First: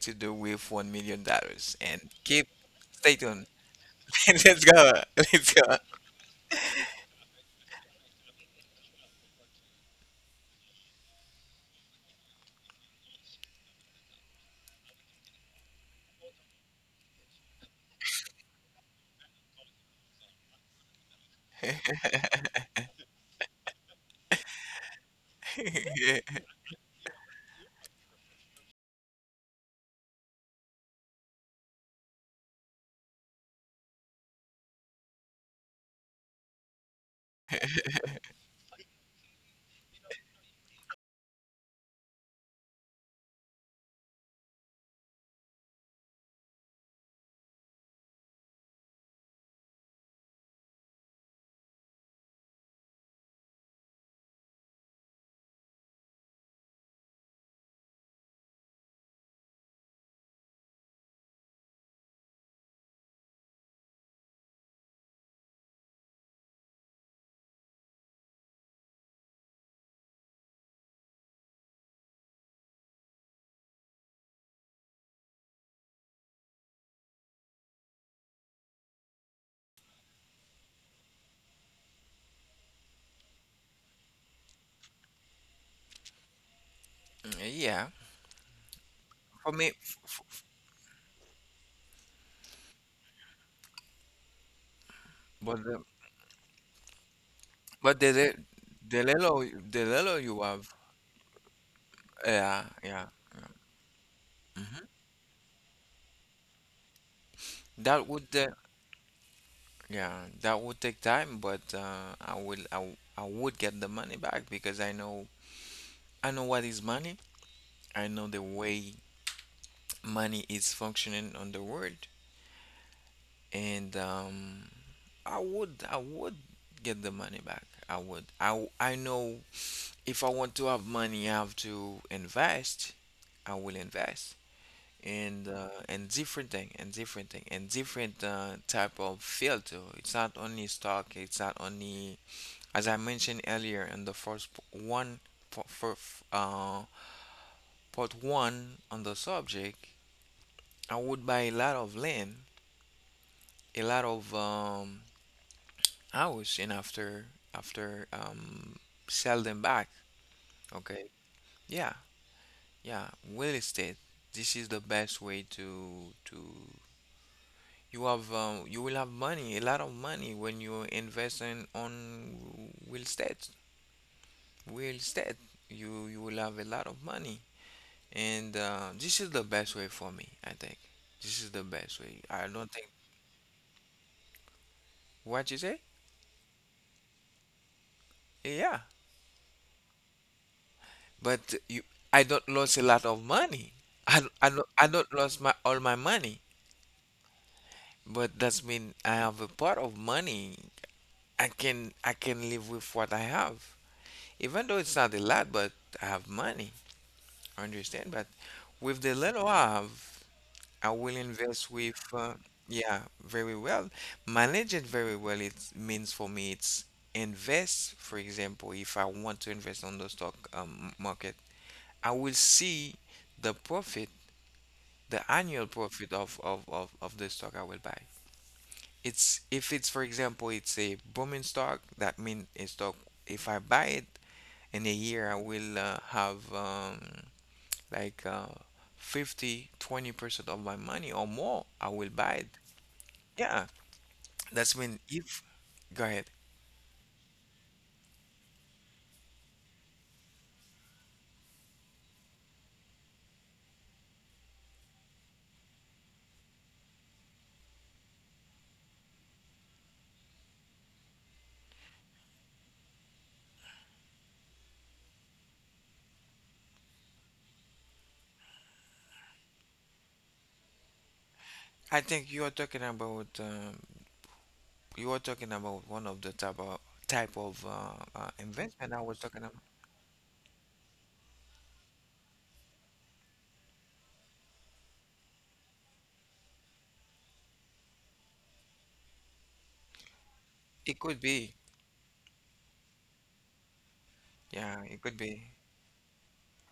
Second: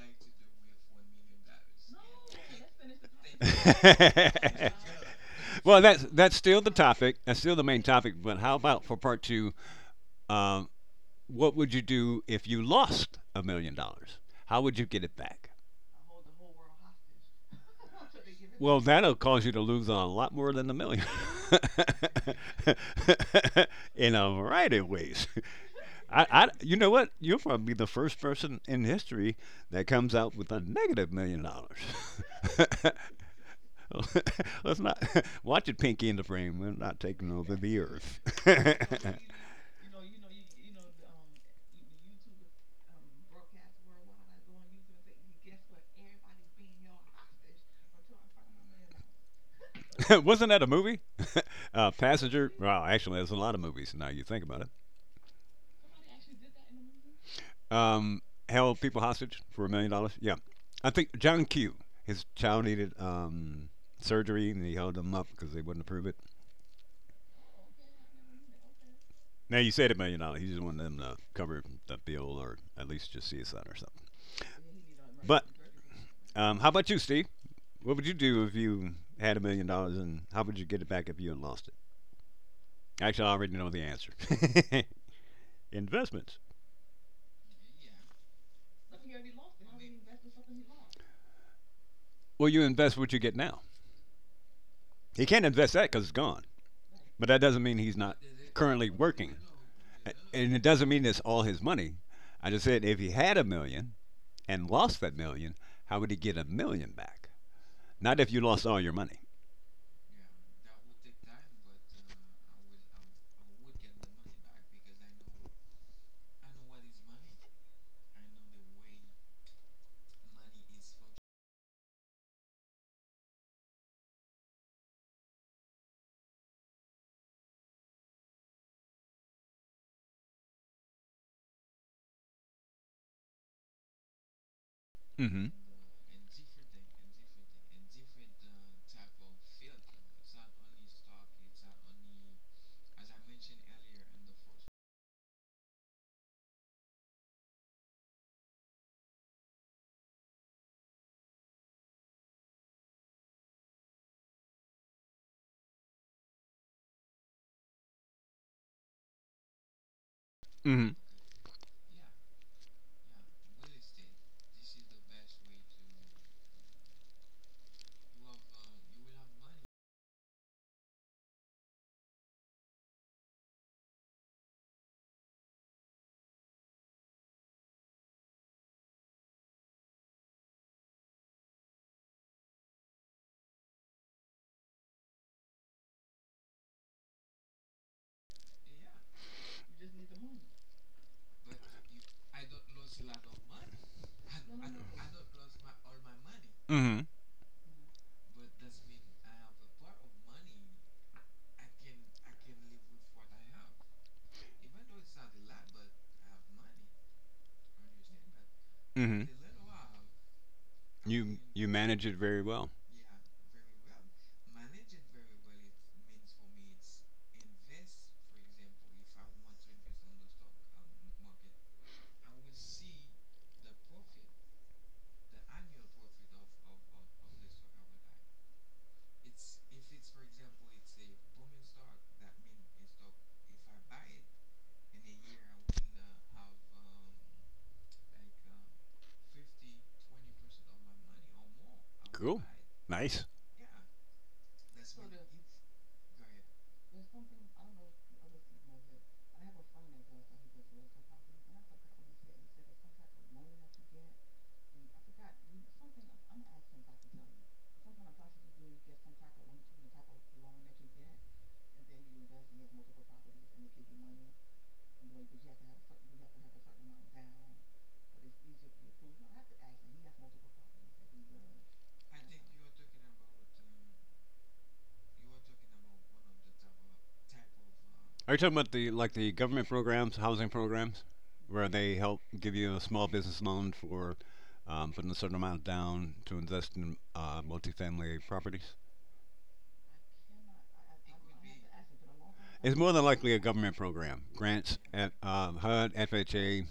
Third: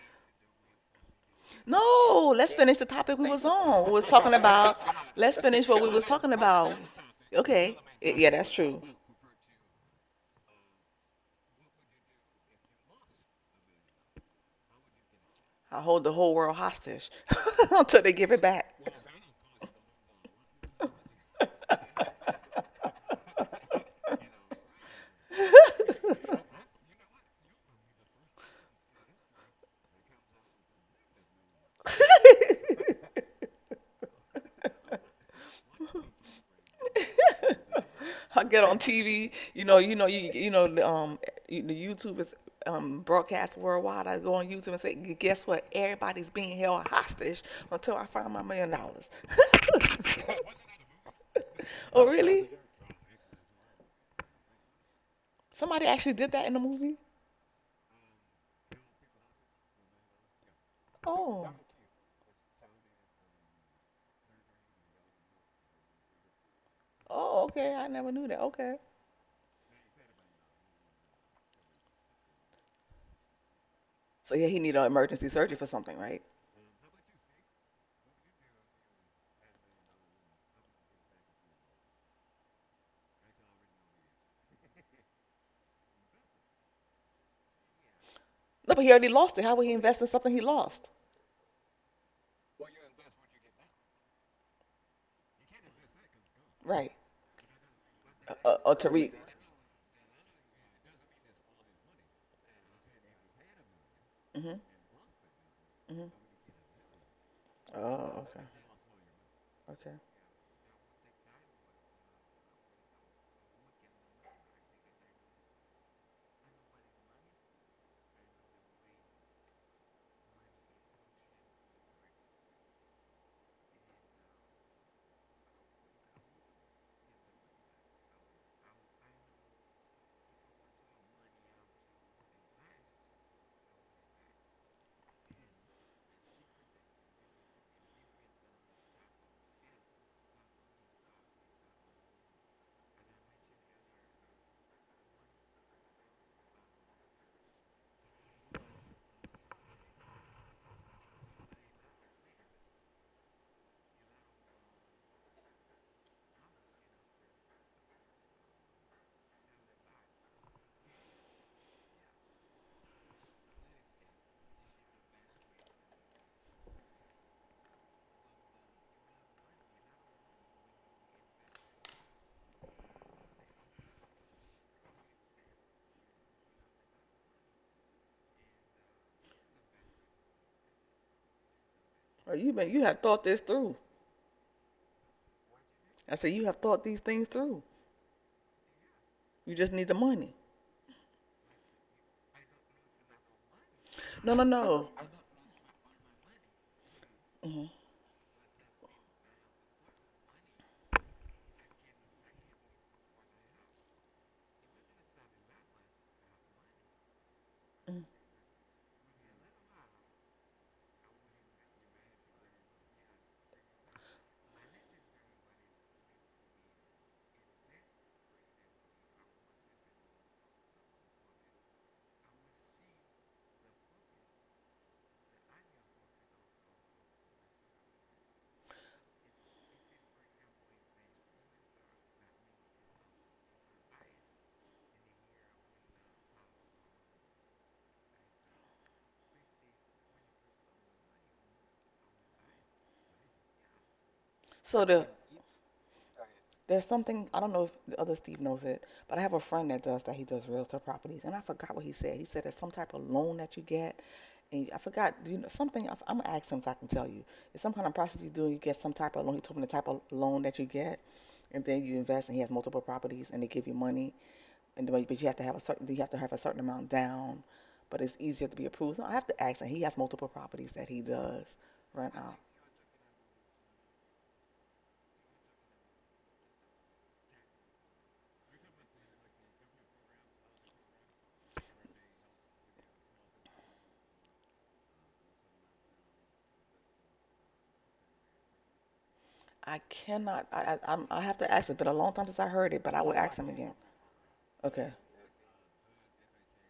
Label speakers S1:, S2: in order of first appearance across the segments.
S1: to do with $1 million? And
S2: No,
S1: keep
S2: let's finish the
S1: stay
S2: topic we was
S1: tuned.
S2: on. We was talking
S1: Let's
S2: about,
S1: go.
S2: Let's
S1: Let's
S2: finish
S1: go.
S2: what we was
S3: that's
S2: talking
S3: that's still the
S2: about.
S3: topic. That's still the
S2: Okay,
S3: main
S2: y-
S3: topic.
S2: yeah,
S3: But
S2: that's
S3: how
S2: true.
S3: about for part two? Um, what would you do if you lost $1 million? How would you get it back?
S2: I hold the whole world hostage until they give it back.
S3: Well, that'll cause you to lose a lot more than a million in a variety of ways.
S1: Yeah,
S3: You know what? You'll probably be the first person in history that comes out with a negative $1 million. Let's not watch it, Pinky in the Brain. We're not taking over the earth.
S2: I get on TV, the YouTube is broadcast worldwide. I go on YouTube and say, "Guess what? Everybody's being held hostage until I find my $1 million.
S3: Wasn't that a movie?
S2: Oh, really?
S3: Passenger. Well, actually, there's a lot of movies now you think about it.
S2: Somebody actually did that in the movie?
S3: um, Held people hostage for $1 million. Yeah, I think John
S2: Oh,
S3: Q. His child needed surgery, and he held them up because they wouldn't approve it.
S2: oh, okay. I never knew that. Okay.
S3: Now you said $1 million. He just wanted them to cover the bill, or at least just see a son or something.
S2: So yeah, he needed an emergency
S3: But
S2: surgery for something, right?
S3: how about you, Steve? What would you do if you had $1 million, and how would you get it back if you had lost it? Actually, I already know the answer. Investments.
S1: yeah,
S2: No, but he already lost it.
S1: for
S2: How would
S1: me,
S2: he invest in something he lost?
S3: Well, you invest what you get now. He can't
S1: but
S3: invest
S1: the,
S3: that because it's gone.
S2: Right.
S3: But that doesn't mean he's
S1: but the
S3: not
S1: the
S3: currently
S1: the
S2: Tariq.
S3: working.
S1: little you
S3: And it
S1: have,
S3: doesn't mean it's all his money. I
S1: yeah,
S3: just said if
S1: yeah.
S3: he had a million
S2: Mhm.
S3: and
S1: Mhm.
S3: lost that million, how would
S2: Mhm.
S3: he get a million back?
S1: That
S2: Oh,
S3: Not if
S1: would
S3: you
S2: okay.
S3: lost all your money.
S2: Okay.
S1: yeah, that would take time, but I will I, w- I would get the money back because I know what is money. I know the way money is functioning on the world, and I would get the money back. I would. I know if I want to have money, I have to invest. I will invest
S3: Mm-hmm.
S1: and different thing and different thing and different type of field too. It's not only stock. It's not only as I mentioned earlier in the one for, for uh, part one on the subject. I would buy a lot of land, a lot of hours and after sell them back.
S3: Mm-hmm.
S1: Okay. Yeah, yeah. Real estate. This is the best way to you have you will have money, a lot of money when you invest in on real estate. Real estate, you will have a lot of money, and this is the best way for me. I think this is the best way.
S2: Well,
S1: I don't
S2: you
S1: think
S2: have thought this through.
S1: what you say.
S2: I said, you have thought these things through.
S1: Yeah,
S2: You just need the money.
S1: but you, I don't lose a lot of money. I, don't-
S2: No, no,
S1: I don't, I
S2: no.
S1: don't lose my all my money,
S3: Mm-hmm.
S2: Hmm.
S1: but that's mean I have a part of money. I can live with what I have, even though it's not a lot, but I have money. Understand? But with the
S3: Mm-hmm.
S1: little I have, I will
S3: You
S1: invest with.
S3: manage it very well.
S1: Yeah, very well. Manage it very well. It means for me, it's invest. For example, if I want to invest on the stock market, I will see the profit, the annual profit of the stock I will buy. It's if it's for example it's a booming stock, that means a stock if I buy it in a year I will have like 50, 20% of my money or more, I will
S3: Cool.
S1: buy it.
S3: Nice.
S1: Yeah, that's
S2: So
S1: when if go ahead.
S2: there's something I don't know if the other Steve knows it, but I have a friend that does that. He does real estate properties, and I forgot what he said. He said there's some type of loan that you get, and I forgot something. I'm gonna ask him so I can tell you. It's some kind of process you do. You get some type of loan. He told me the type of loan that you get, and then you invest, and he has multiple properties, and they give you money. But you have to have a certain amount down, but it's easier to be approved. So I have to ask him. He has multiple properties that he does
S1: I
S2: rent
S1: think
S2: out.
S1: you are talking about you are talking about one of the type of
S3: Are you talking about
S1: investment
S3: the
S1: I
S3: like
S1: was
S3: the
S1: talking about.
S3: government programs, housing programs, where they help give you a small business loan for putting a certain amount down to invest in multifamily properties?
S2: I cannot. I
S1: It
S2: I,
S1: could
S2: i have to
S1: be,
S2: ask. It's been a long time since I heard
S3: It's
S2: it,
S3: more
S2: but I
S3: than
S2: will
S3: likely
S2: ask
S3: a
S2: him again.
S3: government program. Grants
S1: yeah,
S2: Okay.
S1: it
S3: at
S1: could be,
S3: HUD, FHA,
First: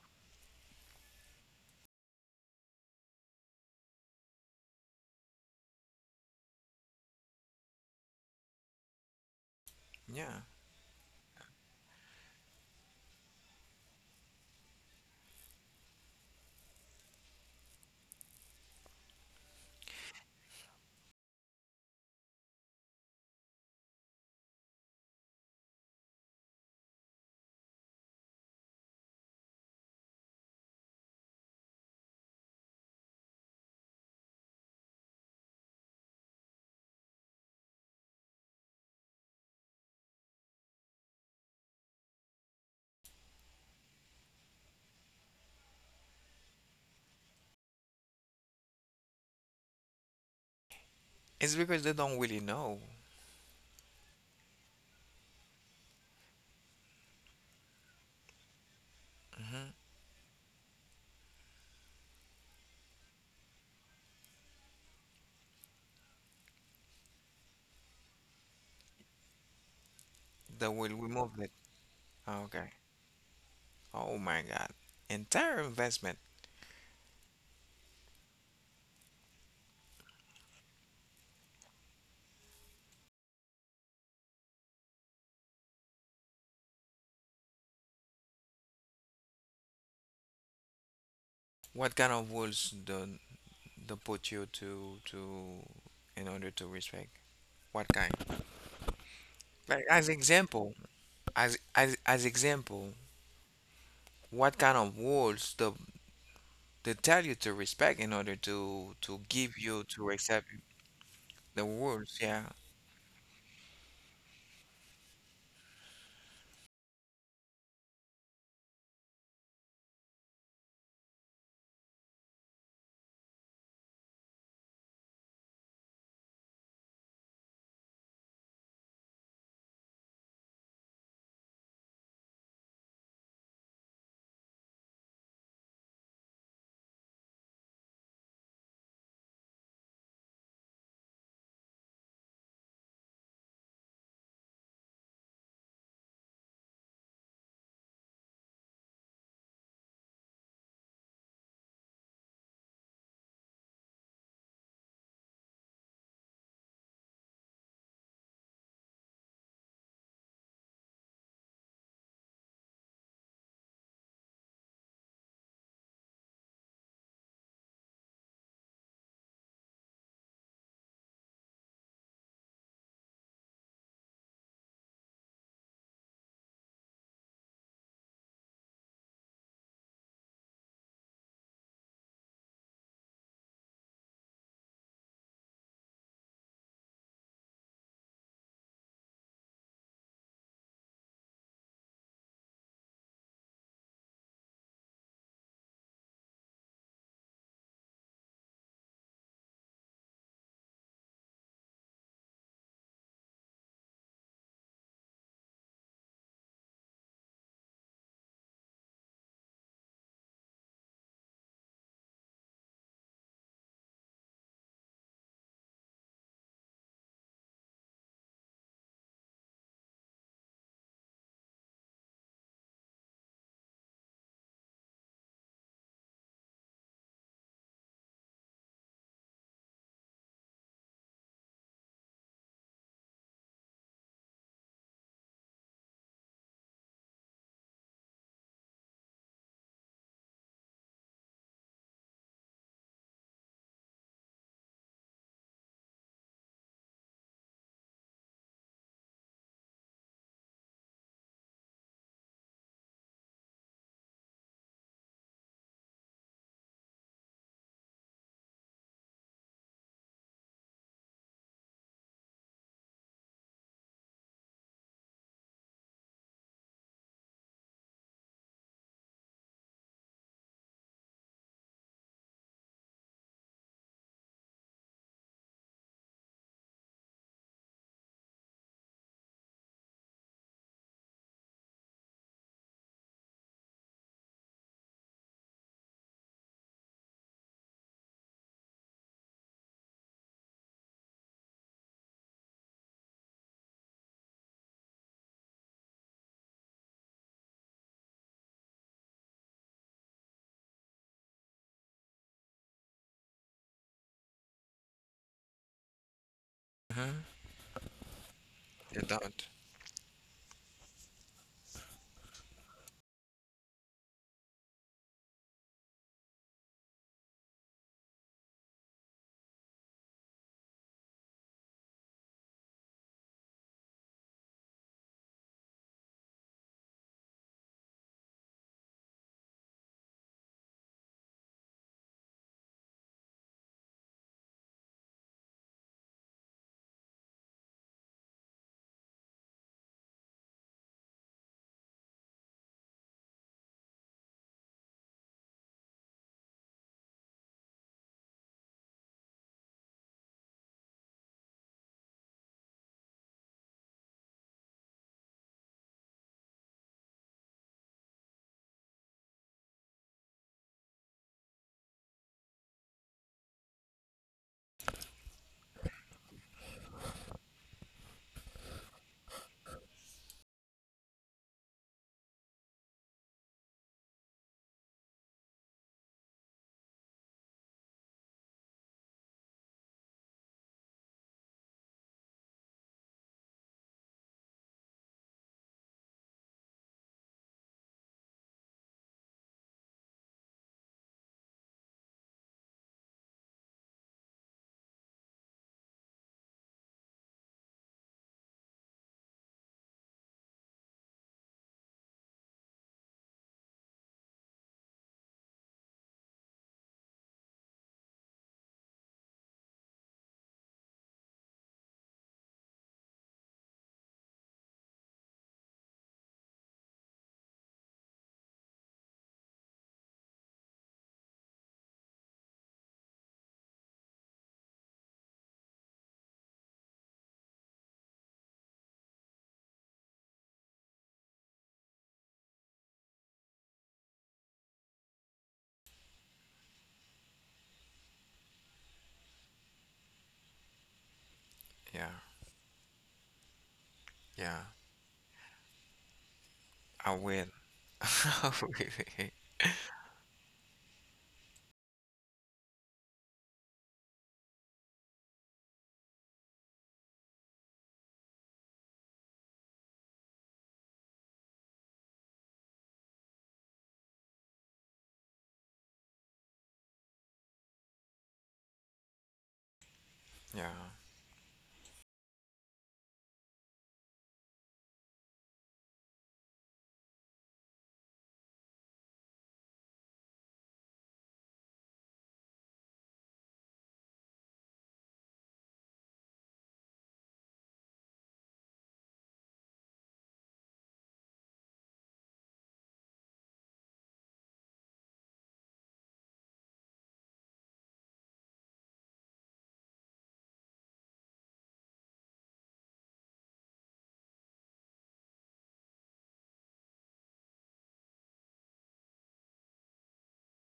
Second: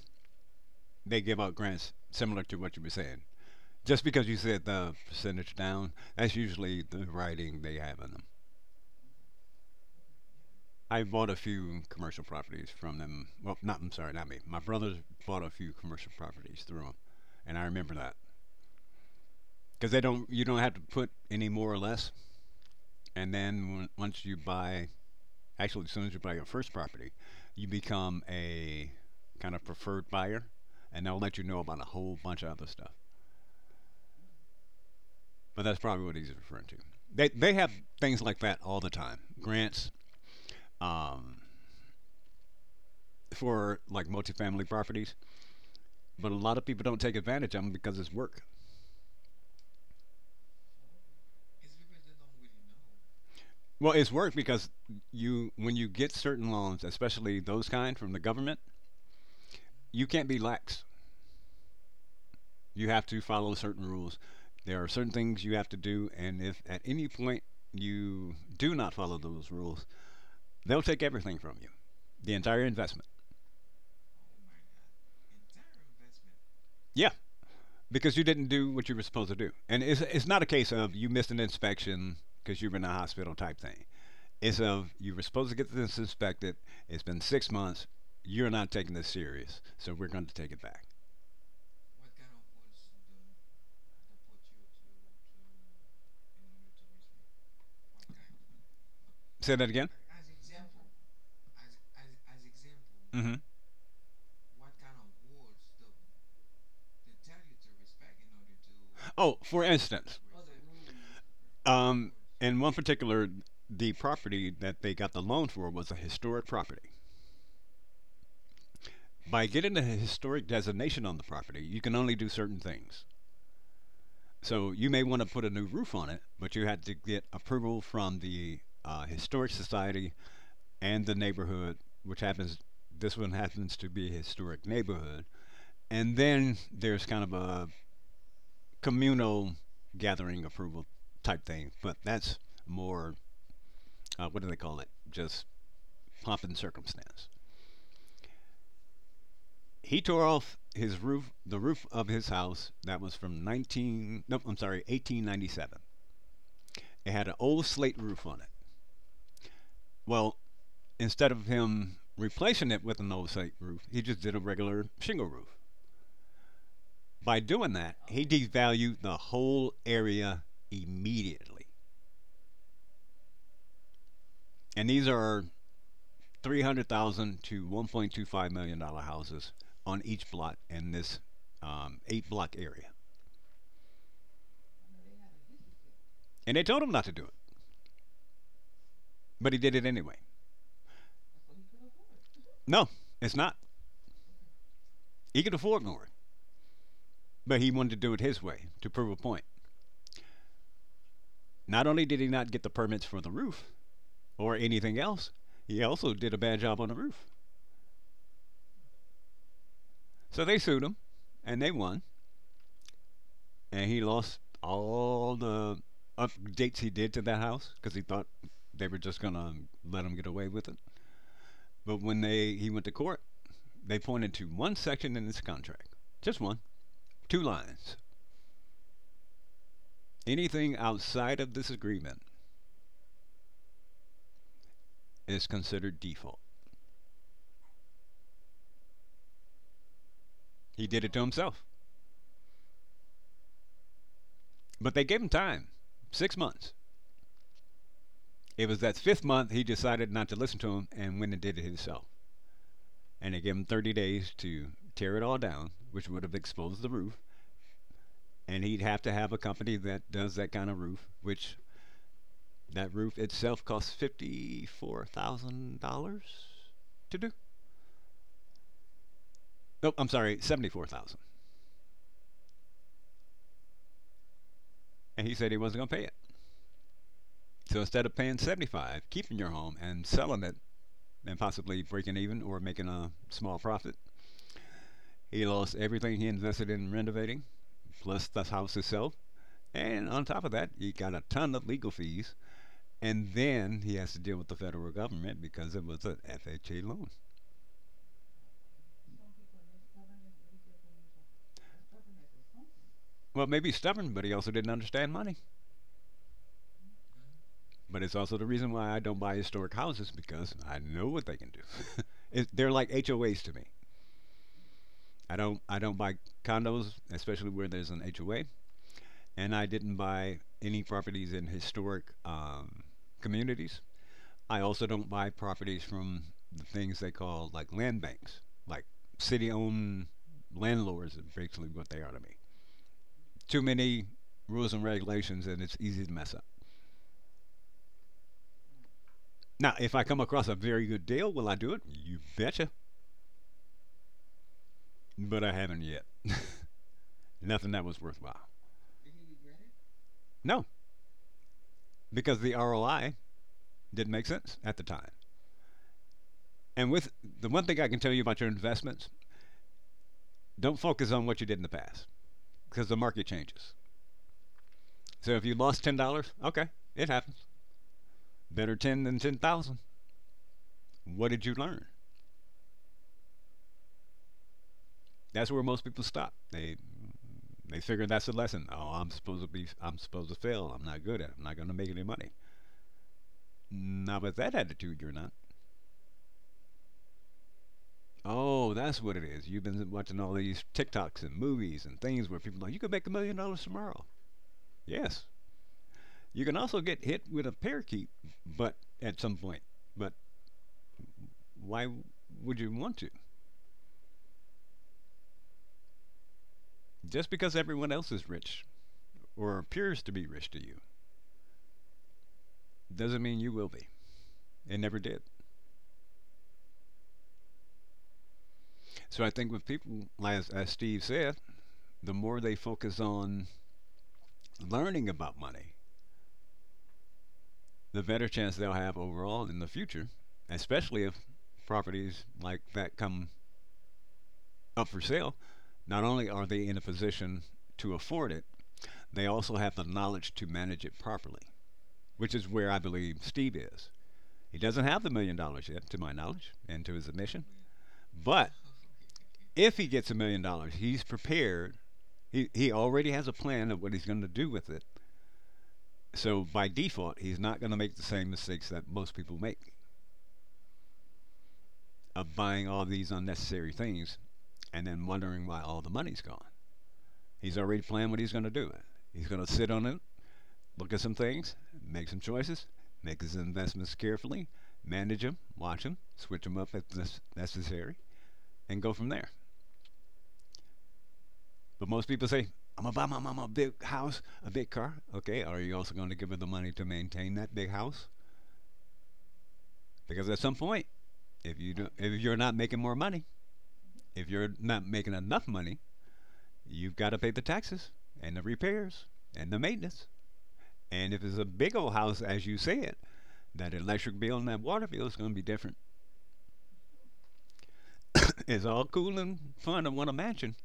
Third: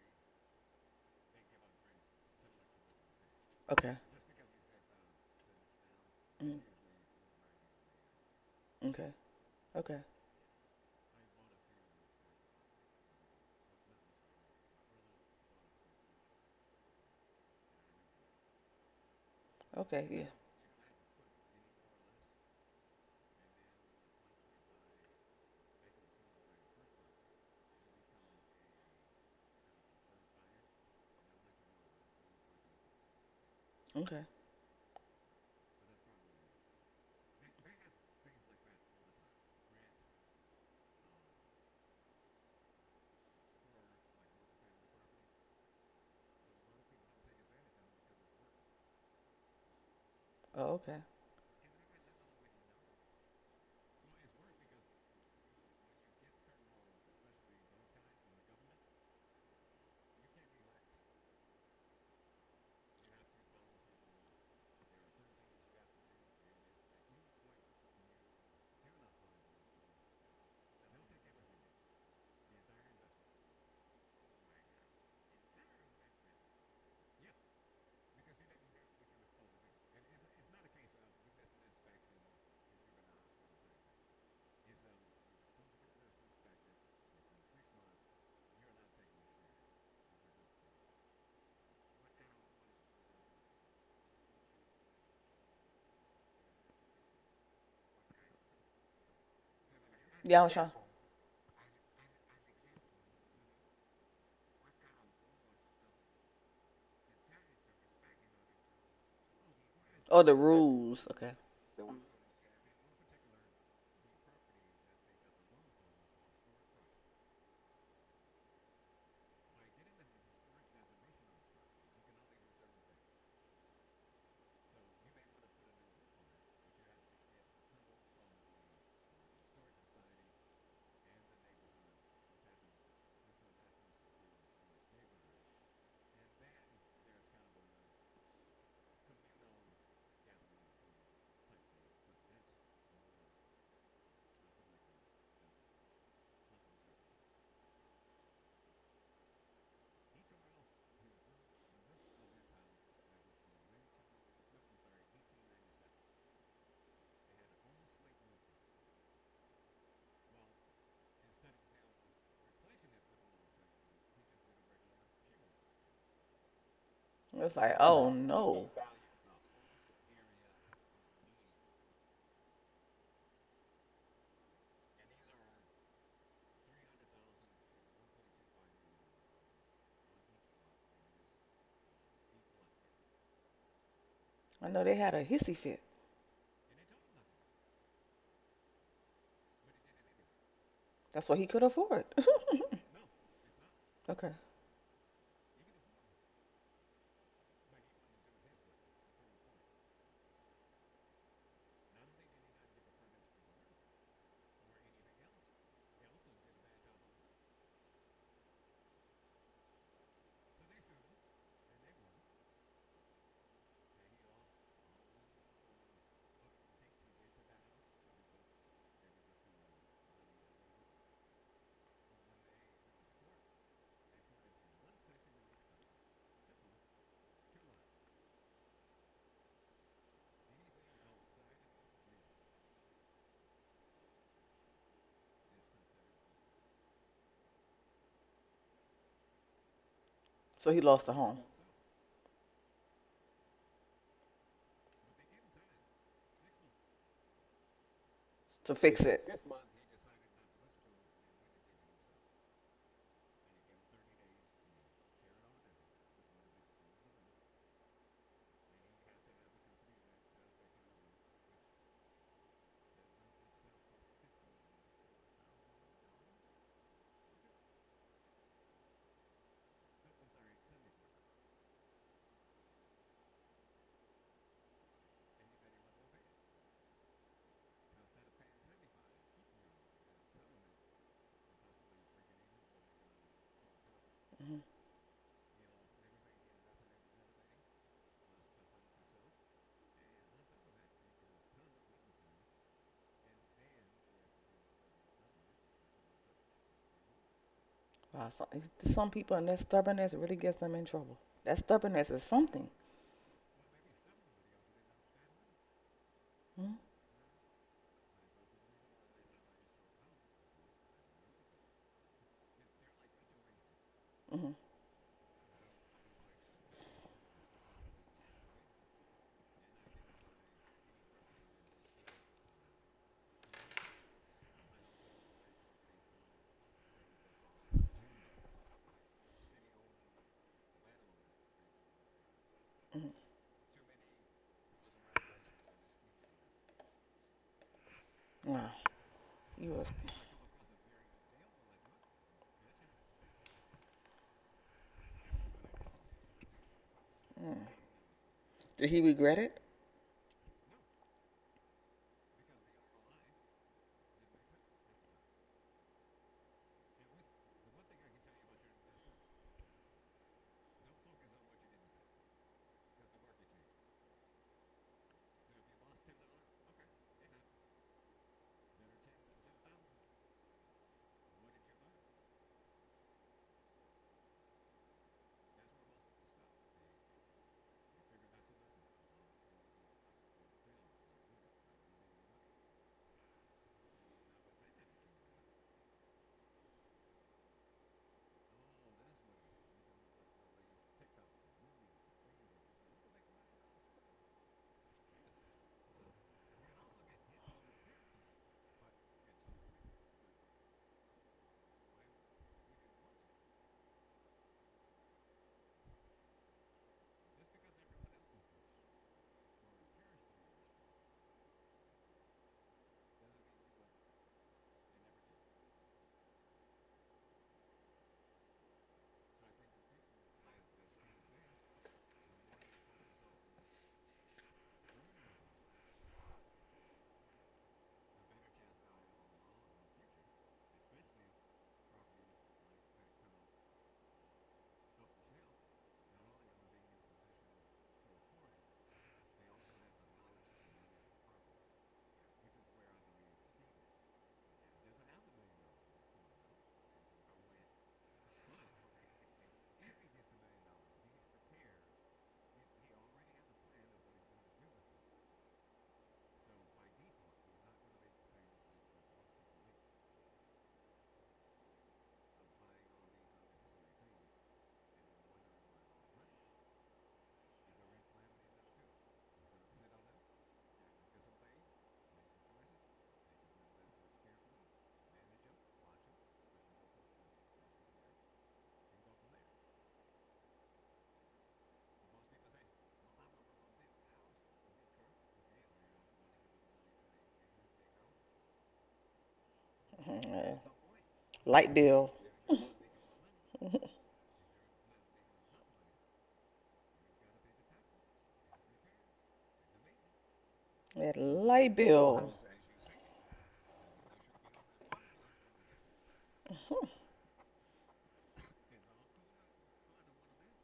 S3: they give out grants similar to what you were saying.
S2: Okay.
S3: Just because you said the percentage down, that's
S2: Mm,
S3: usually the writing they have in them.
S2: okay. Okay.
S1: yeah.
S3: I bought a few commercial properties from them. Well, not I'm sorry, not me. My brother bought a few commercial properties through them, and I remember that because they
S2: Okay. Yeah.
S3: don't. You don't have to put any more or less. And then when, once you buy actually, as soon as you buy your first property, you become a kind of preferred buyer, and they'll let you know about a whole bunch of other stuff.
S2: Okay.
S3: But that's probably what he's referring to. They have things like that all the time. Grants um, for like multifamily properties, but a lot of people don't take advantage of them because it's work.
S2: Oh, okay.
S1: It's because they don't really know.
S3: Well, it's work because you when you get certain loans, especially those kind from the government,
S1: Hmm.
S3: you can't be lax you have to follow certain rules. There are certain things you have to do, and if at any point you do not follow those rules,
S1: They
S3: they'll
S1: will
S3: take everything
S1: remove it.
S3: from you, the entire
S1: Okay.
S3: investment.
S1: Oh my God. Entire investment.
S3: Yeah, because you didn't do what you were supposed to do. And it's not a case of you missed an inspection because you were in a hospital type thing. It's of you were supposed to get this inspected. It's been 6 months. You're not taking this serious, so we're going to take it back.
S1: What kind of rules do they put you to in order to respect? What kind?
S3: Say that
S1: Like
S3: again.
S1: as
S2: Yeah, I was trying.
S1: example, as example,
S3: Hmm.
S1: what kind of rules do they tell you to respect in order to
S3: Oh,
S1: give
S3: for
S1: you to
S3: instance,
S2: Oh, the
S1: accept
S2: rules. Okay.
S1: the
S3: Um,
S1: rules? Yeah.
S3: in one particular, the property that they got the loan for was a historic property. By getting a historic designation on the property, you can only do certain things. So you may want to put a new roof on it, but you had to get approval from the historic society and the neighborhood, which happens. This one happens to be a historic neighborhood, and then there's kind of a communal gathering approval type thing, but that's more what do they call it? Just pomp and circumstance. He tore off his roof, the roof of his house that was from 19, no, I'm sorry, 1897. It had an old slate roof on it. Well, instead of him replacing it with an old slate roof, he just did a regular shingle roof. By
S2: It's like,
S3: doing that,
S2: oh
S3: he
S2: no.
S3: devalued the whole area immediately. And these are 300,000 to 1.25 million-dollar houses on each block in this eight block area.
S2: I know they had a hissy fit.
S3: And they told him not to do it, but he did it anyway.
S2: That's what he could afford.
S3: No, it's not.
S2: Okay.
S3: He could afford more, but he wanted to do it his way to prove a point. Not only did he not get the permits for the roof or anything else, he also did a bad job on the roof. So they sued him, and they won, and he lost all the updates he did to that house because he thought they were just gonna let him get away with it. But when they he went to court, they pointed to one section in this contract, just one, two lines. Anything outside of this agreement is considered default.
S2: So he
S3: He did
S2: lost the
S3: it to
S2: home
S3: himself. But they gave him time 6 months. It
S2: to
S3: was that
S2: fix
S3: fifth
S2: it.
S3: month he decided not to listen to him and went and did it himself. And they gave him 30 days to tear it all down, which would have exposed the roof. And he'd have to have a company that does that kind of roof, which that roof itself costs $54,000 to do. No, I'm sorry, 74,000. And he said he wasn't going to pay it. So instead of paying 75 keeping your home and selling it, and possibly breaking even or making a small profit,
S2: Mhm.
S3: he lost everything he invested in renovating, plus the house itself. And on top of that, he got a ton of legal fees. And then he has to deal with the federal government because it was an FHA loan.
S2: Wow, if some people and that stubbornness really gets them in trouble. That stubbornness is something.
S3: Well, maybe stubborn, but he also didn't understand money.
S2: Mm,
S1: Hmm.
S3: But it's also the reason why
S1: They
S3: I don't buy
S1: don't.
S3: historic houses because I know what they can do. They're like HOAs to me.
S2: mm,
S3: I don't buy condos, especially where there's an HOA, and I didn't buy any properties in historic communities. I also don't buy properties from the things they call like land banks, like city-owned landlords is basically what they are to me.
S2: mm.
S3: Too many rules and regulations, and it's easy to mess up.
S2: Wow, you
S3: Now,
S2: was.
S3: if I come across a very good deal, will I do it? You betcha. But I haven't yet.
S2: Mm.
S3: Nothing that was worthwhile.
S2: Did he regret it?
S3: No, because the ROI didn't make sense at the time. And with the one thing I can tell you about your investments, don't focus on what you did in the past because the market changes. So if you lost $10, okay, it happens. Better 10 than 10,000. What did you learn? That's where most people stop. They figure that's a lesson. Oh, I'm supposed to fail. I'm not good at it. I'm not going to make any money. Now with that attitude you're not. Oh, that's what it is. You've been watching all these TikToks and movies and things where people are like you could make $1 million tomorrow. Yes. You can also get hit with a parakeet but at some point. But why would you want to? Just because everyone else is rich or appears to be rich to you doesn't mean you will be. It never did. So I think with people, as Steve said, the more they focus on learning about money, the better chance they'll have overall in the future, especially if properties like that come up for sale. Not only are they in a position to afford it, they also have the knowledge to manage it properly,
S1: Yeah.
S3: which is where I believe Steve is.
S1: Yeah.
S3: He doesn't have the $1 million yet, to my knowledge, and to his
S1: I will.
S3: admission. But
S1: Really?
S3: if he gets $1 million, he's prepared. He already has a plan of what he's going to do with it. So by default, he's not going to make the same mistakes that most people make of buying all these unnecessary things and then wondering why all the money's gone. He's already planned what he's going to do. He's going to sit on it,
S1: Yeah.
S3: look at some things, make some choices, make his investments carefully, manage them, watch them, switch them up if necessary, and go from there. But most people say, I'm going to buy my mama a big house, a big car. Okay, are you also going to give her the money to maintain that big house?
S2: Mm,
S3: Because at some
S2: yeah.
S3: point, if
S2: Light
S3: you do,
S2: bill.
S3: if you're not making more money, if you're not making enough money, you've got to pay the taxes and the repairs and the maintenance. And
S2: That
S3: if it's a
S2: light
S3: big old house,
S2: bill.
S3: as you said, that electric bill and that water bill is going to be different. It's all cool and fun to want a mansion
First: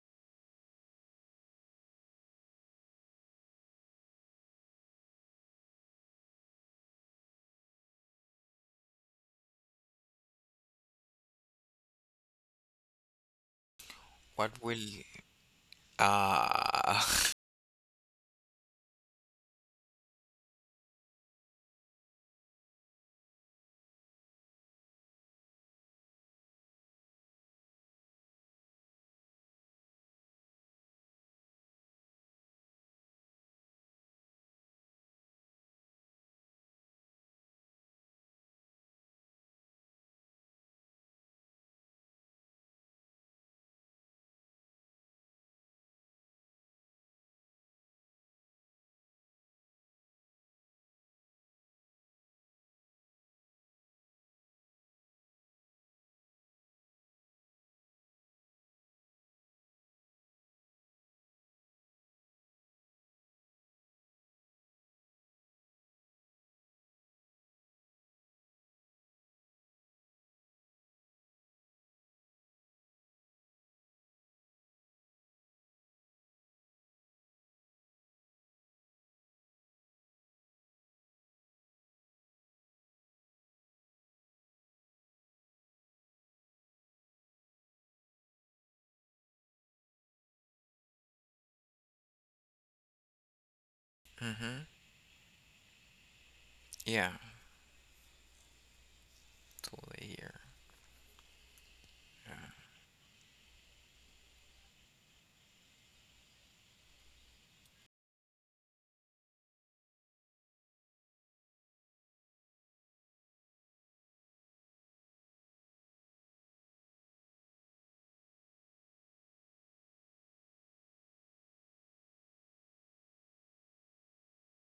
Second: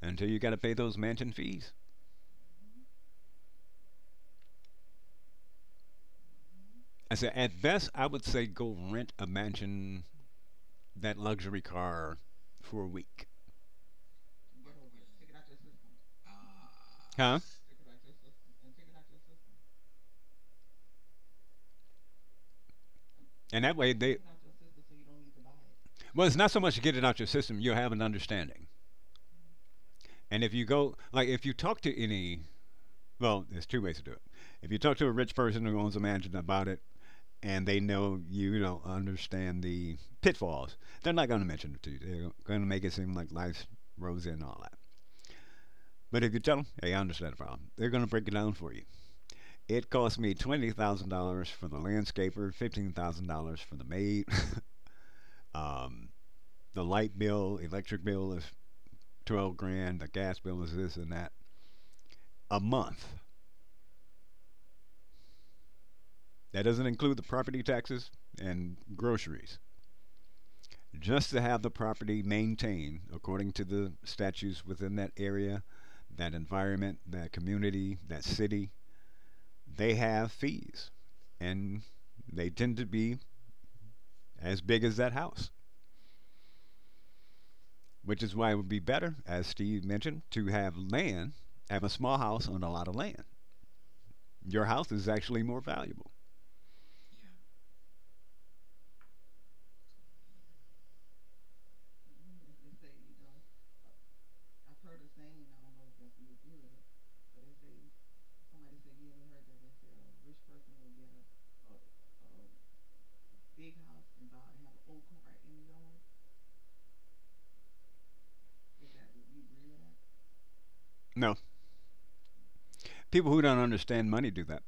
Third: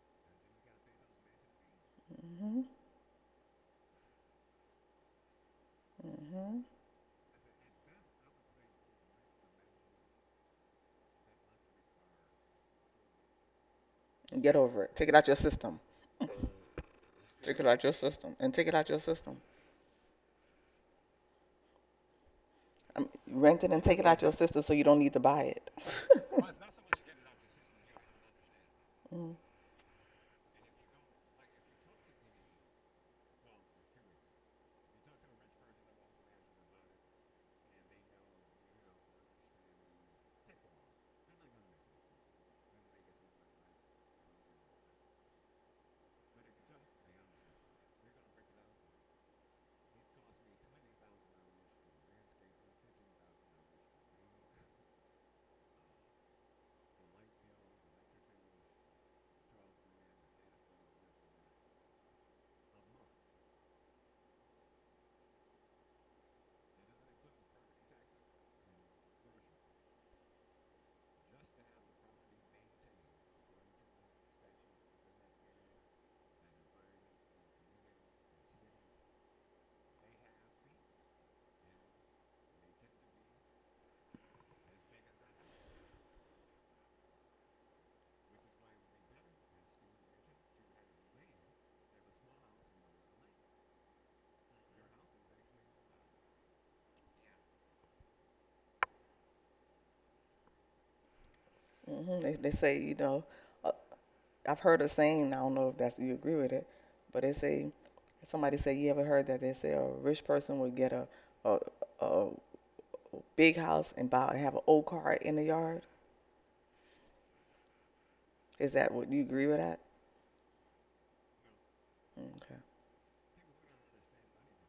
S3: until you got to pay those mansion fees.
S2: Mm-hmm. Mm-hmm.
S3: I said, at best, I would say go rent a mansion, that luxury car, for a week.
S1: What
S2: Get
S1: will
S2: over it. Take it out your system.
S1: Uh,
S3: Huh?
S2: Take it out your system. And take it out your system. I mean, rent
S3: And
S2: it
S3: that
S2: and
S3: way,
S2: take it
S3: they
S2: out your system so you don't need to buy it.
S3: well, it's not so much to get it out your system. You have an understanding.
S2: Mm,
S3: And if you talk to any well, there's two ways to do it. If you talk to a rich person who owns a mansion about it and they know you don't understand the pitfalls, they're not going to mention it to you. They're going to make it seem like life's rosy and all that. But if you tell them, hey, I understand the problem, they're going to break it down for you. It cost me $20,000 for the landscaper, $15,000 for the maid. um, the light bill, electric bill is 12 grand, the gas bill is this and that a month. That doesn't include the property taxes and groceries, just to have the property maintained according to the statutes within that area, that environment, that community, that city. They have fees. And they tend to be as big as that house, which is why it would be better, as Steve mentioned, to have land, have a small house on a lot of land. Your
S1: hmm
S3: house is actually more valuable.
S1: Yeah, totally here.
S2: hmm. They say, uh, I've heard a saying, I don't know if that's you agree with it, but they say Somebody said, "You ever heard that?" They say a rich person would get a, a big house and buy and have an old car in the yard. Is that what you agree with that?
S3: No,
S2: Okay.
S3: people who don't understand money do that.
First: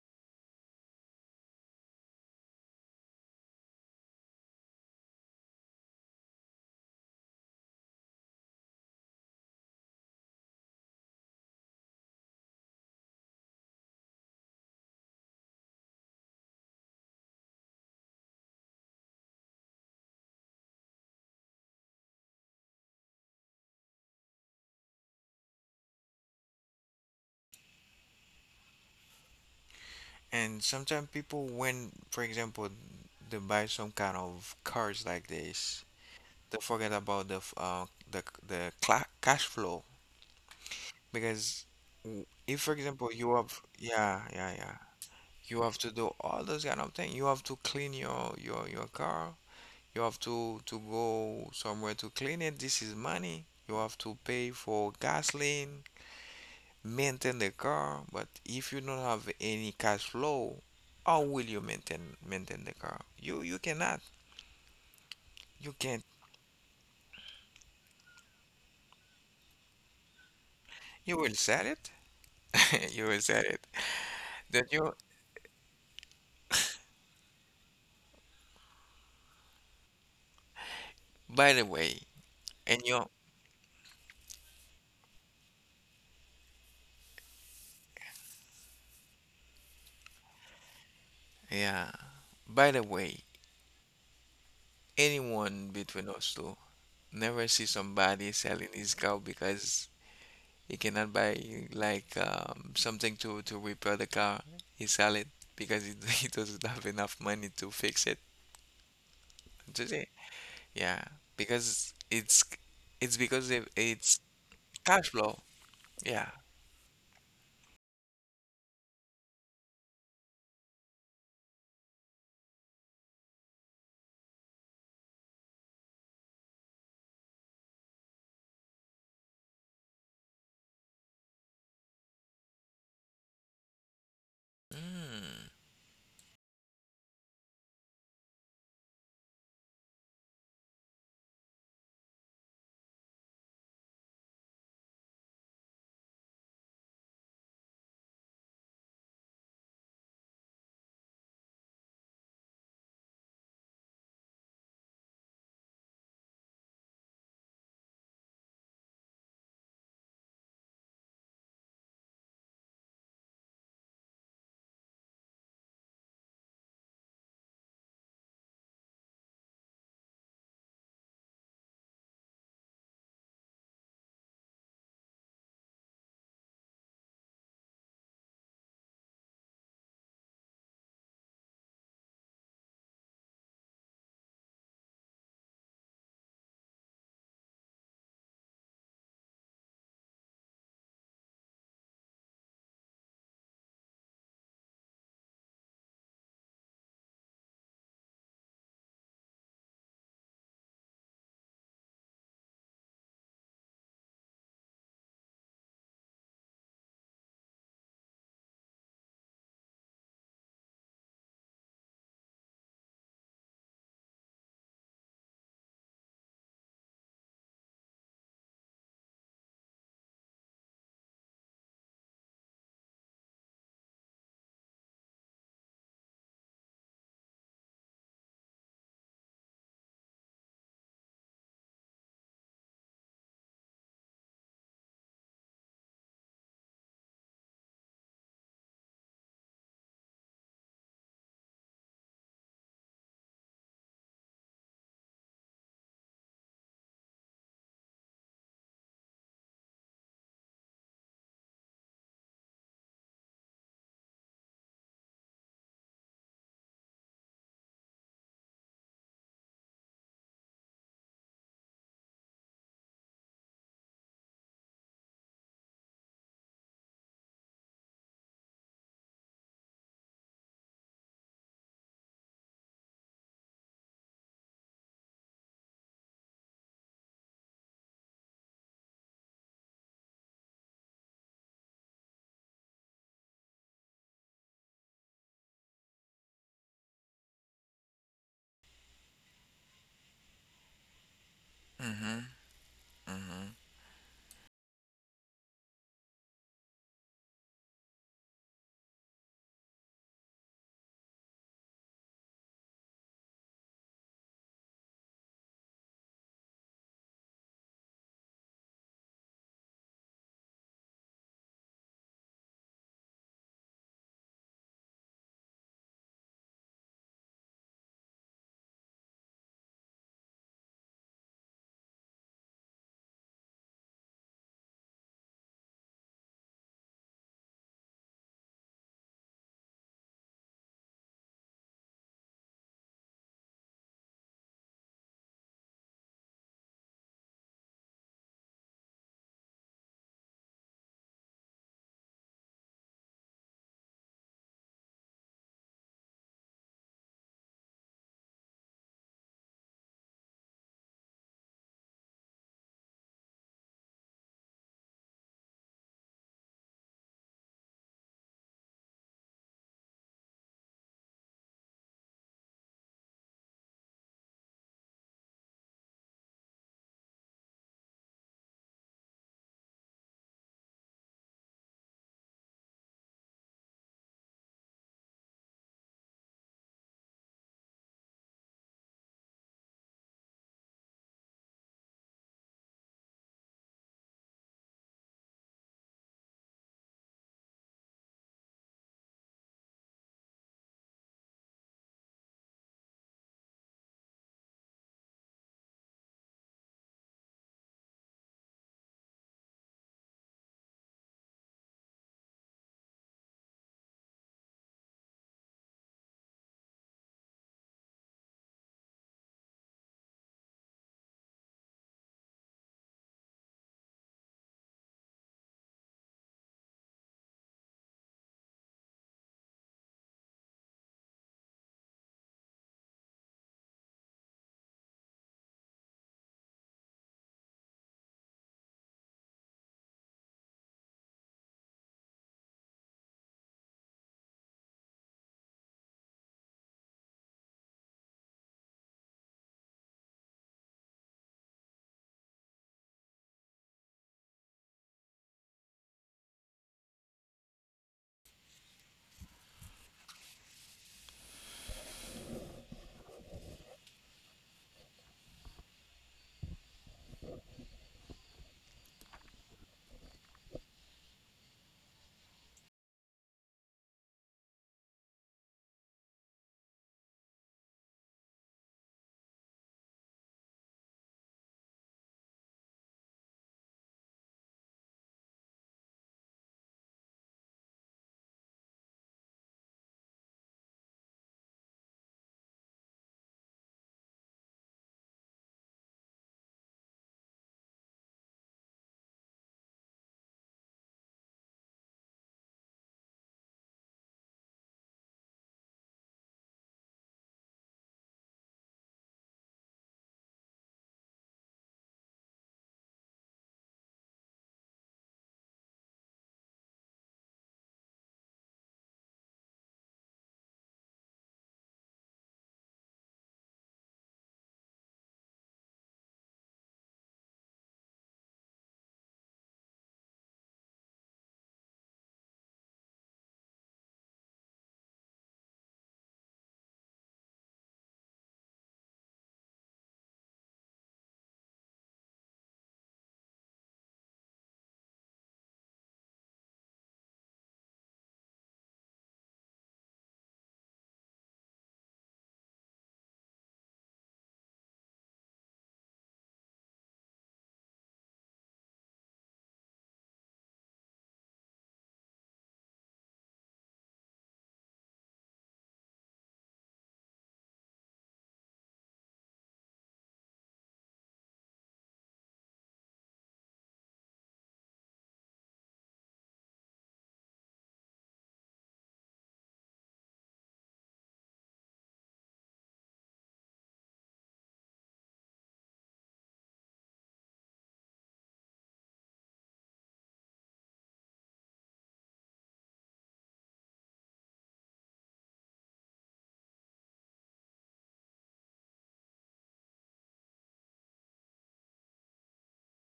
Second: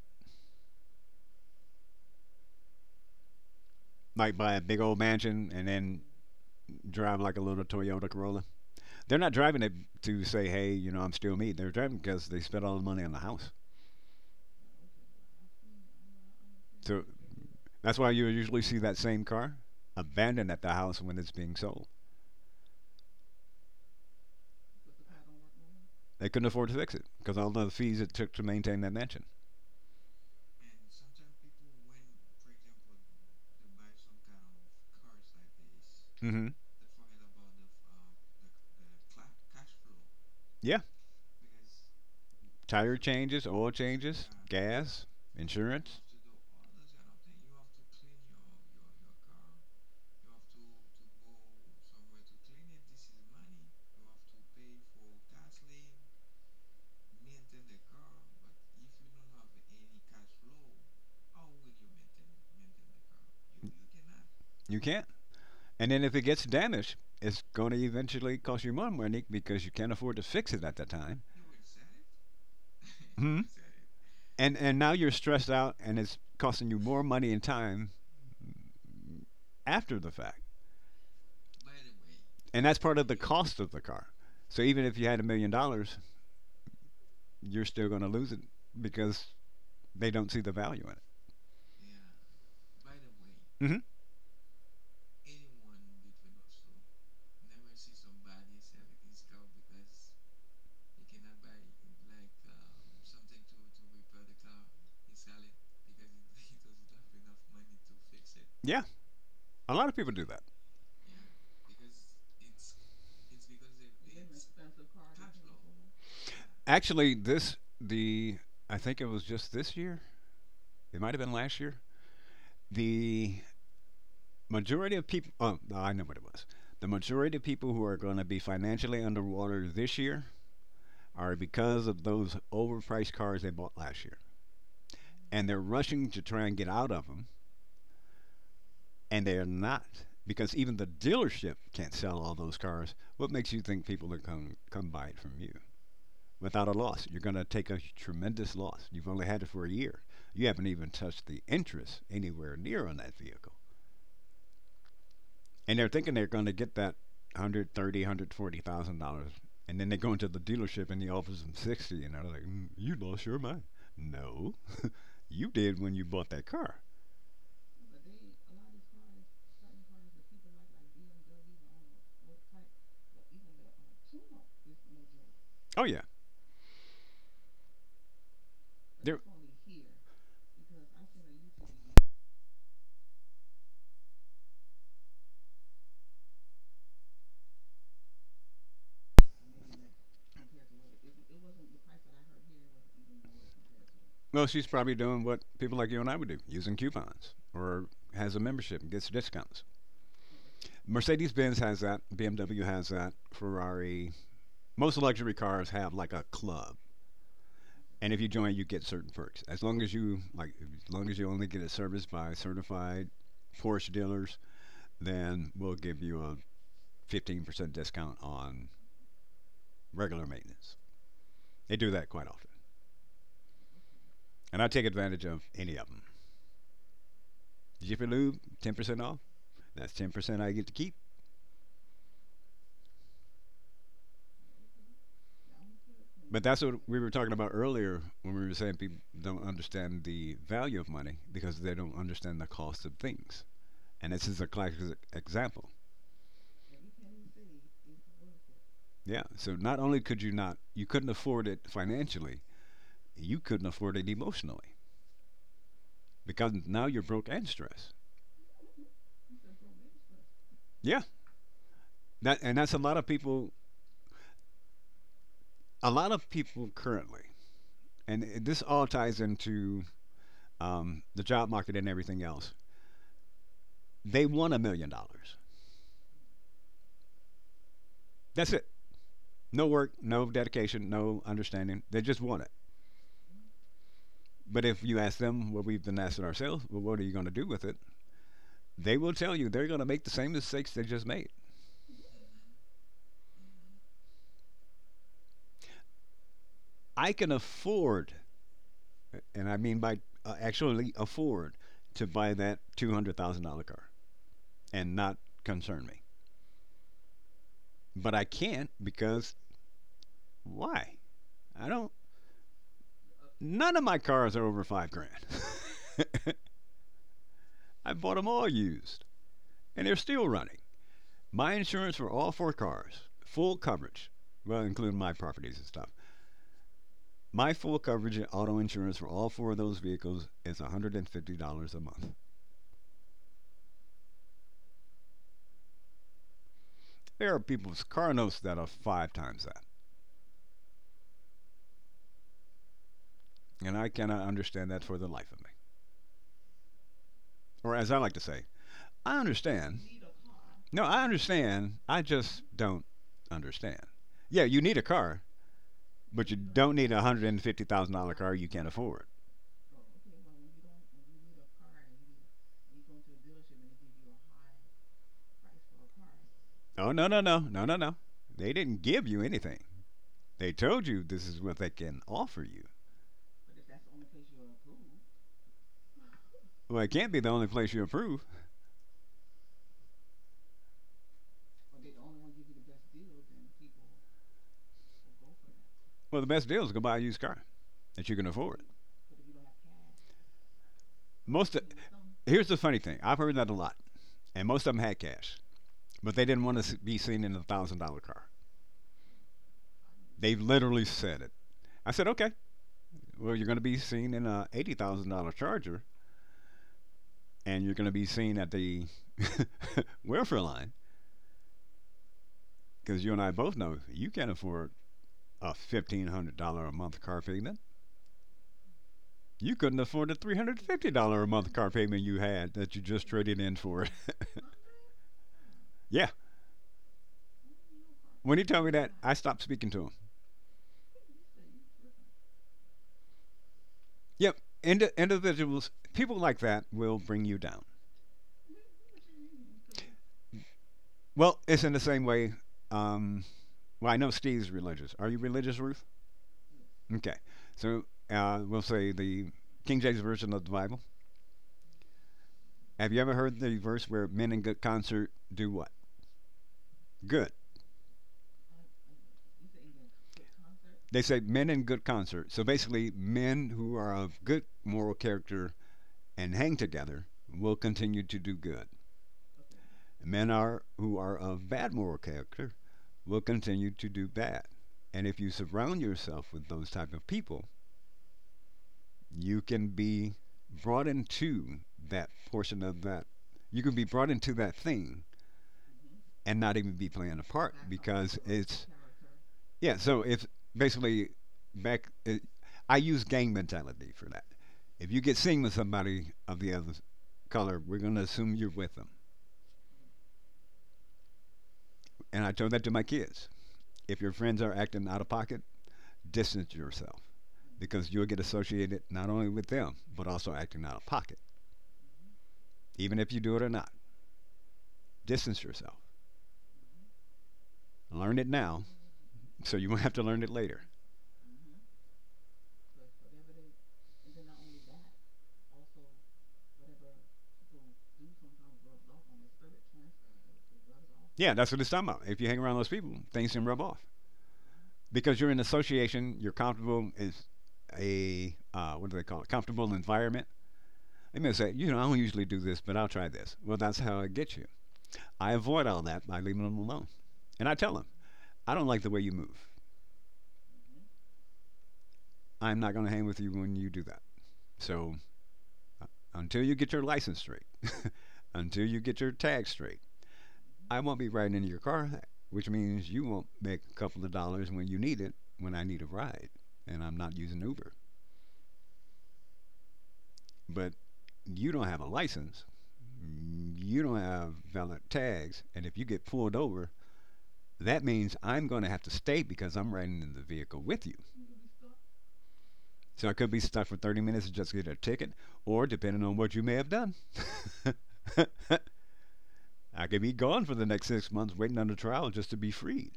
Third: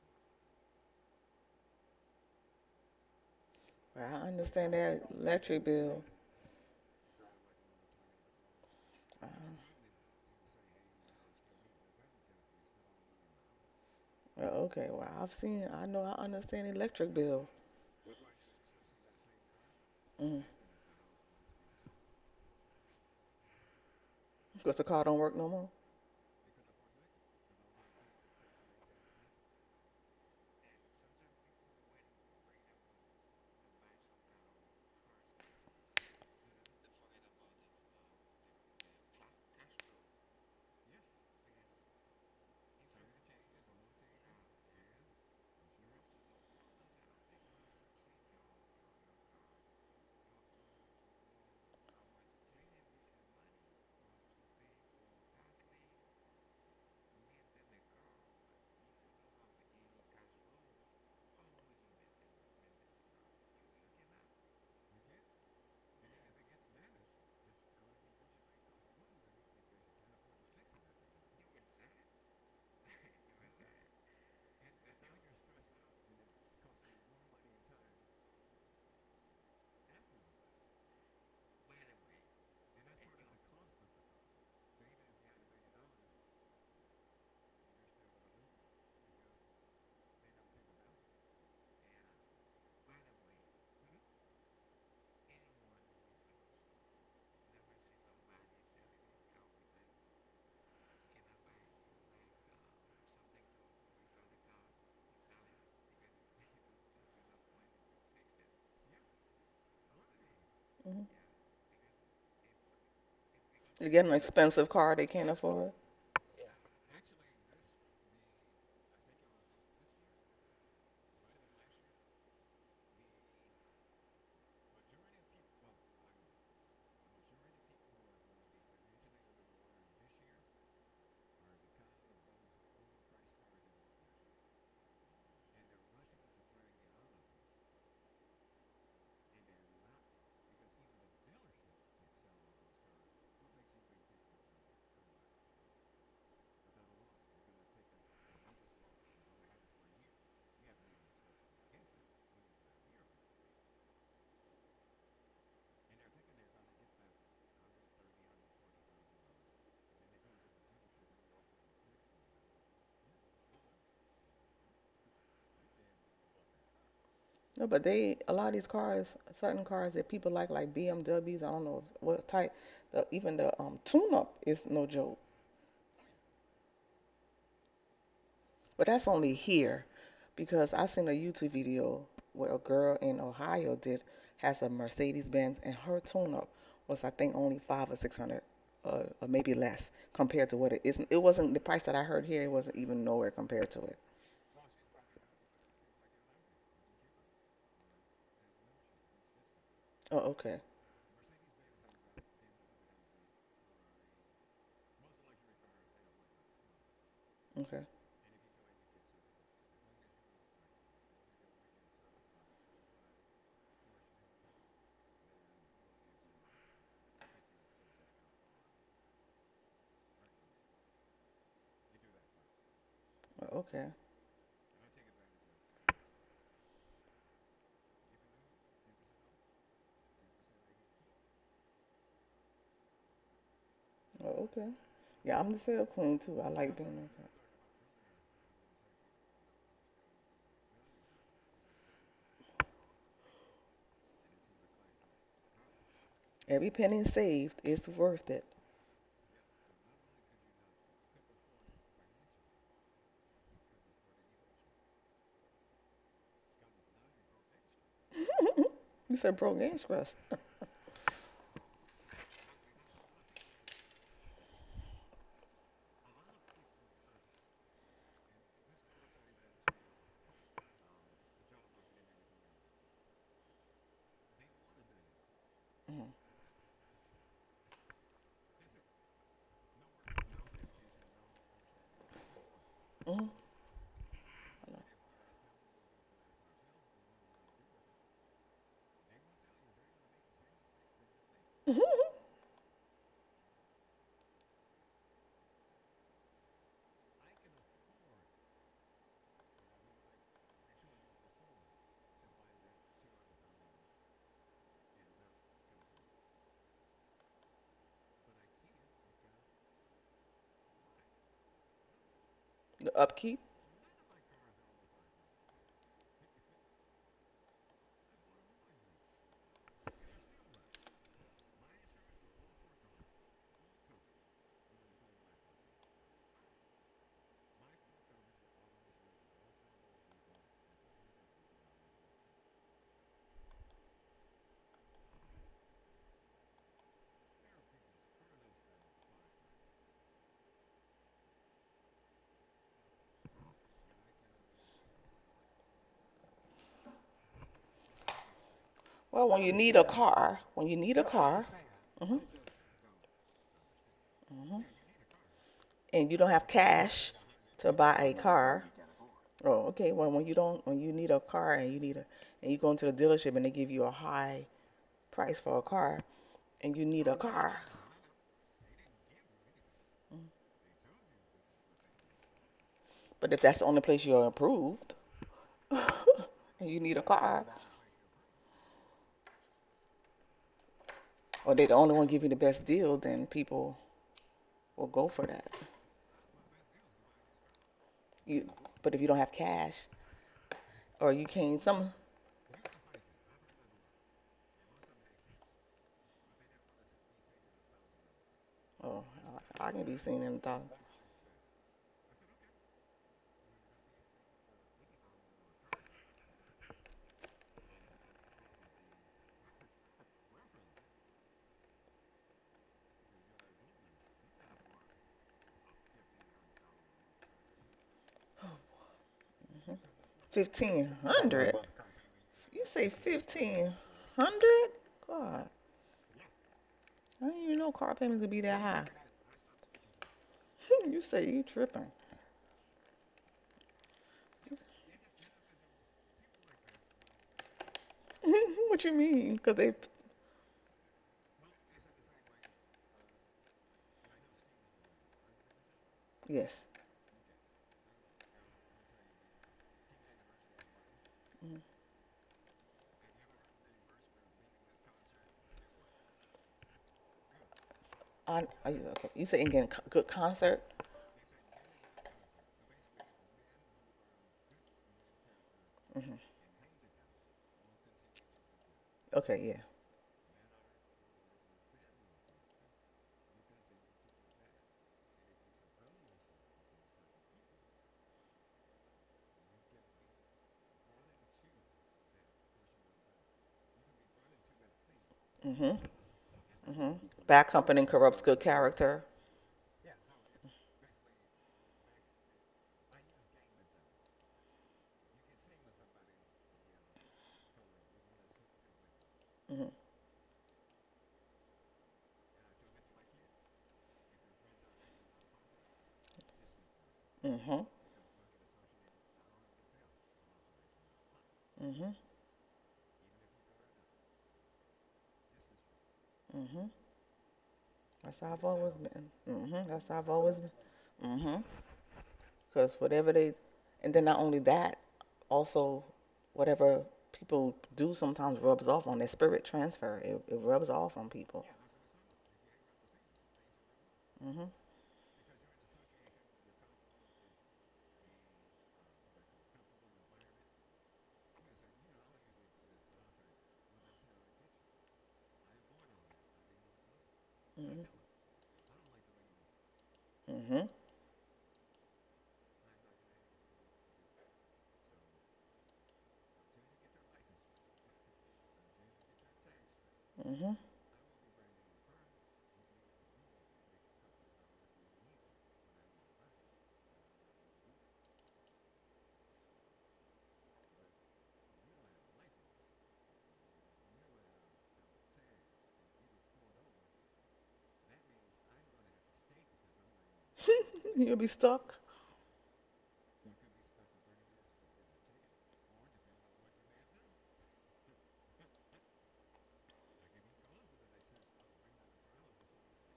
S2: Well, I
S3: Like buy a
S2: understand
S3: big old
S2: that
S3: mansion
S2: electric
S3: and
S2: bill.
S3: then drive like a little Toyota Corolla. They're
S2: Uh,
S3: not driving it to say, hey, you know, I'm still me. They're driving because they spent all the money on the house.
S2: well, okay. Well, I've seen. I know. I understand
S3: So
S2: electric bill.
S3: that's why you usually see that same car
S2: Mm.
S3: abandoned at the house when it's being sold.
S2: Because the car don't work no more.
S3: They couldn't afford to fix it because all the fees it took to maintain that mansion.
S1: And sometimes people, when, for example, they buy some kind of cars like this,
S3: Hmm.
S1: they forget about the cla cash flow
S3: Yeah,
S1: because w- if, for
S3: tire
S1: example, you
S3: changes,
S1: have
S3: oil
S1: yeah
S3: changes,
S1: yeah yeah
S3: gas,
S1: you have to
S3: insurance.
S1: do all those kind of thing. You have to clean your your car. You have to go somewhere to clean it. This is money. You have to pay for gasoline. Maintain the car, but if you don't have any cash flow, how will you maintain the car? You cannot.
S3: You can't.
S1: You
S3: And
S1: can't.
S3: then if it gets damaged, it's going to eventually cost you more money because you can't afford to fix it at the
S1: You
S3: time.
S1: will sell it. You will
S3: hmm
S1: sell it.
S3: And
S1: That
S3: and now
S1: you
S3: you're stressed out, and it's costing you more money and time after the fact.
S1: by the way,
S3: And that's
S1: and
S3: part of
S1: you
S3: the cost of the car. So even if you had $1 million, you're still going to lose it because they don't see the value
S1: yeah, by the way,
S3: in it. Hmm.
S1: anyone between us two never see somebody selling his car because he cannot buy like something to repair the car. He sell it because he, he doesn't have enough money to fix
S3: Yeah, a lot of
S1: it.
S3: people do that.
S1: Yeah,
S2: Mm.
S1: because it's it's because it,
S2: You get an
S1: it's
S2: expensive car they
S1: cash
S2: can't
S1: flow.
S2: afford.
S1: Yeah.
S3: Actually, this the I think it was just this year. It might have been last year. The majority of people. Oh, no, I know what it was. The majority of people who are going to be financially underwater this year are because of those overpriced cars they bought last year. And
S1: Mm.
S3: they're rushing to try and get out of them, and they're not, because even the dealership can't sell all those cars. What makes you think people are come buy it from you without a loss? You're going to take a tremendous loss. You've only had it for a year. You haven't even touched the interest anywhere near on that vehicle, and they're thinking they're going to get that 130, thousand, $140,000, and then they go into the dealership and the offers them 60, and they're like, "You lost your mind." No, you did when you bought that car.
S2: No, but they a lot of these cars, certain cars that people like, BMWs. I don't know what type. Even the tune-up is no joke.
S3: Oh yeah,
S2: But that's
S3: there.
S2: only here because I seen a YouTube video where a girl in Ohio did has a Mercedes Benz and her tune up was I think only five or six hundred, or maybe less compared to what it is. It wasn't the price that I heard here. It wasn't even nowhere compared to it.
S3: Well, she's probably doing what people like you and I would do, using coupons or has a membership and gets discounts.
S2: Oh, okay,
S3: Mercedes Benz has that, BMW has that, Ferrari. Most luxury cars have like a club.
S2: okay,
S3: And if you join, you get certain perks. As long as you only get it serviced by certified Porsche dealers, then we'll give you a 15% discount on regular maintenance. They do that quite often,
S2: oh, okay,
S3: and I take advantage of any of them. Jiffy Lube, 10% off. That's 10% I get to keep.
S2: oh, okay. Yeah, I'm the sale queen too.
S3: But
S2: I
S3: that's
S2: like
S3: what
S2: doing
S3: we were
S2: that.
S3: talking about earlier when we were saying people don't understand the value of money because they don't understand the cost of things. And this is a classic example.
S2: Every penny saved is worth it.
S3: Yeah. So not only could you not, you couldn't afford it financially, you couldn't afford it emotionally because now you're broke and stressed.
S2: You said broke and scrubs.
S3: Yeah, that's a lot of people. A lot of people currently, and this all ties into the job market and everything else. They want $1 million.
S2: Mm-hmm.
S3: That's it. No work, no dedication, no understanding. They just want it. But
S2: Mm-hmm.
S3: if you ask them what we've been asking ourselves, well, what are you going to do with it? They will tell you they're going to make the same mistakes they just made.
S1: Mm-hmm. Mm-hmm.
S3: I can afford, and I mean by actually afford, to buy that $200,000 car and not concern me. But I can't because why? I don't.
S2: The upkeep.
S3: None of my cars are over 5 grand. I bought them all used, and they're still running. My insurance for all four cars, full coverage, well, including my properties and stuff. My full coverage and auto insurance for all four of those vehicles is $150 a month. There are people's car notes that are five times that, and I cannot understand that for the life of me. Or as I like to say, I
S2: Well,
S3: understand.
S2: when you
S3: No,
S2: need
S3: I
S2: a car,
S3: understand. I
S2: hmm
S3: just don't understand. Yeah, you
S2: hmm
S3: need a car,
S2: and you
S3: but
S2: don't
S3: you
S2: have
S3: don't need a
S2: cash
S3: hundred and fifty
S2: to
S3: thousand
S2: buy
S3: dollar
S2: a
S3: car you
S2: car.
S3: can't afford.
S2: Oh, okay. Well, when you don't, when you need a car and and you go into the dealership and they give you a high price for a car, and you
S3: Oh, no,
S2: need
S3: no,
S2: a
S3: no,
S2: car,
S3: no, no, no. They didn't give you anything. They told you this is what they can offer you.
S2: but if that's the only place you're approved, and
S3: Well,
S2: you
S3: it
S2: need a
S3: can't be the only
S2: car,
S3: place you approve.
S2: or they're the only one giving you the best deal, then people will go for that.
S3: Well, the best deal is go buy a used car that you can
S2: You,
S3: afford.
S2: but if you don't have cash, or you
S3: Most of,
S2: can't, some,
S3: here's the funny thing. I've heard that a lot, and most of them had cash, but they didn't want to be seen in $1,000 car.
S2: oh, I can be seen
S3: They
S2: in
S3: have
S2: the dollar.
S3: literally said it. I said, okay, well, you're going to be seen in a $80,000 Charger and you're going to be seen at the welfare line because you and I both know you can't afford a $1,500 a month car payment. You couldn't afford the three hundred fifty
S2: Fifteen
S3: dollar a month
S2: hundred?
S3: car payment you had
S2: You
S3: that you
S2: say
S3: just traded in
S2: fifteen
S3: for it.
S2: hundred? God,
S3: Yeah,
S2: I didn't even know car payments could
S3: when he
S2: be that
S3: told me
S2: high.
S3: that, I stopped speaking to him.
S2: You say you tripping?
S3: Yep. Individuals, people like that will bring you down.
S2: What you mean? 'Cause they
S3: Well, it's in the same way. Um, well, I know Steve's religious. Are you religious, Ruth?
S2: yes.
S3: Okay, so we'll say the King James version of the Bible.
S2: Mm.
S3: Have you ever heard the verse where men in good concert do what? Good.
S2: I, okay. You say getting good concert?
S3: They say men in good concert. So basically, men who are of good moral character and
S2: Hmm.
S3: hang together will continue to do good.
S2: Okay,
S3: Men are who are of bad moral character will continue to do bad. And if you surround yourself with those type of people, you can be brought into that portion of that. You can be brought into that thing
S2: yeah. Mhm.
S3: and not even be
S2: Mhm.
S3: playing a
S2: Bad
S3: part
S2: company
S3: because
S2: corrupts good
S3: it's.
S2: character.
S3: Yeah. So it's basically back, it, I use gang mentality for that. If you get seen with somebody of the other color, we're going to assume you're with them.
S2: Mhm.
S3: And I told that to my kids. If your friends are acting out of pocket, distance yourself,
S2: Mhm.
S3: because you'll get associated not only with them but also acting out of pocket,
S2: Mhm.
S3: even if you do it or not. Distance yourself.
S2: Mhm.
S3: Learn
S2: That's
S3: it
S2: how I've
S3: now,
S2: always been.
S3: so
S2: Mhm.
S3: you won't
S2: That's
S3: have
S2: how
S3: to
S2: I've
S3: learn it
S2: always been.
S3: later.
S2: Mhm. Because whatever they, and then not only that, also whatever people do sometimes rubs off on their spirit transfer. It rubs off on
S3: Yeah,
S2: people.
S3: that's what it's talking about. If you hang around those people, things can rub off,
S2: Mm. Mhm.
S3: because you're in association, you're comfortable is a what do they call it? Comfortable environment. They may say, I don't usually do this, but I'll try this. Well, that's how I get you. I avoid all that by leaving them alone, and I
S2: Mm.
S3: tell them,
S2: Mm.
S3: I don't like the way you move.
S2: Mhm. Mm.
S3: I'm not going to hang with you when you do that. So until you get your license straight, until you get your tag straight,
S2: Mhm. Mhm.
S3: I won't be riding into your car, which means you won't make a couple of dollars when you need it, when I need a ride, and I'm not using Uber. But you don't have a license, you don't have valid tags, and if you get pulled over, that means I'm going to have to stay because I'm riding in the vehicle with you.
S2: You'll be stuck.
S3: So I could be stuck for 30 minutes and just get a ticket, or depending on what you may have done, I could be gone for the next 6 months waiting on a trial just to be freed.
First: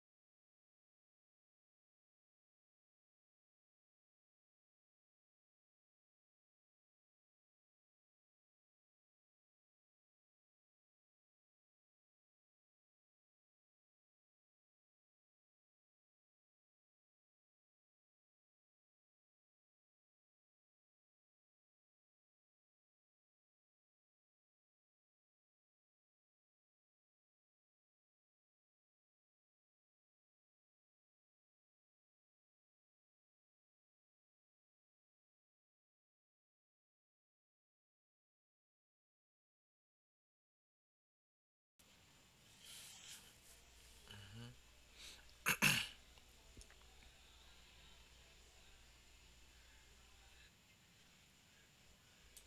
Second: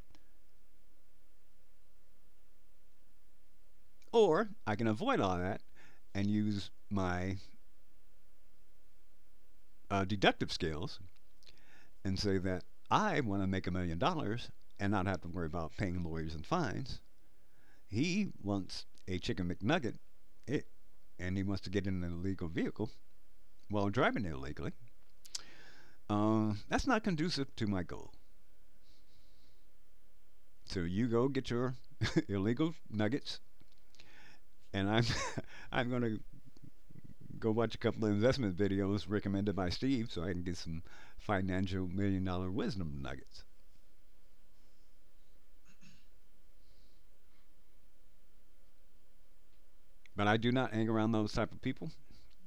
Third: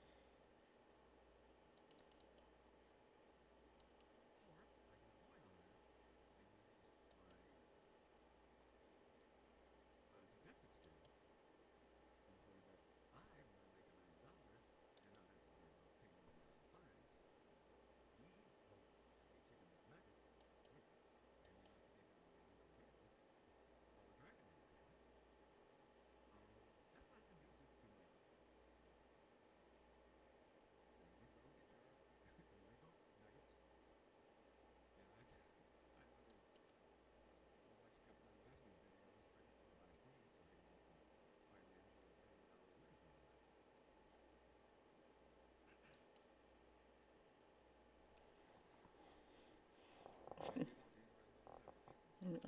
S3: Or I can avoid all that and use my deductive skills and say that I want to make $1 million and not have to worry about paying lawyers and fines. He wants a chicken McNugget, it, and he wants to get in an illegal vehicle while driving it illegally. That's not conducive to my goal. So you go get your illegal nuggets, and I'm I'm gonna go watch a couple of investment videos recommended by Steve, so I can get some financial $1 million wisdom nuggets. But I do not hang around those type of people,
S2: Mm.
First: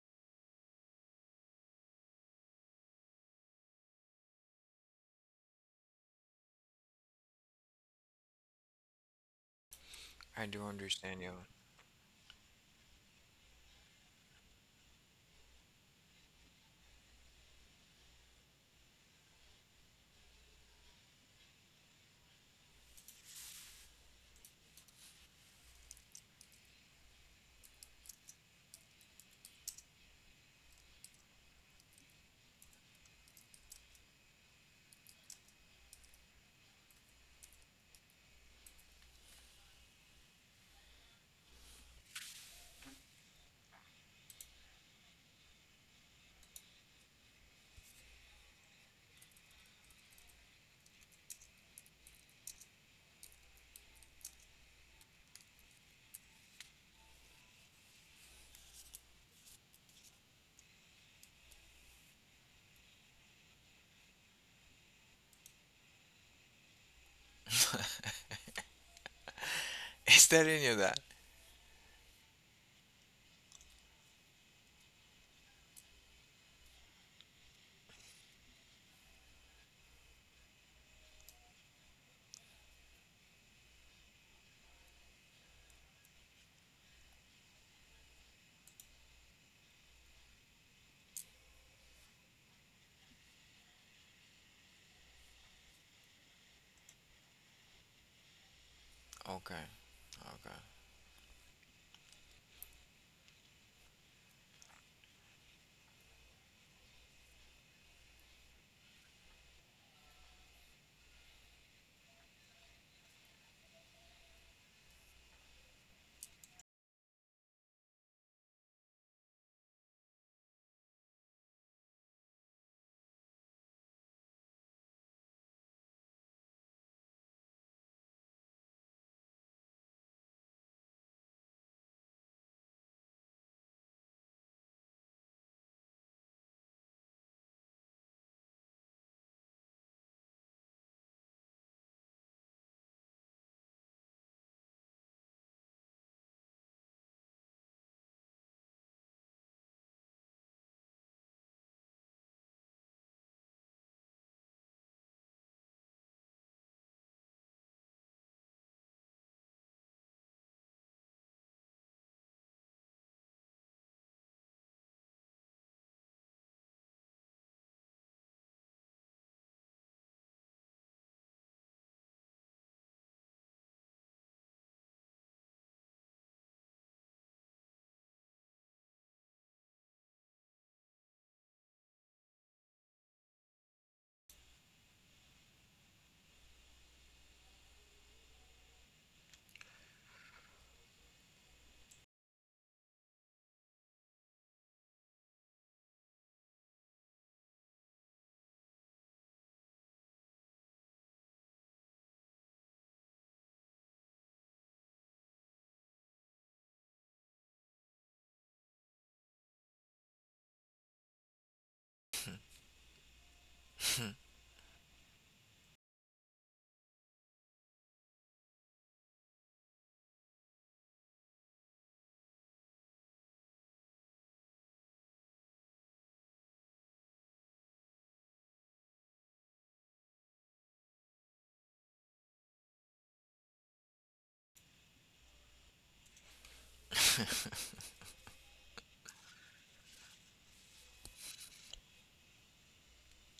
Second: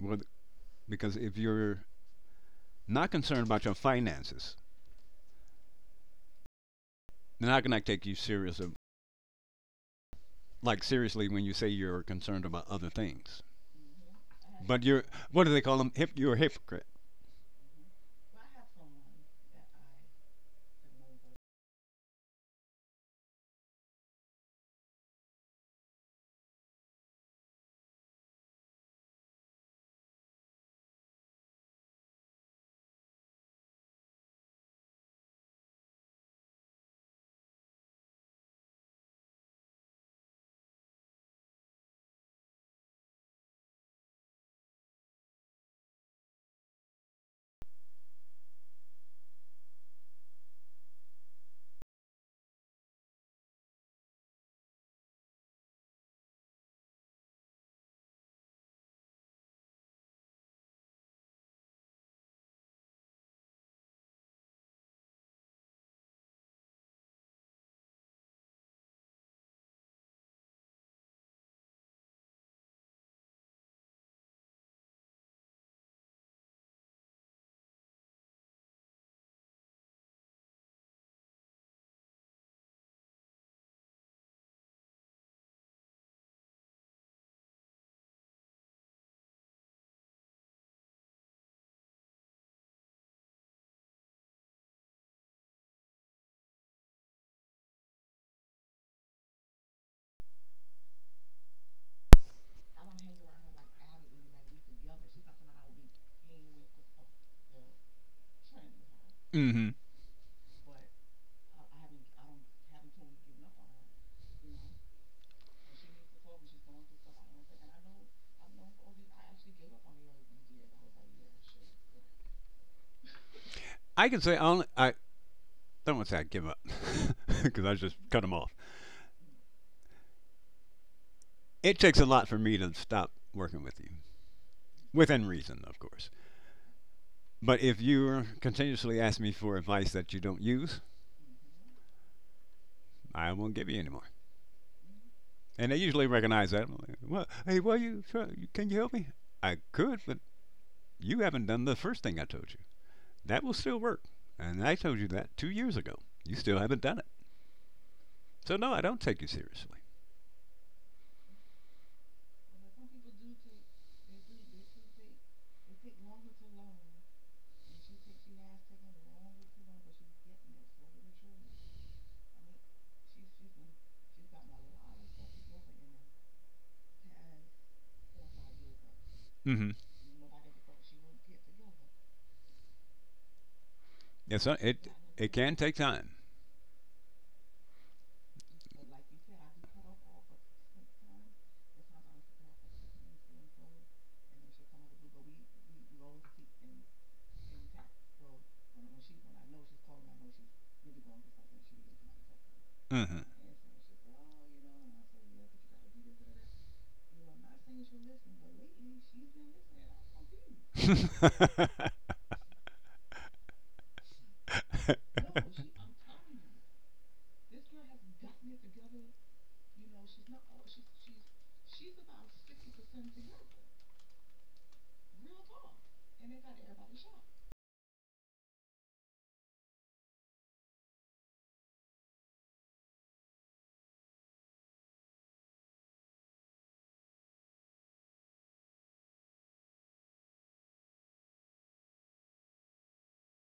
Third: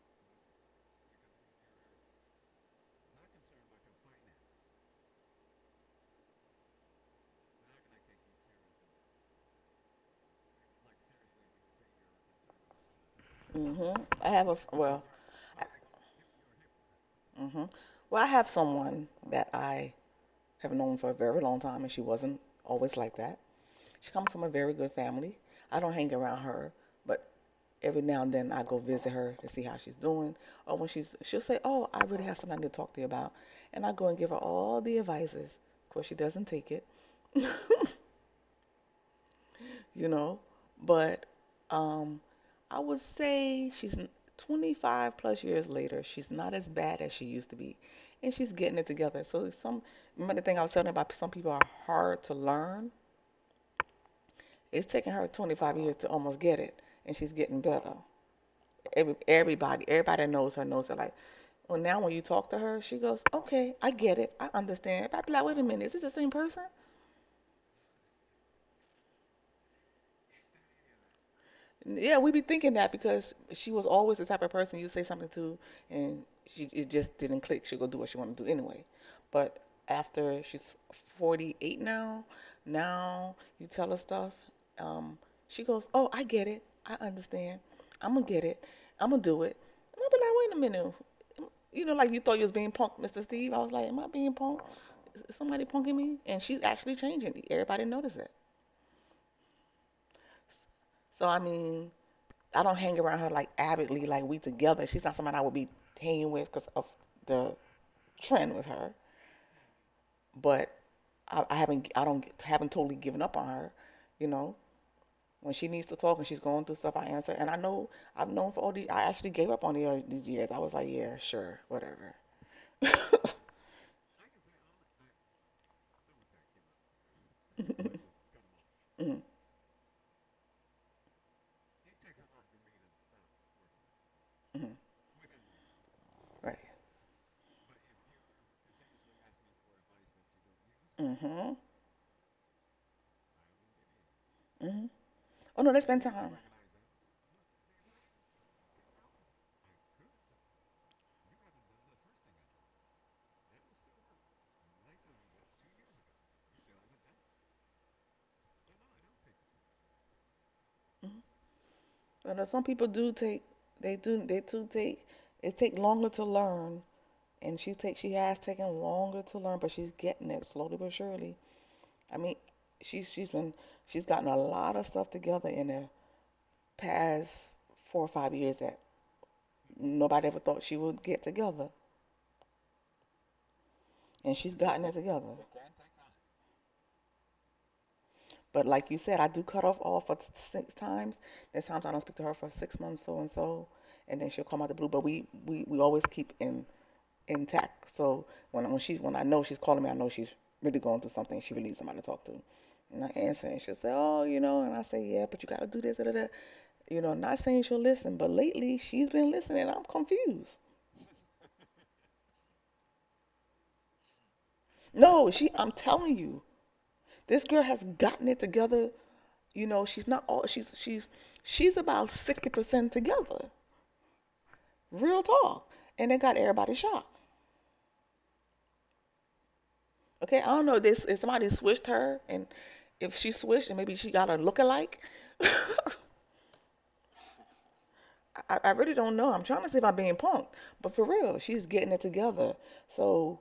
S3: well, because if you're not concerned about your finances, they're not gonna take you serious of
S1: I do
S3: like
S1: understand
S3: seriously
S1: you.
S3: when you say you're concerned about other things.
S2: Mhm. I have a
S3: But
S2: well.
S3: you're What do they call them? You're a hypocrite.
S2: Mm. Mhm. Well, I have someone that I have known for a very long time, and she wasn't always like that. She comes from a very good family. I don't hang around her, but every now and then I go visit her to see how she's doing. Or she'll say, "Oh, I really have something I need to talk to you about," and I go and give her all the advices. Of course, she doesn't take it, you know. But um, I would say she's 25 plus years later. She's not as bad as she used to be, and she's getting it together. So some remember the thing I was telling you about some people are hard to learn. It's taken her 25 years to almost get it, and she's getting better. Every everybody, everybody knows her like Well, now when you talk to her, she goes, "Okay, I get it. I understand." I'd be like, "Wait a minute, is this the same person?"
S1: Is telling you that.
S2: Yeah, we be thinking that because she was always the type of person you say something to, and she it just didn't click. She'll go do what she want to do anyway. But after she's 48 now, now you tell her stuff. um, she goes, "Oh, I get it. I understand. I'm gonna get it. I'm gonna do it." And I'll be like, "Wait a minute." You know, like you thought you was being punked, Mr. Steve. I was like, "Am I being punked? Is somebody punking me?" And she's actually changing. Everybody notices it.
S1: Okay.
S2: So I mean, I don't hang around her like avidly, like we together. She's not someone I would be hanging with because of the trend with her.
S3: Mm-hmm.
S2: But I haven't, I don't, haven't totally given up on her. You know, when she needs to talk and she's going through stuff, I answer. And I've known for all these. I actually gave up on these years. I was like, yeah, sure, whatever. Mm,
S3: I can say I don't want to say I give up because I just cut them off.
S2: mm,
S3: It takes a lot for me to stop working with you,
S2: mm.
S3: within reason, of course.
S2: Right.
S3: But if you continuously ask me for advice that you don't use,
S2: Hmm, hmm.
S3: I won't give you any more.
S2: Oh
S3: And
S2: no,
S3: they
S2: they spend
S3: usually
S2: time.
S3: recognize that. I'm like, well, hey, well, you try, can you help me? I could, but you haven't done the first thing I told you. That will still work, and I told you that 2 years ago. You still haven't done it. So no, I don't take you seriously.
S2: Mm-hmm. Some people do take, they do take, it take longer to learn, and she has taken longer to learn, but she's getting it slowly but surely. I mean, she's she's been she's gotten a lot of stuff together in the past 4 or 5 years that
S3: Mm-hmm.
S2: nobody ever thought she would get together, and
S3: It's
S2: she's
S3: not,
S2: gotten
S3: it
S2: it
S3: it
S2: together.
S3: can take time.
S2: But like you said, I do cut off all for six times. There's times I don't speak to her for 6 months, so and so, and then she'll come out the blue. But we always keep in intact. So when I know she's calling me, I know she's really going through something. She really needs somebody to talk to. And I
S3: Mm-hmm.
S2: answer, and she'll say, "Oh, you know," and I say, "Yeah, but you got to do this." Da, da, da. You know, not saying she'll listen, but lately she's been listening. I'm confused.
S1: Okay.
S2: No, she. I'm telling you, this girl has gotten it together. You know, she's not all. She's about 60% together. Real talk. And it got everybody shocked. Okay, I don't know if this if somebody switched her, and if she switched, and maybe she got a lookalike. I really don't know. I'm trying to see if I'm being punked, but for real, she's getting it together. So,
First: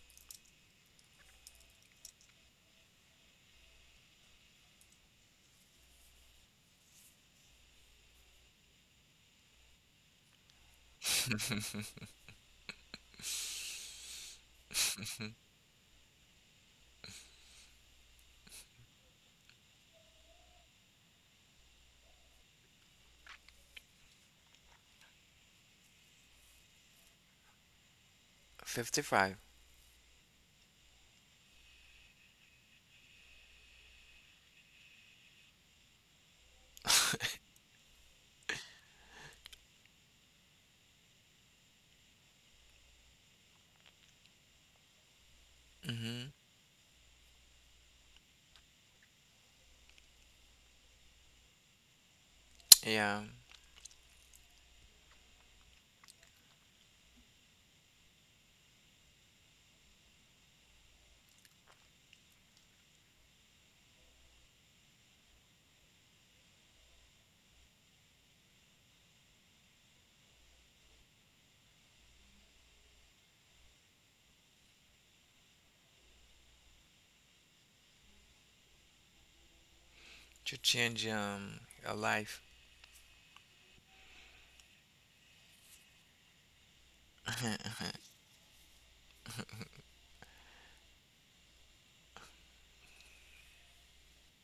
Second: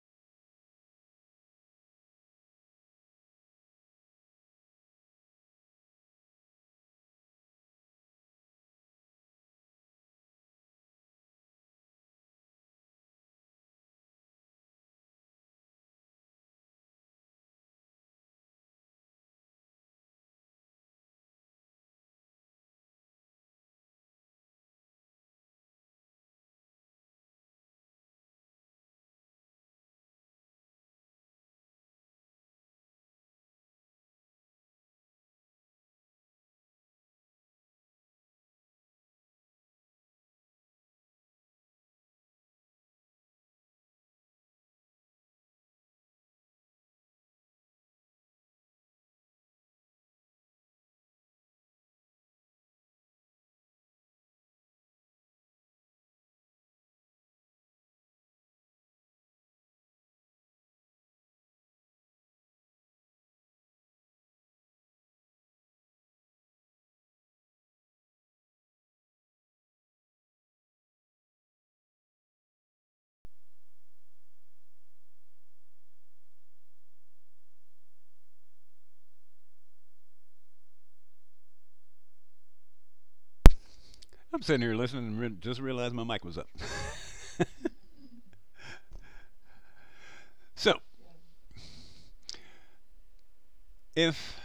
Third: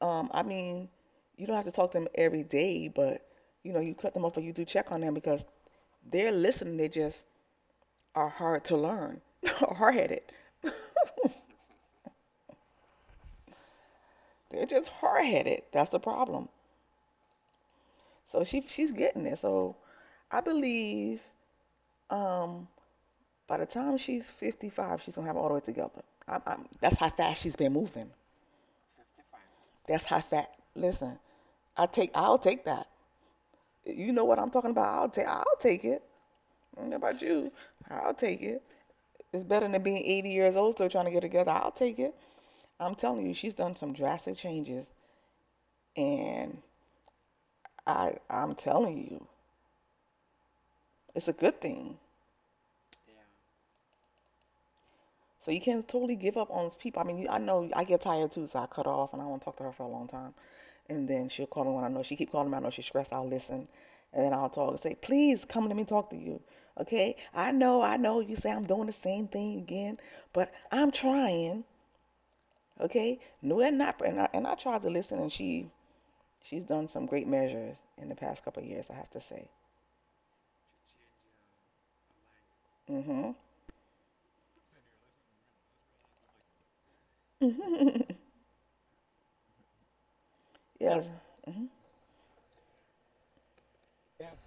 S2: I mean, you don't have to talk to them every day, but you cut them off or you do check on them because they're listening. They just are hard to learn, hard-headed. They're just hard-headed. That's the problem. So she's getting it. So I believe um by the time she's 55, she's gonna have all the way together. That's how fast she's been moving.
S1: 55.
S2: That's how fast. Listen, I'll take that. You know what I'm talking about? I'll take it. I don't know about you. I'll take it. It's better than being 80 years old still trying to get together. I'll take it. I'm telling you, she's done some drastic changes,
S1: Mm-hmm.
S2: and I'm telling you, it's a good thing.
S1: Yeah.
S2: So you can't totally give up on people. I mean, I know I get tired too, so I cut off and I don't talk to her for a long time. And then she'll call me when I know she keep calling me. I know she's stressed. I'll listen, and then I'll talk and say, "Please come let me talk to you." Okay? I know, I know. You say I'm doing the same thing again, but I'm trying. Okay? No, and not. And I tried to listen, and she's done some great measures in the past couple of years. I have to say.
S1: To change your life.
S2: Hmm.
S3: I'm sitting here listening and just realized my mic was up. So,
S2: Yes. Hmm.
S3: if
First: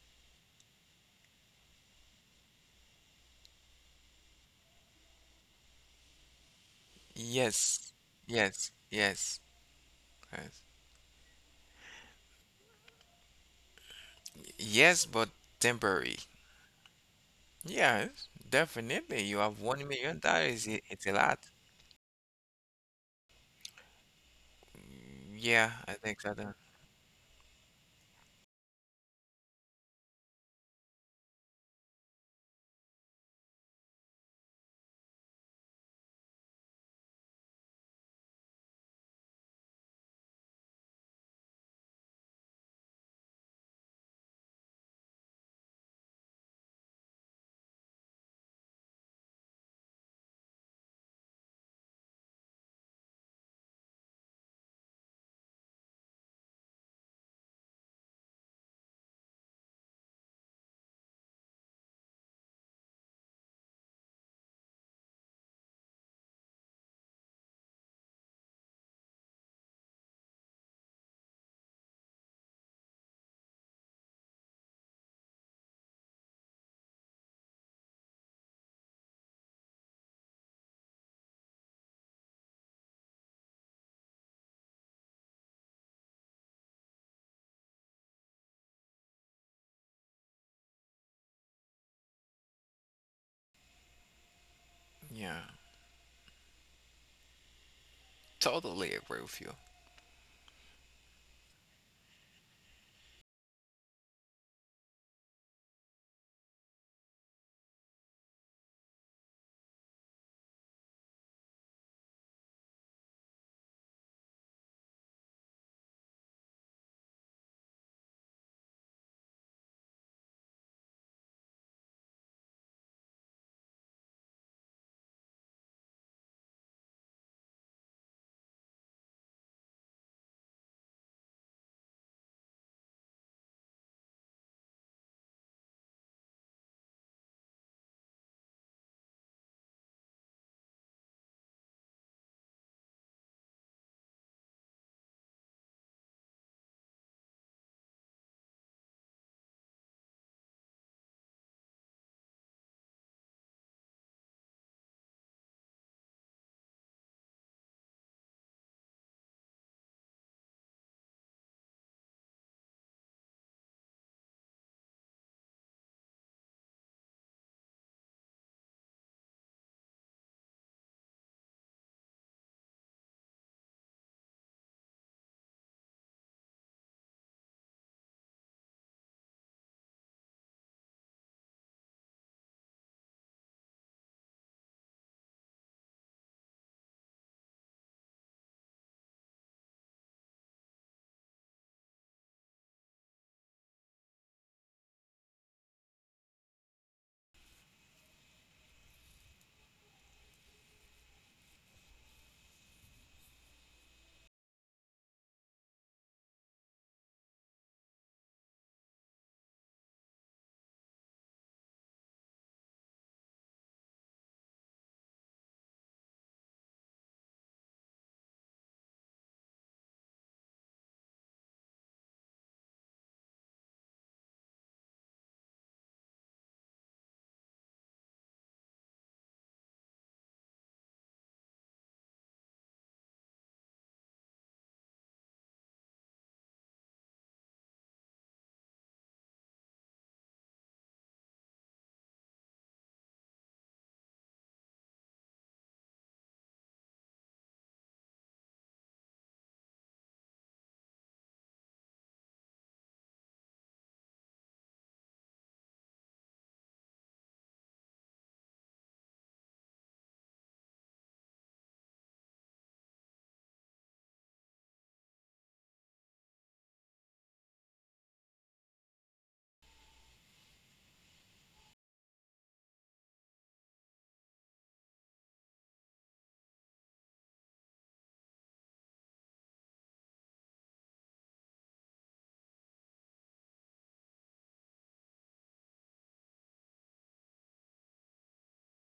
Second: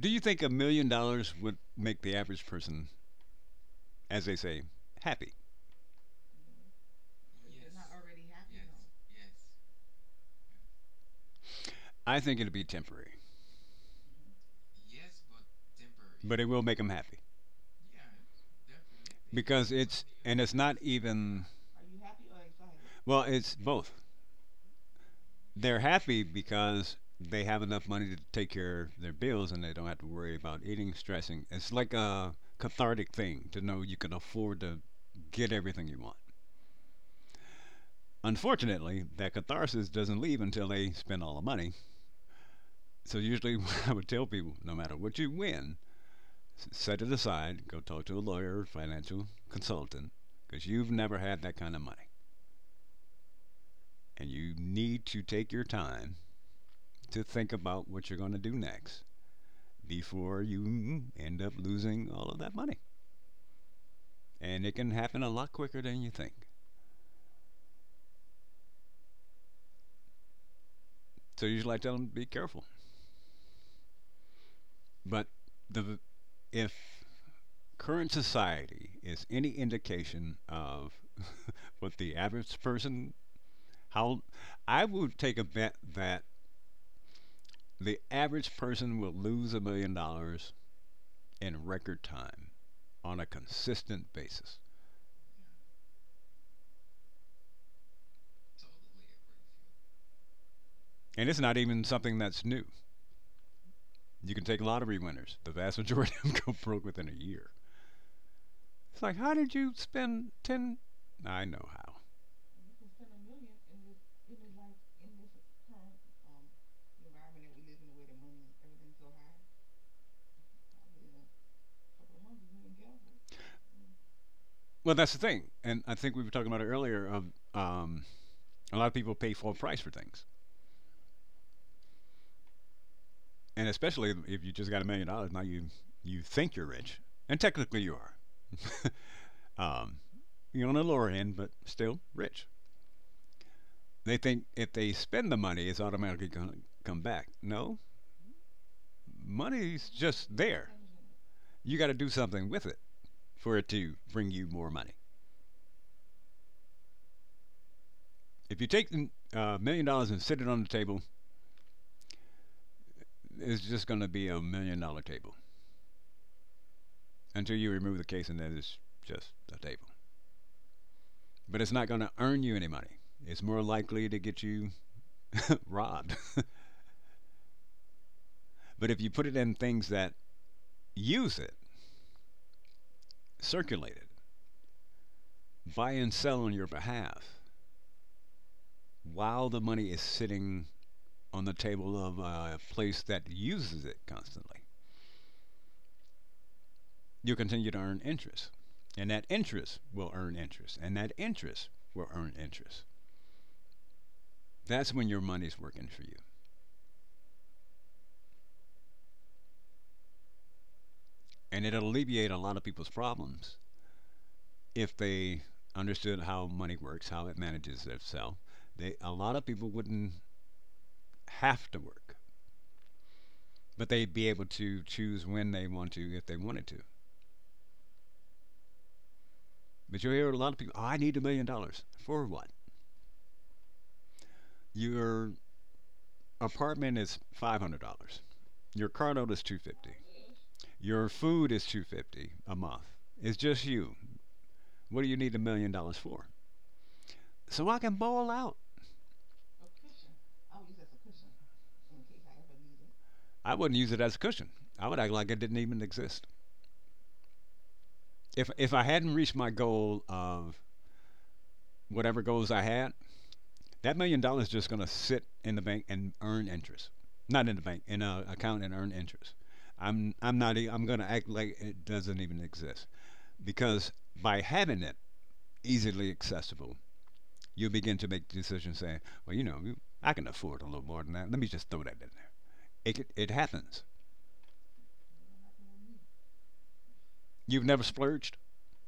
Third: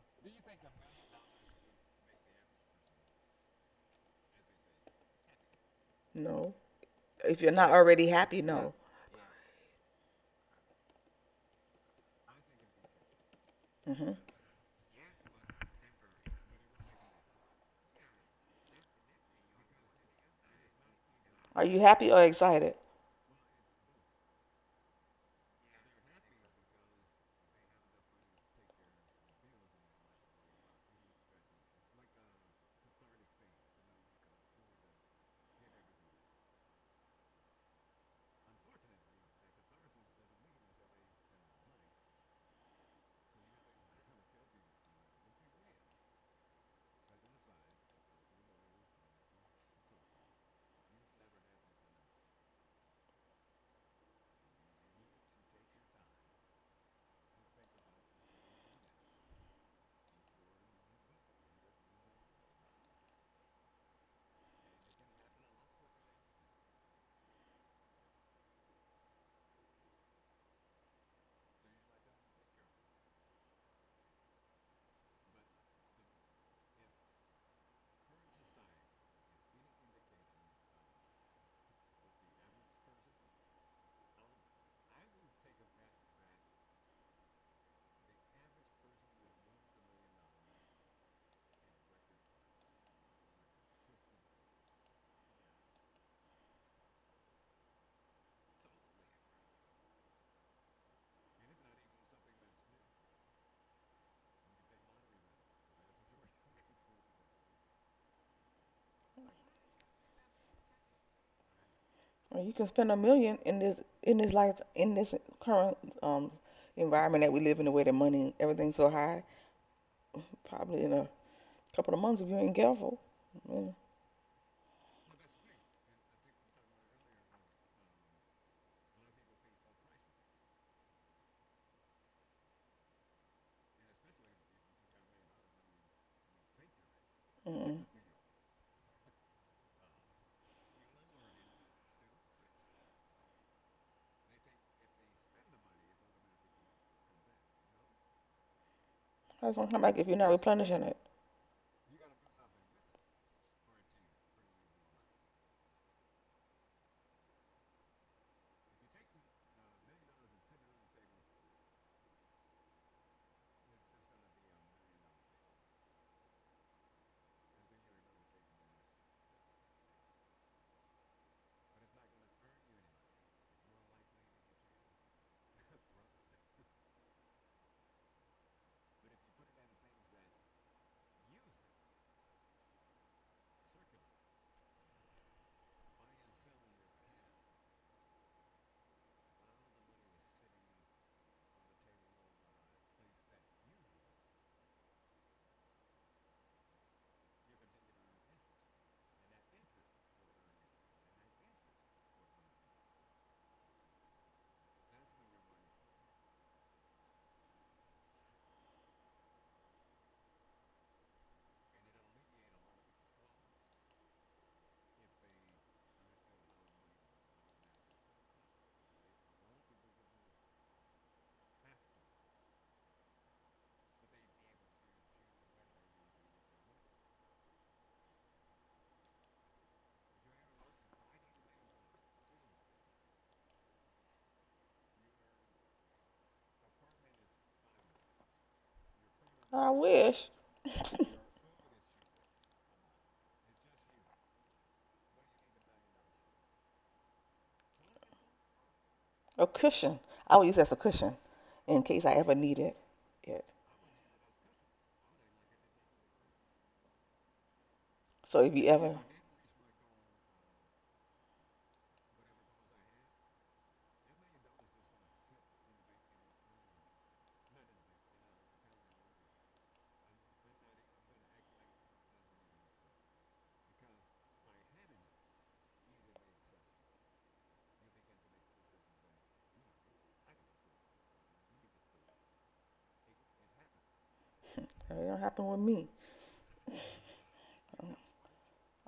S3: do you think $1 million would make the average person, as they say, happy?
S2: No. If you're not
S1: Yes.
S2: already happy, no.
S1: Yes. Yes. Yes.
S3: I think it'd be temporary,
S2: Hmm.
S1: Yes, but temporary.
S3: but it will make them happy
S1: Yes, definitely. You have
S3: because
S1: one
S3: it's
S1: million
S3: and it's
S1: dollars.
S3: not
S1: I- It's a lot.
S3: even
S2: Are you happy or excited?
S3: well, it's both.
S1: Yeah,
S3: They're
S1: I think
S3: happy
S1: so. Then.
S3: because they have enough money to take care of their bills, and they don't have to worry about eating, stressing. It's like a cathartic thing to know you can afford to get everything you want. Unfortunately, that catharsis doesn't leave until they spend all the money. So usually, what I would tell people: no matter what you win, set it aside, go talk to a lawyer or financial consultant because you've never had that kind of money, and you need to take your time to think about what you're going to do next before you end up losing all of that money. And it can happen a lot quicker than you think. So usually I tell them be careful. But the if current society is any indication of what the average person how I would take a bet that the average person will lose $1 million in record time on a consistent basis.
S1: Yeah. Totally agree with you.
S3: And it's not even something that's new. You can take lottery winners. The vast majority of them go broke within a year. It's like, how did you spend ten? I know how.
S2: Well, you can spend a million in this life in this current um environment that we live in, the way that money everything's so high. Probably in a couple of months if you ain't careful. Mm,
S3: Well, that's the thing, and I think we were talking about it earlier. Of um, a lot of people pay full price for things, and especially if you just got $1 million, now you think you're rich, and
S2: mm.
S3: technically you are. um, you're on the lower end, but still rich. They think if they spend the money, it's automatically going to come back. No,
S2: That's gonna come
S3: money's
S2: back if you're not
S3: just there.
S2: replenishing it.
S3: You got to do something with it for it to bring you more money. If you take a $1 million and sit it on the table, it's just going to be $1 million table until you remove the case, and then it's just a table. But it's not going to earn you any money. It's more likely to get you robbed. But if you put it in things that use it, circulate it, buy and sell on your behalf, while the money is sitting on the table of a place that uses it constantly, you'll continue to earn interest. And that interest will earn interest. And that interest will earn interest. That's when your money's working for you. And it'd alleviate a lot of people's problems if they understood how money works, how it manages itself. They A lot of people wouldn't have to work, but they'd be able to choose when they want to if they wanted to. But you hear a lot of people, oh, I need $1 million for what? Your apartment is $500. Your car note is two hundred
S2: I
S3: fifty.
S2: wish
S3: dollars. Your food is $250 a month. It's just you. What do you need $1 million for? So I can bowl out.
S2: a cushion. I would use that as a cushion in case I ever needed it. Yeah.
S3: I wouldn't use it as a cushion. I would act like it didn't even exist.
S2: So
S3: if
S2: if you
S3: if I
S2: ever,
S3: hadn't reached my goal of whatever goals I had, that $1 million is just going to sit in the bank and earn interest. Not in the bank, in an account and earn interest. I'm not e- I'm going to act like it doesn't even exist because by having it easily accessible, you begin to make decisions saying, well, I can afford a little more than that. Let me just throw that in there. It happens.
S2: it don't happen with me.
S3: You've never splurged.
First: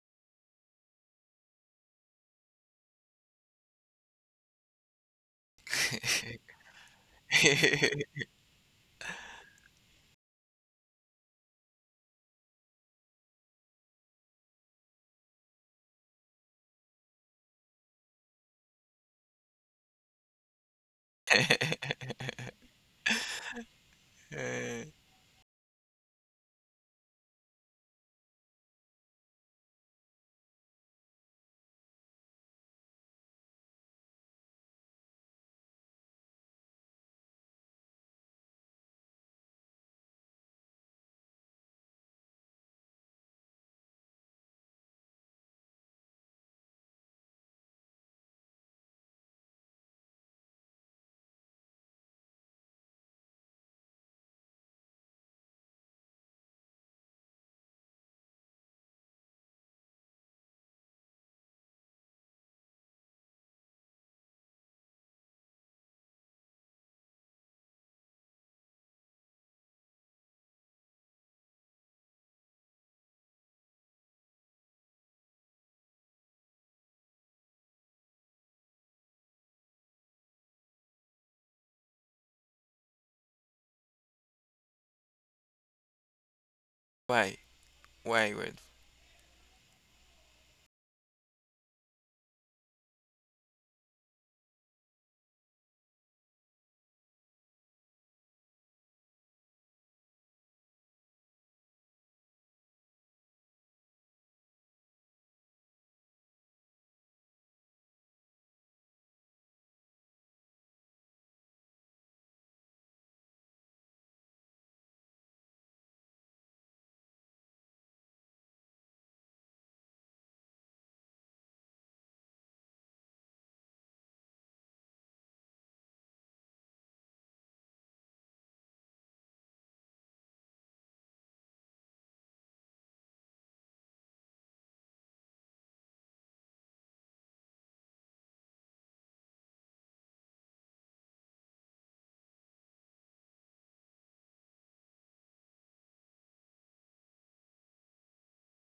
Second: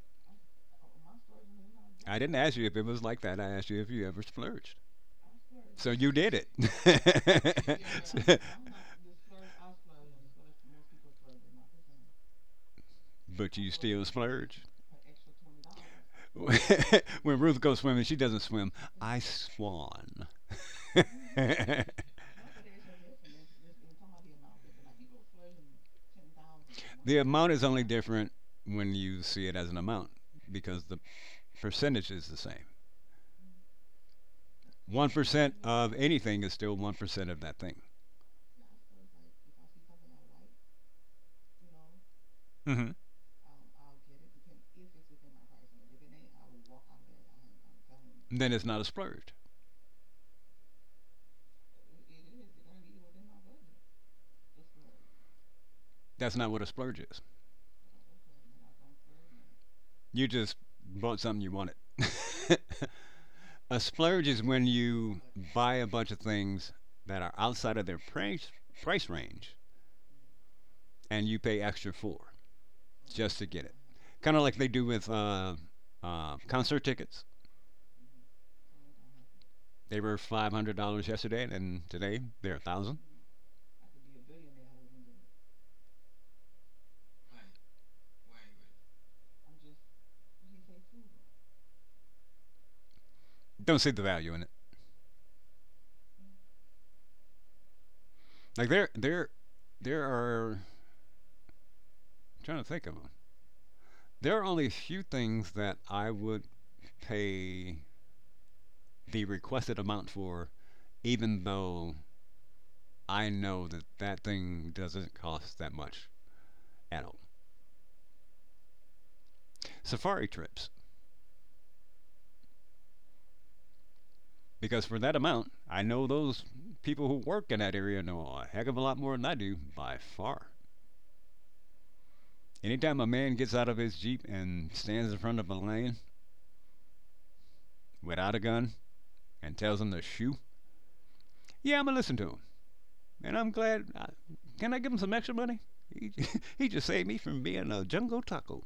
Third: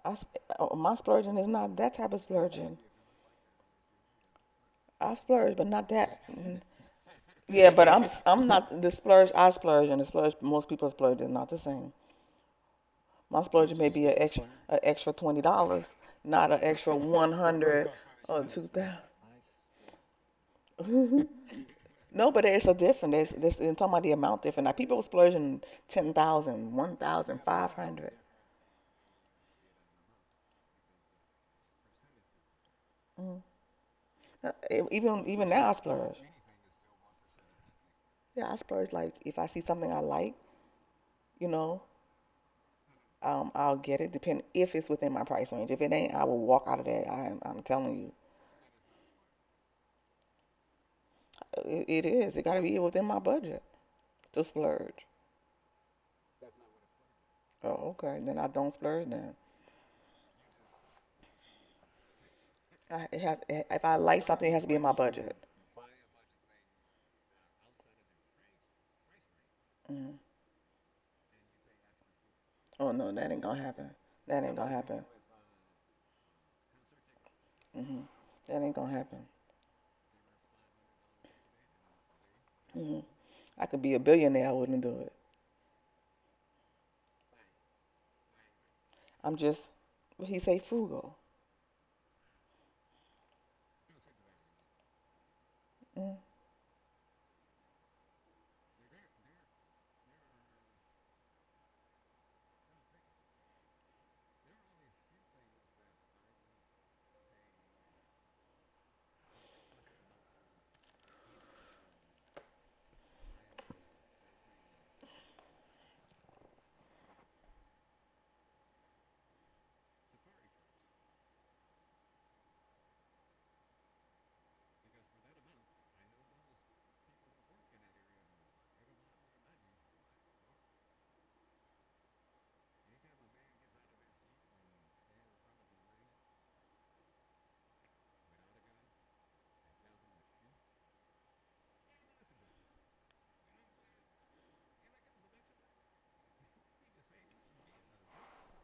S2: My splurging is not that type
S3: I
S2: of
S3: didn't ask you if
S2: splurging.
S3: it was like that. I asked you if you ever splurged.
S2: I splurge, but not
S3: So you
S2: that.
S3: did
S2: Mm.
S3: it.
S2: Yeah, but I'm not the splurge. I splurge, and the splurge most people splurge is not the same. My
S3: But you
S2: splurge may
S3: still
S2: be an extra
S3: splurge.
S2: an extra $20, not an extra one
S3: When Ruth goes
S2: hundred
S3: swimming, she doesn't
S2: or two
S3: swim.
S2: thousand.
S3: I swan. The
S2: No, but it's a difference. I'm talking about the amount different. Like
S1: Uh,
S2: people splurging 10,000, one thousand
S3: amount is
S2: five
S3: only
S2: hundred.
S3: different when you see it as an amount because the percentage is the same.
S2: Mm. Even
S3: 1%
S2: now I
S3: of
S2: splurge.
S3: anything is still 1% of that thing.
S2: Yeah, I splurge like if I see something I like, you know,
S3: hmm
S2: I'll get it. Depend if it's within my price range. If it ain't, I will walk out of there. I'm telling you.
S3: Then it's not a splurge.
S2: It is. It got to be within my budget to splurge.
S3: That's not what a splurge is.
S2: Oh, okay. Then I don't splurge then.
S3: You just bought something you wanted. A
S2: If I like
S3: splurge is
S2: something, it has
S3: when
S2: to be in my
S3: you
S2: budget.
S3: buy a bunch of things that are outside of their price range,
S2: Mm.
S3: and you pay extra for
S2: Oh, no, that
S3: just
S2: ain't
S3: to
S2: going to
S3: get it.
S2: happen.
S3: Kind of
S2: That
S3: like
S2: ain't
S3: they
S2: going to
S3: do
S2: happen.
S3: with concert tickets.
S2: Hmm. That ain't going to happen.
S3: They were $500 yesterday, and today they're 1,000.
S2: Hmm. I could be a billionaire. I wouldn't do it.
S1: why? Why would?
S2: I'm just, what he say, frugal.
S3: Don't see the value in it.
S2: Mm-hmm.
S3: Like there are. I'm trying to think of them. There are only a few things that I would pay the requested amount for, even though I know that that thing doesn't cost that much at all. Safari trips, because for that amount, I know those people who work in that area know a heck of a lot more than I do by far. Anytime a man gets out of his jeep and stands in front of a lane without a gun and tells him to shoot, yeah, I'ma listen to him, and I'm glad. Can I give him some extra money? He he just saved me from being a jungle taco.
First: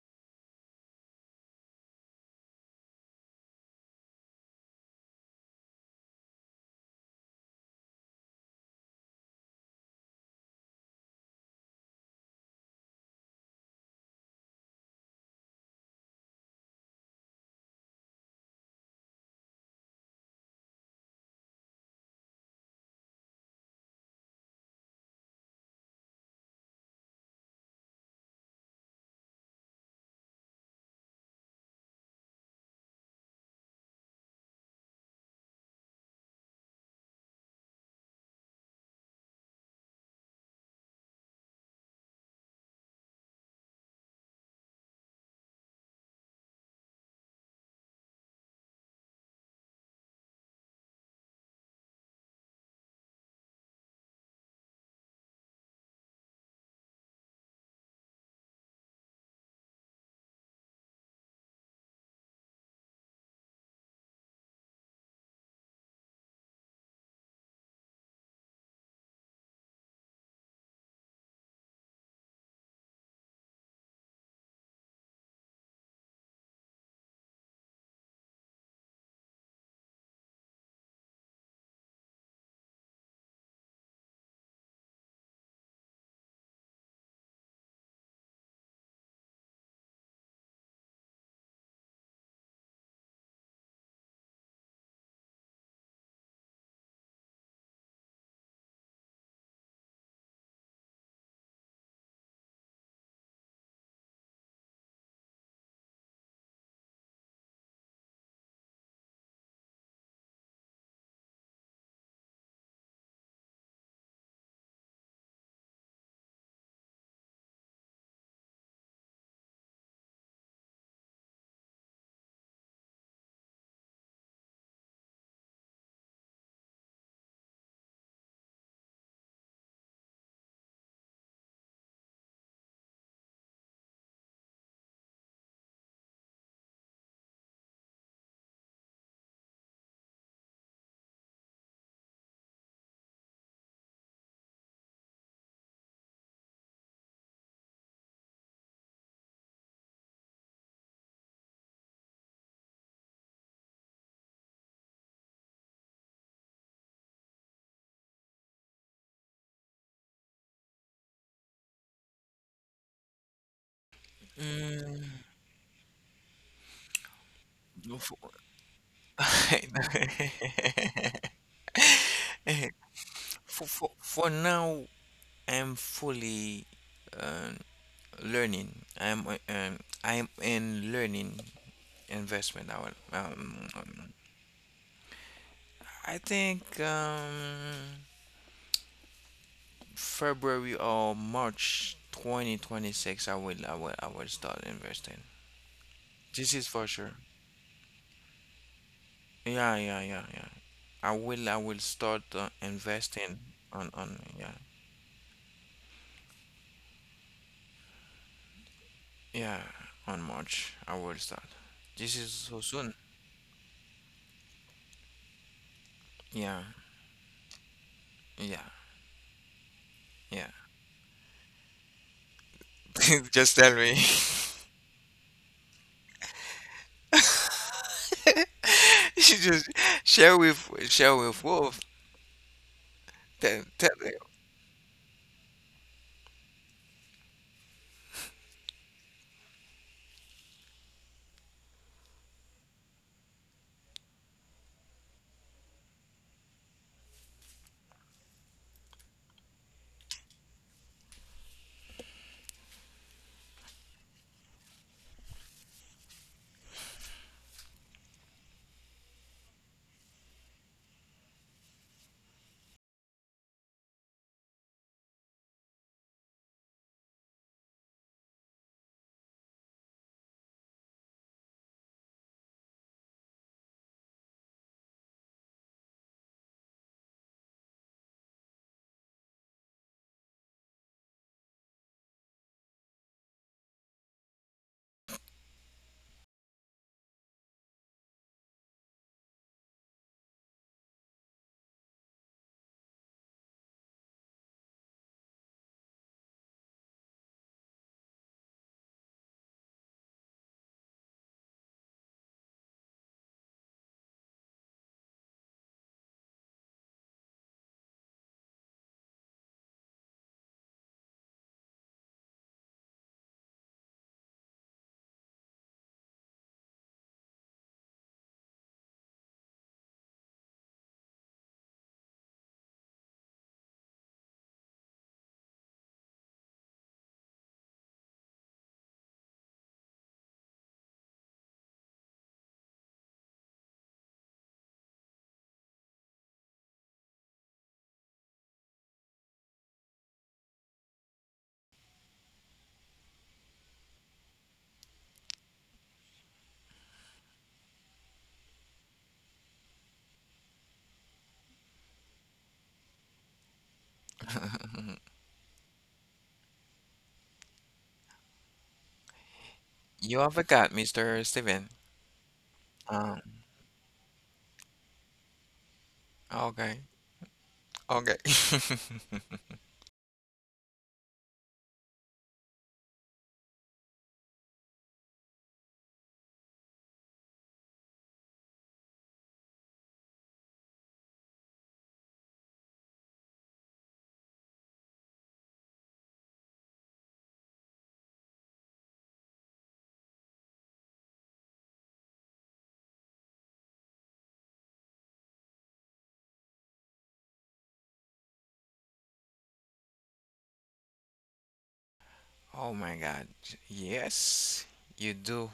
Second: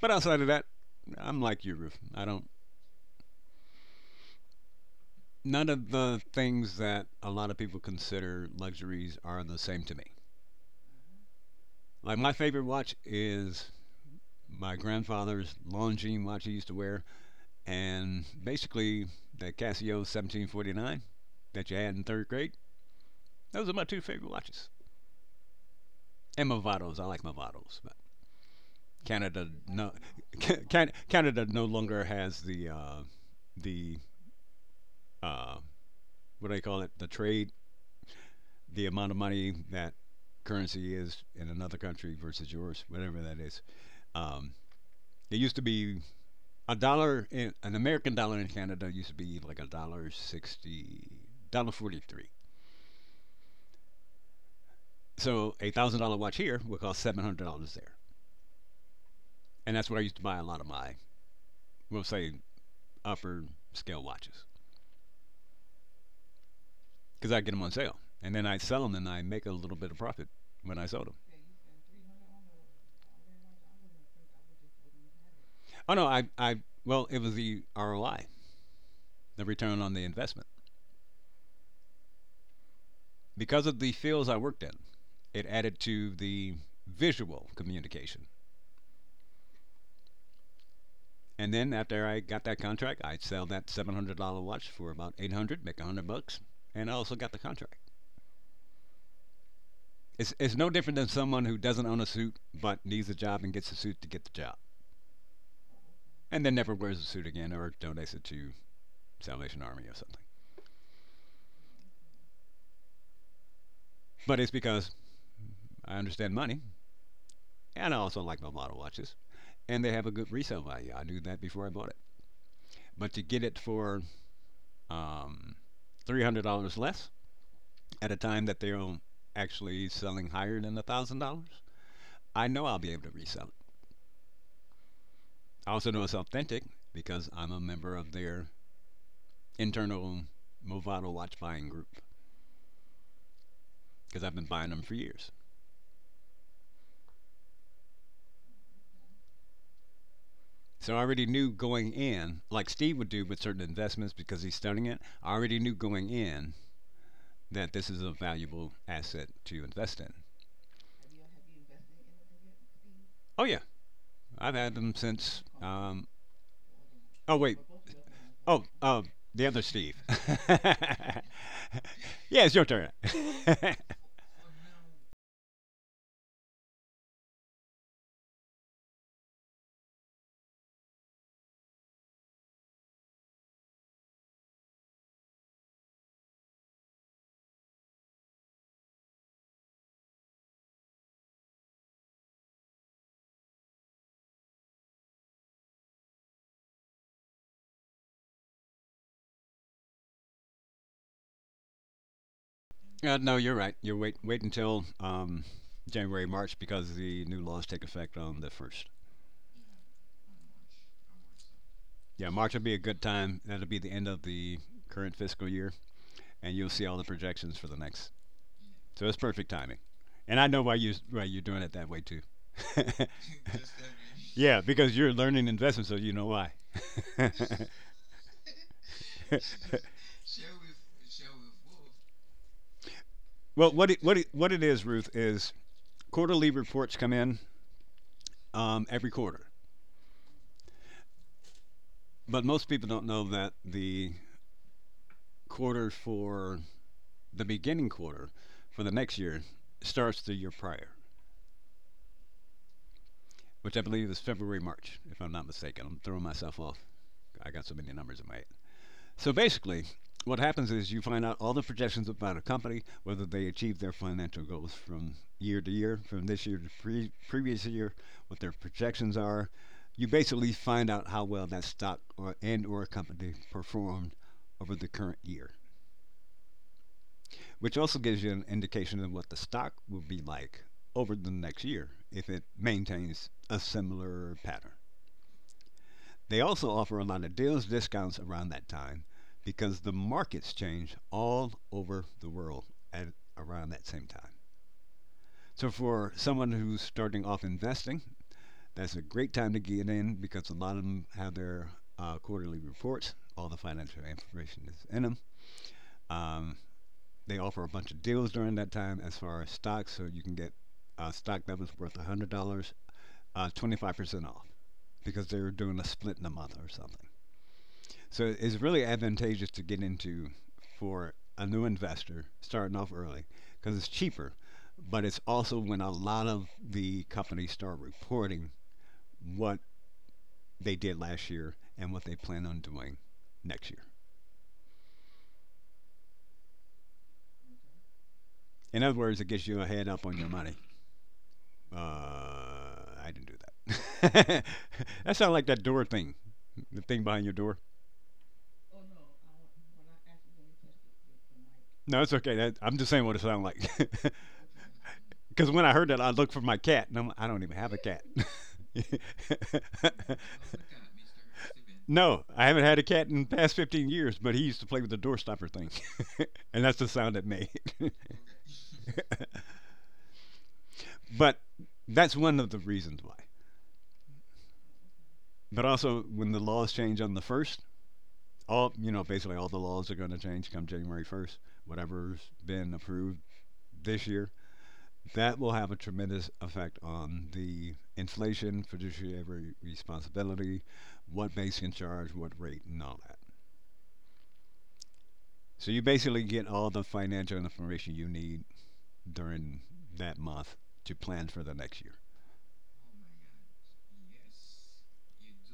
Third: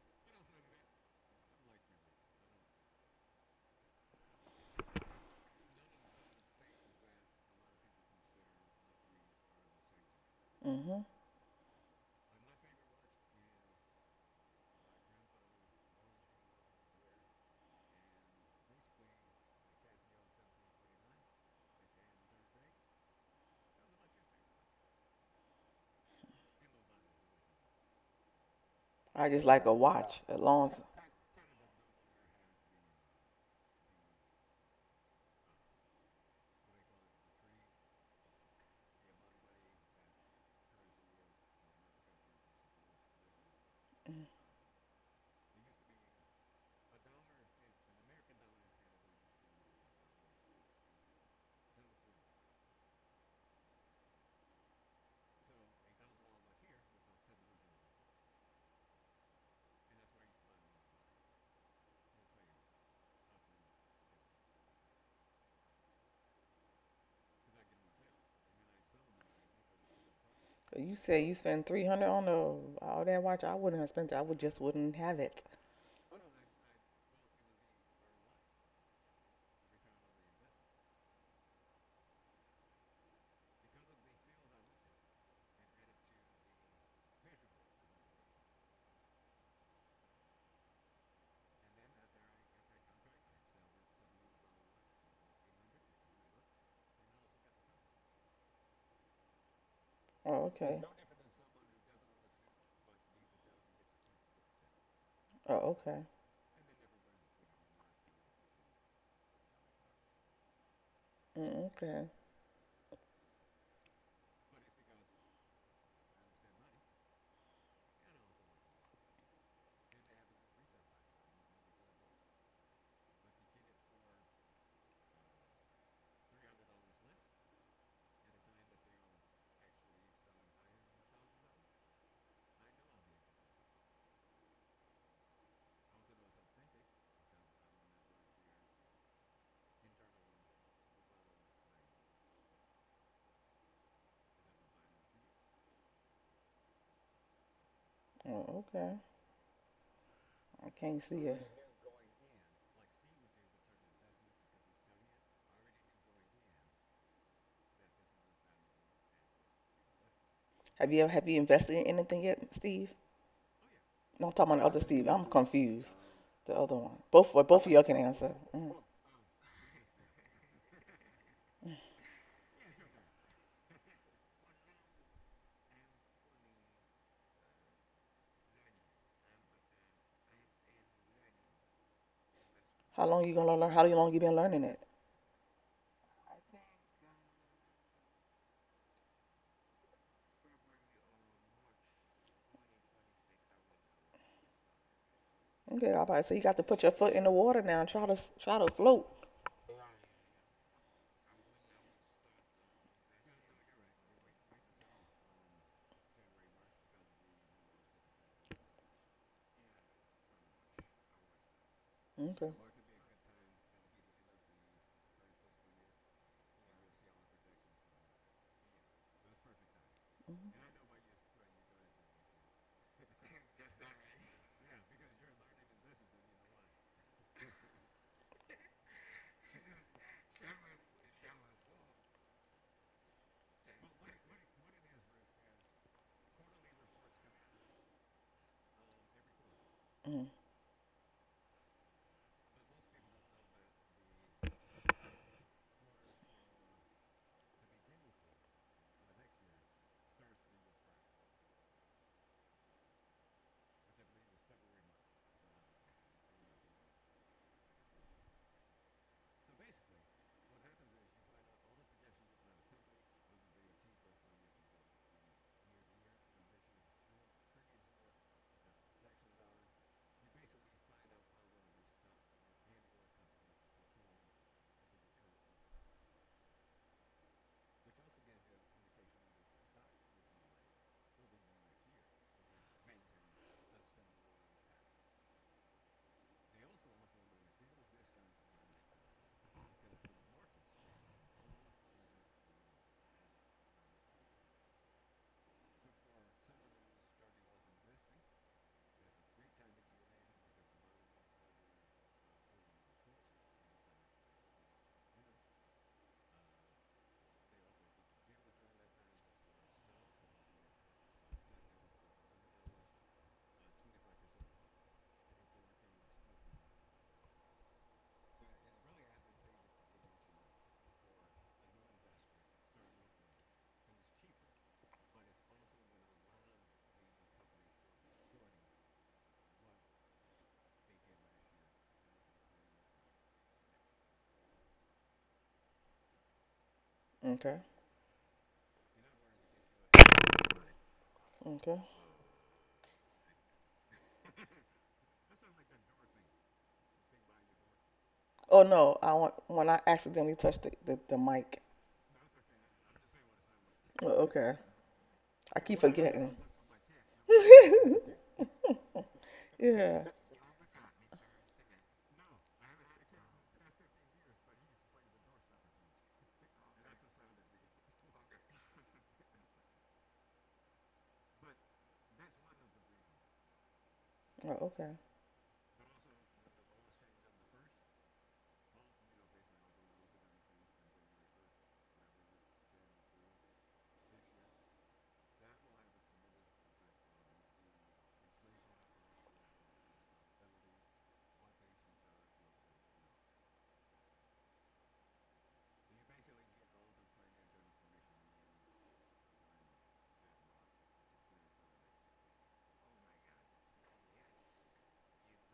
S3: But outside of that, I'm like you, Ruth. I don't, none of the things that a lot of people consider luxuries are the same to me.
S2: Mm-hmm.
S3: Like my favorite watch is my grandfather's Longines watch he used to wear, and basically the Casio 1749 that you had in third grade. Those are my two favorite watches. And Movados, I like Movados, but
S2: I just
S3: Canada
S2: like a
S3: no.
S2: watch, a long.
S3: Canada no longer has the uh, what do they call it? The amount of money that currency is in another country versus yours, whatever that is. Um, it used to be a dollar in an American dollar in Canada used to be like a dollar sixty, dollar forty three. So $1,000 watch here would cost $700 there, and that's what I used to buy a lot of my, we'll say, upper scale watches because I get them on sale, and then I sell them and I make a little bit of profit when I
S2: You
S3: sold them.
S2: say you spend 300 on all that watch. I wouldn't have spent it. I would just wouldn't have it.
S3: Oh no, I well, it was the ROI, the return on the investment, because of the fields I worked in. It added to the visual communication. And then after I got that contract, I'd sell that $700 watch for about 800, make 100 bucks, and I also got the contract. It's,
S2: Oh,
S3: it's no
S2: okay.
S3: different than someone who doesn't own a suit but needs a job and gets a suit to get the job,
S2: Oh, okay.
S3: and then never wears a suit again or donates it to Salvation Army or something.
S2: Mm, okay.
S3: But it's because I understand money, and I also like my model watches, and they have a good resale value. I knew that before I bought it. But to get it for um, $300 less, at a time that they're actually selling higher than $1,000, I know I'll be able to resell it. I also know it's authentic because I'm a member of their internal Movado watch buying group because I've been buying them for years.
S2: Oh, okay. I
S3: So I
S2: can't
S3: already
S2: see her.
S3: knew going in, like Steve would do with certain investments because he's studying it, I already knew going in that this is a valuable asset to invest in.
S2: Have you invested in anything yet, Steve?
S3: Oh, yeah.
S2: No, I'm
S3: I've
S2: talking about
S3: had
S2: the other
S3: them
S1: Mm,
S2: Steve. I'm
S3: since,
S2: confused. The other one.
S3: oh, wait,
S2: Both of y'all can
S1: for,
S2: answer.
S3: Oh,
S2: Mm.
S3: the
S1: I
S3: other Steve.
S1: know.
S3: Yeah, it's your turn. uh,
S1: For now, I'm fully um, learning. I'm in learning investment.
S2: How long you gonna learn? How long you been learning it?
S1: I think February or March 2026. I will start investing.
S2: Okay, all right. So you
S1: This
S2: got
S1: is
S2: to put
S1: for
S2: your
S1: sure.
S2: foot in the water now and try to float.
S1: Yeah, yeah, yeah, yeah. I will start
S3: no,
S1: investing
S3: you're right. You wait,
S1: on,
S3: wait
S1: yeah,
S3: until January, March, because the new laws take effect on the first.
S1: yeah, on March. I will start. This
S3: Yeah,
S1: is
S3: March
S2: Okay.
S3: will
S1: so
S3: be a
S1: soon.
S3: good time. That'll be the end of the current fiscal year, and
S1: Yeah,
S3: you'll see all the projections for the next.
S1: yeah,
S3: So it's perfect timing. And
S1: yeah.
S3: I know why you're doing it that way too.
S1: Just tell me.
S3: yeah, because you're learning investment, so you know why.
S1: She Just share with Wolf. Tell,
S3: well,
S1: tell
S3: what it is, Ruth, is quarterly reports come in every quarter,
S2: Mm.
S3: but most people don't know that quarter for the beginning quarter for the next year starts the year prior, which I believe is February, March, if I'm not mistaken. I'm throwing myself off. I got so many numbers in my head. So basically, what happens is you find out all the projections about a company, whether they achieve their financial goals from year to year, from this year to previous year, what their projections are. You basically find out how well that stock or and or company performed over the current year, which also gives you an indication of what the stock will be like over the next year if it maintains a similar pattern. They also offer a lot of deals, discounts around that time because the markets change all over the world at around that same time. So for someone who's starting off investing, that's a great time to get in because a lot of them have their quarterly reports. All the financial information is in them. Um, they offer a bunch of deals during that time as far as stocks, so you can get a stock that was worth $100, 25% off because they're doing a split in a month or something. So it's really advantageous to get into for a new investor starting off early because it's cheaper, but it's also when a lot of the companies start reporting what they did last year and what they plan on doing next year.
S2: Okay.
S3: In other words, it gets you a head up on your money.
S2: Okay.
S3: Uh, I didn't do that. that sounded like that door thing, the thing behind your door.
S2: Oh no, I want when I accidentally touched the mic.
S3: No, it's okay. That, I'm just saying what it sounded
S2: Oh,
S3: like.
S2: okay.
S1: him.
S3: Because
S2: I
S3: when I
S2: keep
S3: heard that, I looked
S2: forgetting.
S3: for my cat, and I'm like, I don't even have a cat.
S2: Yeah.
S1: You have a cat, Mr. Steven.
S3: no, I haven't had a cat
S1: Um,
S3: in the past 15 years, but he used to play with the door stopper thing, and that's
S1: okay,
S3: the sound it made.
S1: okay.
S3: but that's one of the reasons why.
S2: Oh, okay.
S3: But also, when the laws change on the first, all you know, basically all the laws are going to change come January 1st. Whatever's been approved this year that will have a tremendous effect on the inflation, fiduciary responsibility, what banks can charge, what rate, and all that. So you basically get all the financial information you need during that month to plan for the next year.
S1: Oh my God. Yes, you do.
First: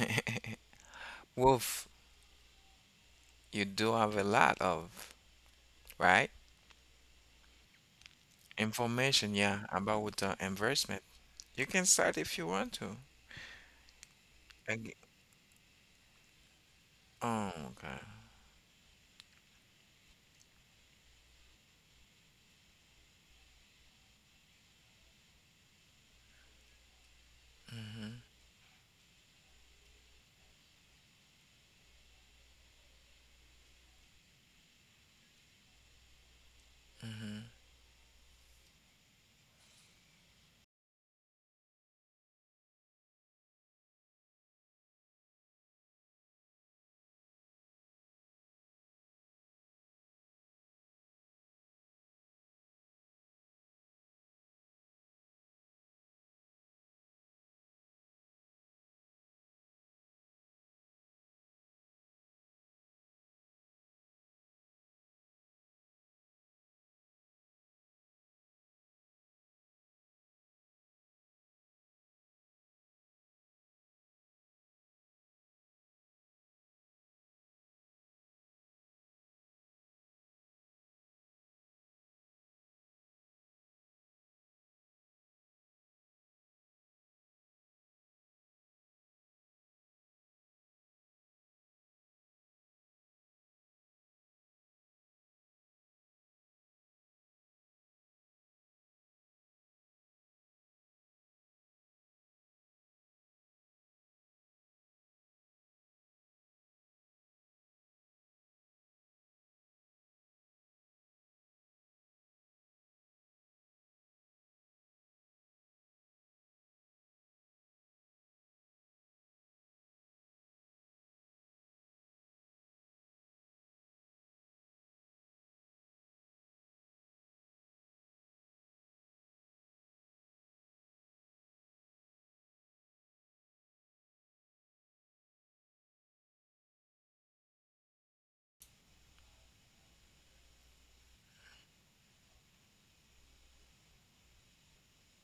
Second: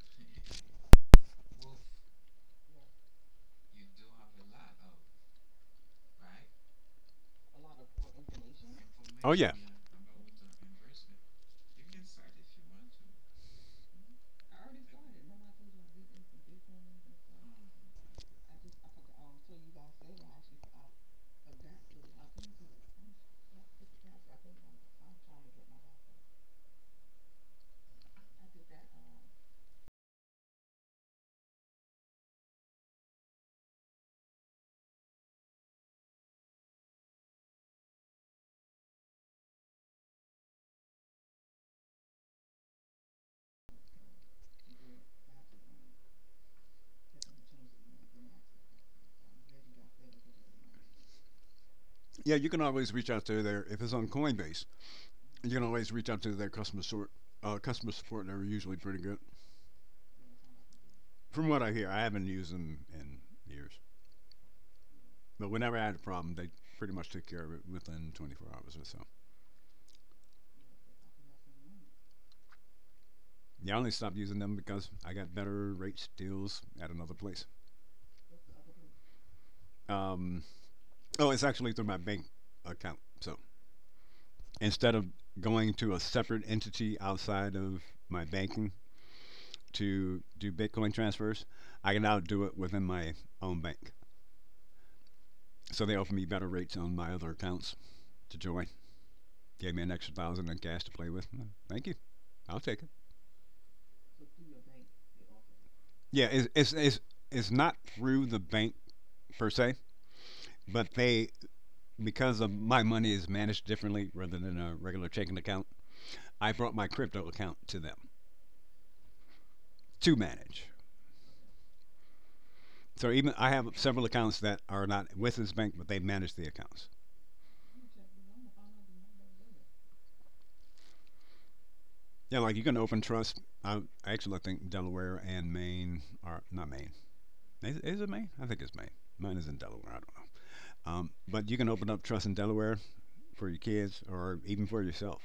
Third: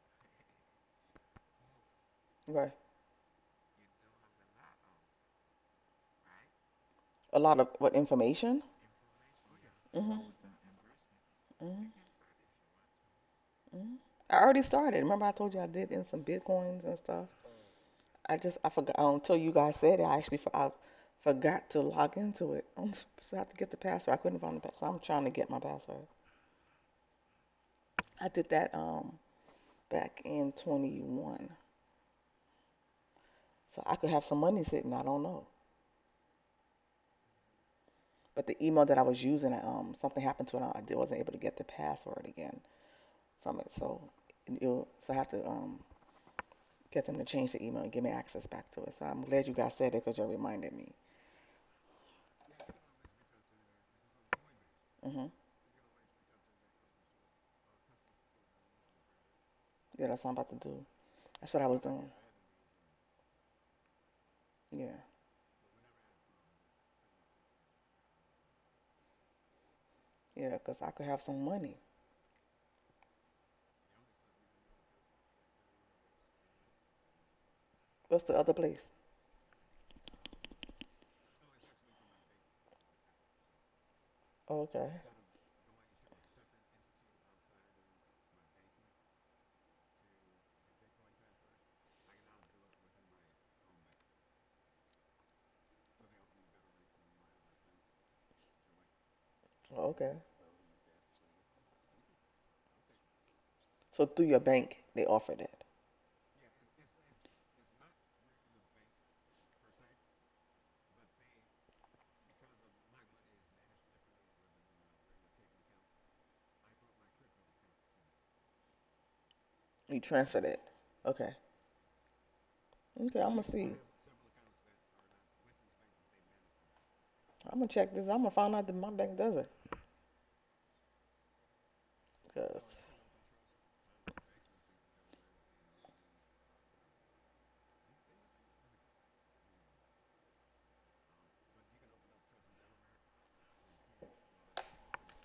S1: Wolf,
S2: Right.
S1: you do have a lot of, right?
S2: A lot of what information?
S3: Oh
S1: Information,
S3: yeah,
S1: yeah, about
S2: Mhm.
S1: the investment. You can
S2: Mhm.
S1: start if you want to.
S2: Mhm. I already
S1: Ag-
S2: started. Remember, I told you I did in some bitcoins and stuff.
S1: Oh, okay.
S2: I forgot, oh, until you guys said it. I actually I forgot to log into it. So I have to get the password. I couldn't find the password. So I'm trying to get my password.
S1: Mm-hmm,
S2: I did that back in 21, so I could have some money sitting. I don't know.
S1: mm-hmm.
S2: But the email that I was using, something happened to it. And I wasn't able to get the password again from it. So I have to get them to change the email and give me access back to it. So I'm glad you guys said it because you reminded me.
S3: yeah. You can always reach out to their if it's on Coinbase.
S2: Hmm.
S3: You can always reach out to their customer support. Customer support, they're usually pretty good.
S2: Yeah, that's what I'm about to do.
S3: From
S2: That's
S3: what
S2: what I
S3: I
S2: was
S3: hear, I
S2: doing.
S3: haven't used them in years.
S2: Yeah,
S3: But whenever I had a problem, they pretty much took care of it within 24 hours or so.
S2: yeah, 'cause I could have some money.
S3: Yeah, I only stopped using them because I got better rates deals at another place.
S2: What's the other place?
S3: Um, oh, it's actually through my bank account. So
S2: Oh, okay.
S3: instead of going to a separate entity outside of my banking to do Bitcoin transfers, I can now do it within my own bank. So they offered me better rates on my other accounts to join. Gave me
S2: Oh,
S3: an
S2: okay.
S3: extra thousand in cash to play with. Thank you. I'll take it.
S2: So through your bank, they offer that.
S3: Yeah, it's not through the bank per se, but they because of my money is managed differently rather than a regular checking account. I brought my crypto account to them
S2: You
S3: to
S2: transfer that.
S3: manage.
S2: Okay.
S3: So
S2: Okay, I'm
S3: even
S2: gonna
S3: I have
S2: see.
S3: several accounts that are not with this bank, but they manage the accounts.
S2: I'm gonna check this. I'm gonna find out that my bank does it.
S3: Yeah, like
S2: 'Cause-
S3: you can open trust. I actually I think Delaware and Maine are not Maine. Is it Maine? I think it's Maine. Mine is in Delaware. I don't know. But you can open up trust in Delaware for your kids or even for yourself,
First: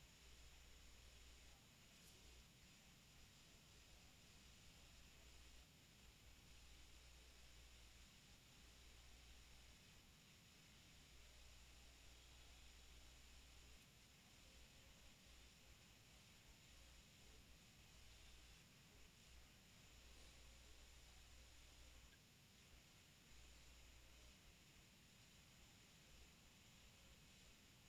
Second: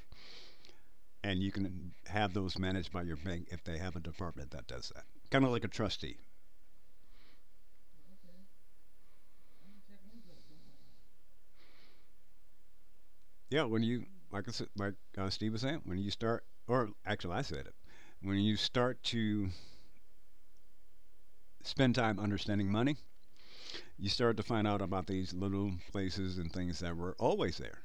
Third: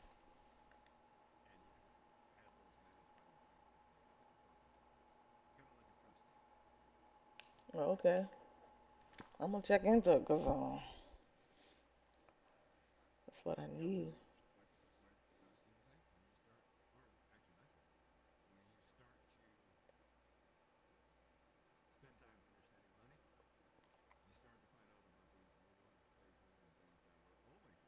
S3: and you can have those managed by your bank if they have a department that does that. Kind of like a trustee.
S2: well, okay. I'm gonna check into it. Cause that's what I
S3: Yeah, when you
S2: need.
S3: like I said, like Steve was saying, when you start, or actually I said it, when you start to spend time understanding money, you start to find out about these little places and things that were always there.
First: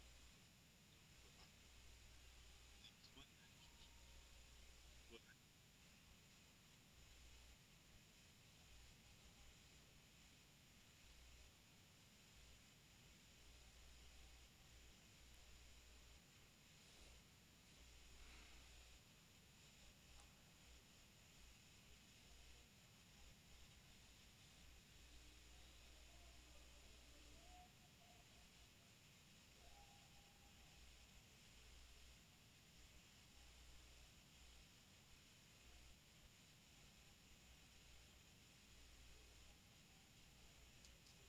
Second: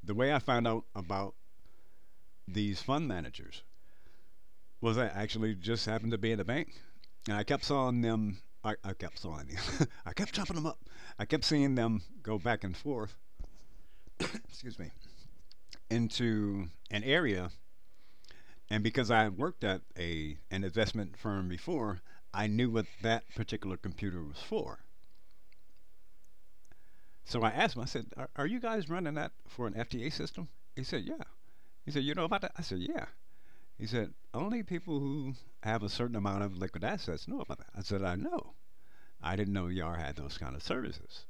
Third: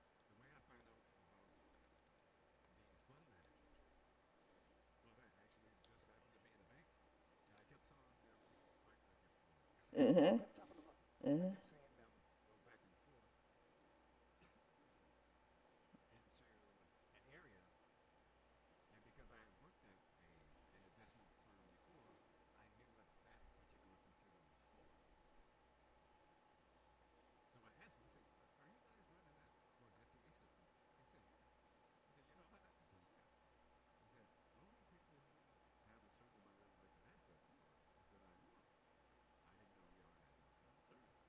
S3: The way I found out about these fund managers was I actually just happened to be in a bank, and I kept seeing them. I kept seeing them. I kept
S2: Mhm.
S3: chopping them up. I kept
S2: Mhm.
S3: seeing them go back and forth. Excuse me into an area. And because I had worked at a an investment firm before, I knew what that particular computer was for. So I asked him, I said, are you guys running that for an FTA system? He said, yeah. He said, you know about that? I said, yeah. He said, only people who have a certain amount of liquid assets know about that. I said, I know. I didn't know YAR had those kind of services.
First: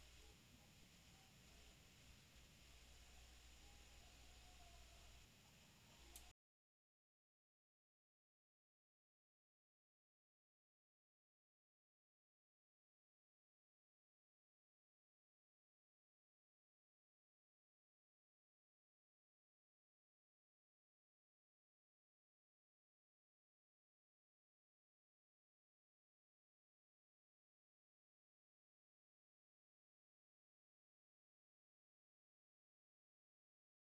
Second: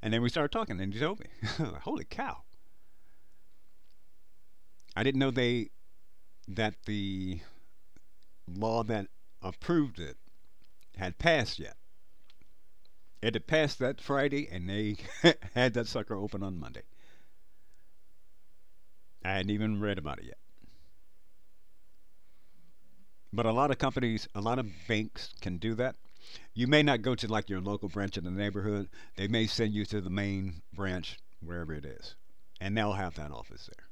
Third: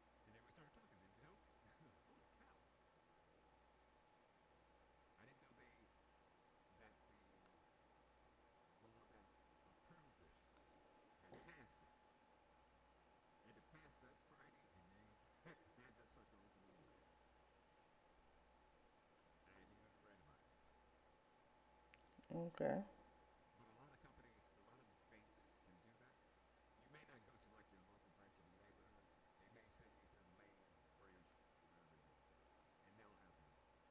S3: And then we started talking, and he told me, holy cow. I didn't know they that the law that approved it had passed yet. It had passed that Friday, and they had that sucker open on Monday. I hadn't even read about it yet.
S2: Okay.
S3: But a lot of companies, a lot of banks can do that. You may not go to like your local branch in the neighborhood. They may send you to the main branch, wherever it is, and they'll have that office there.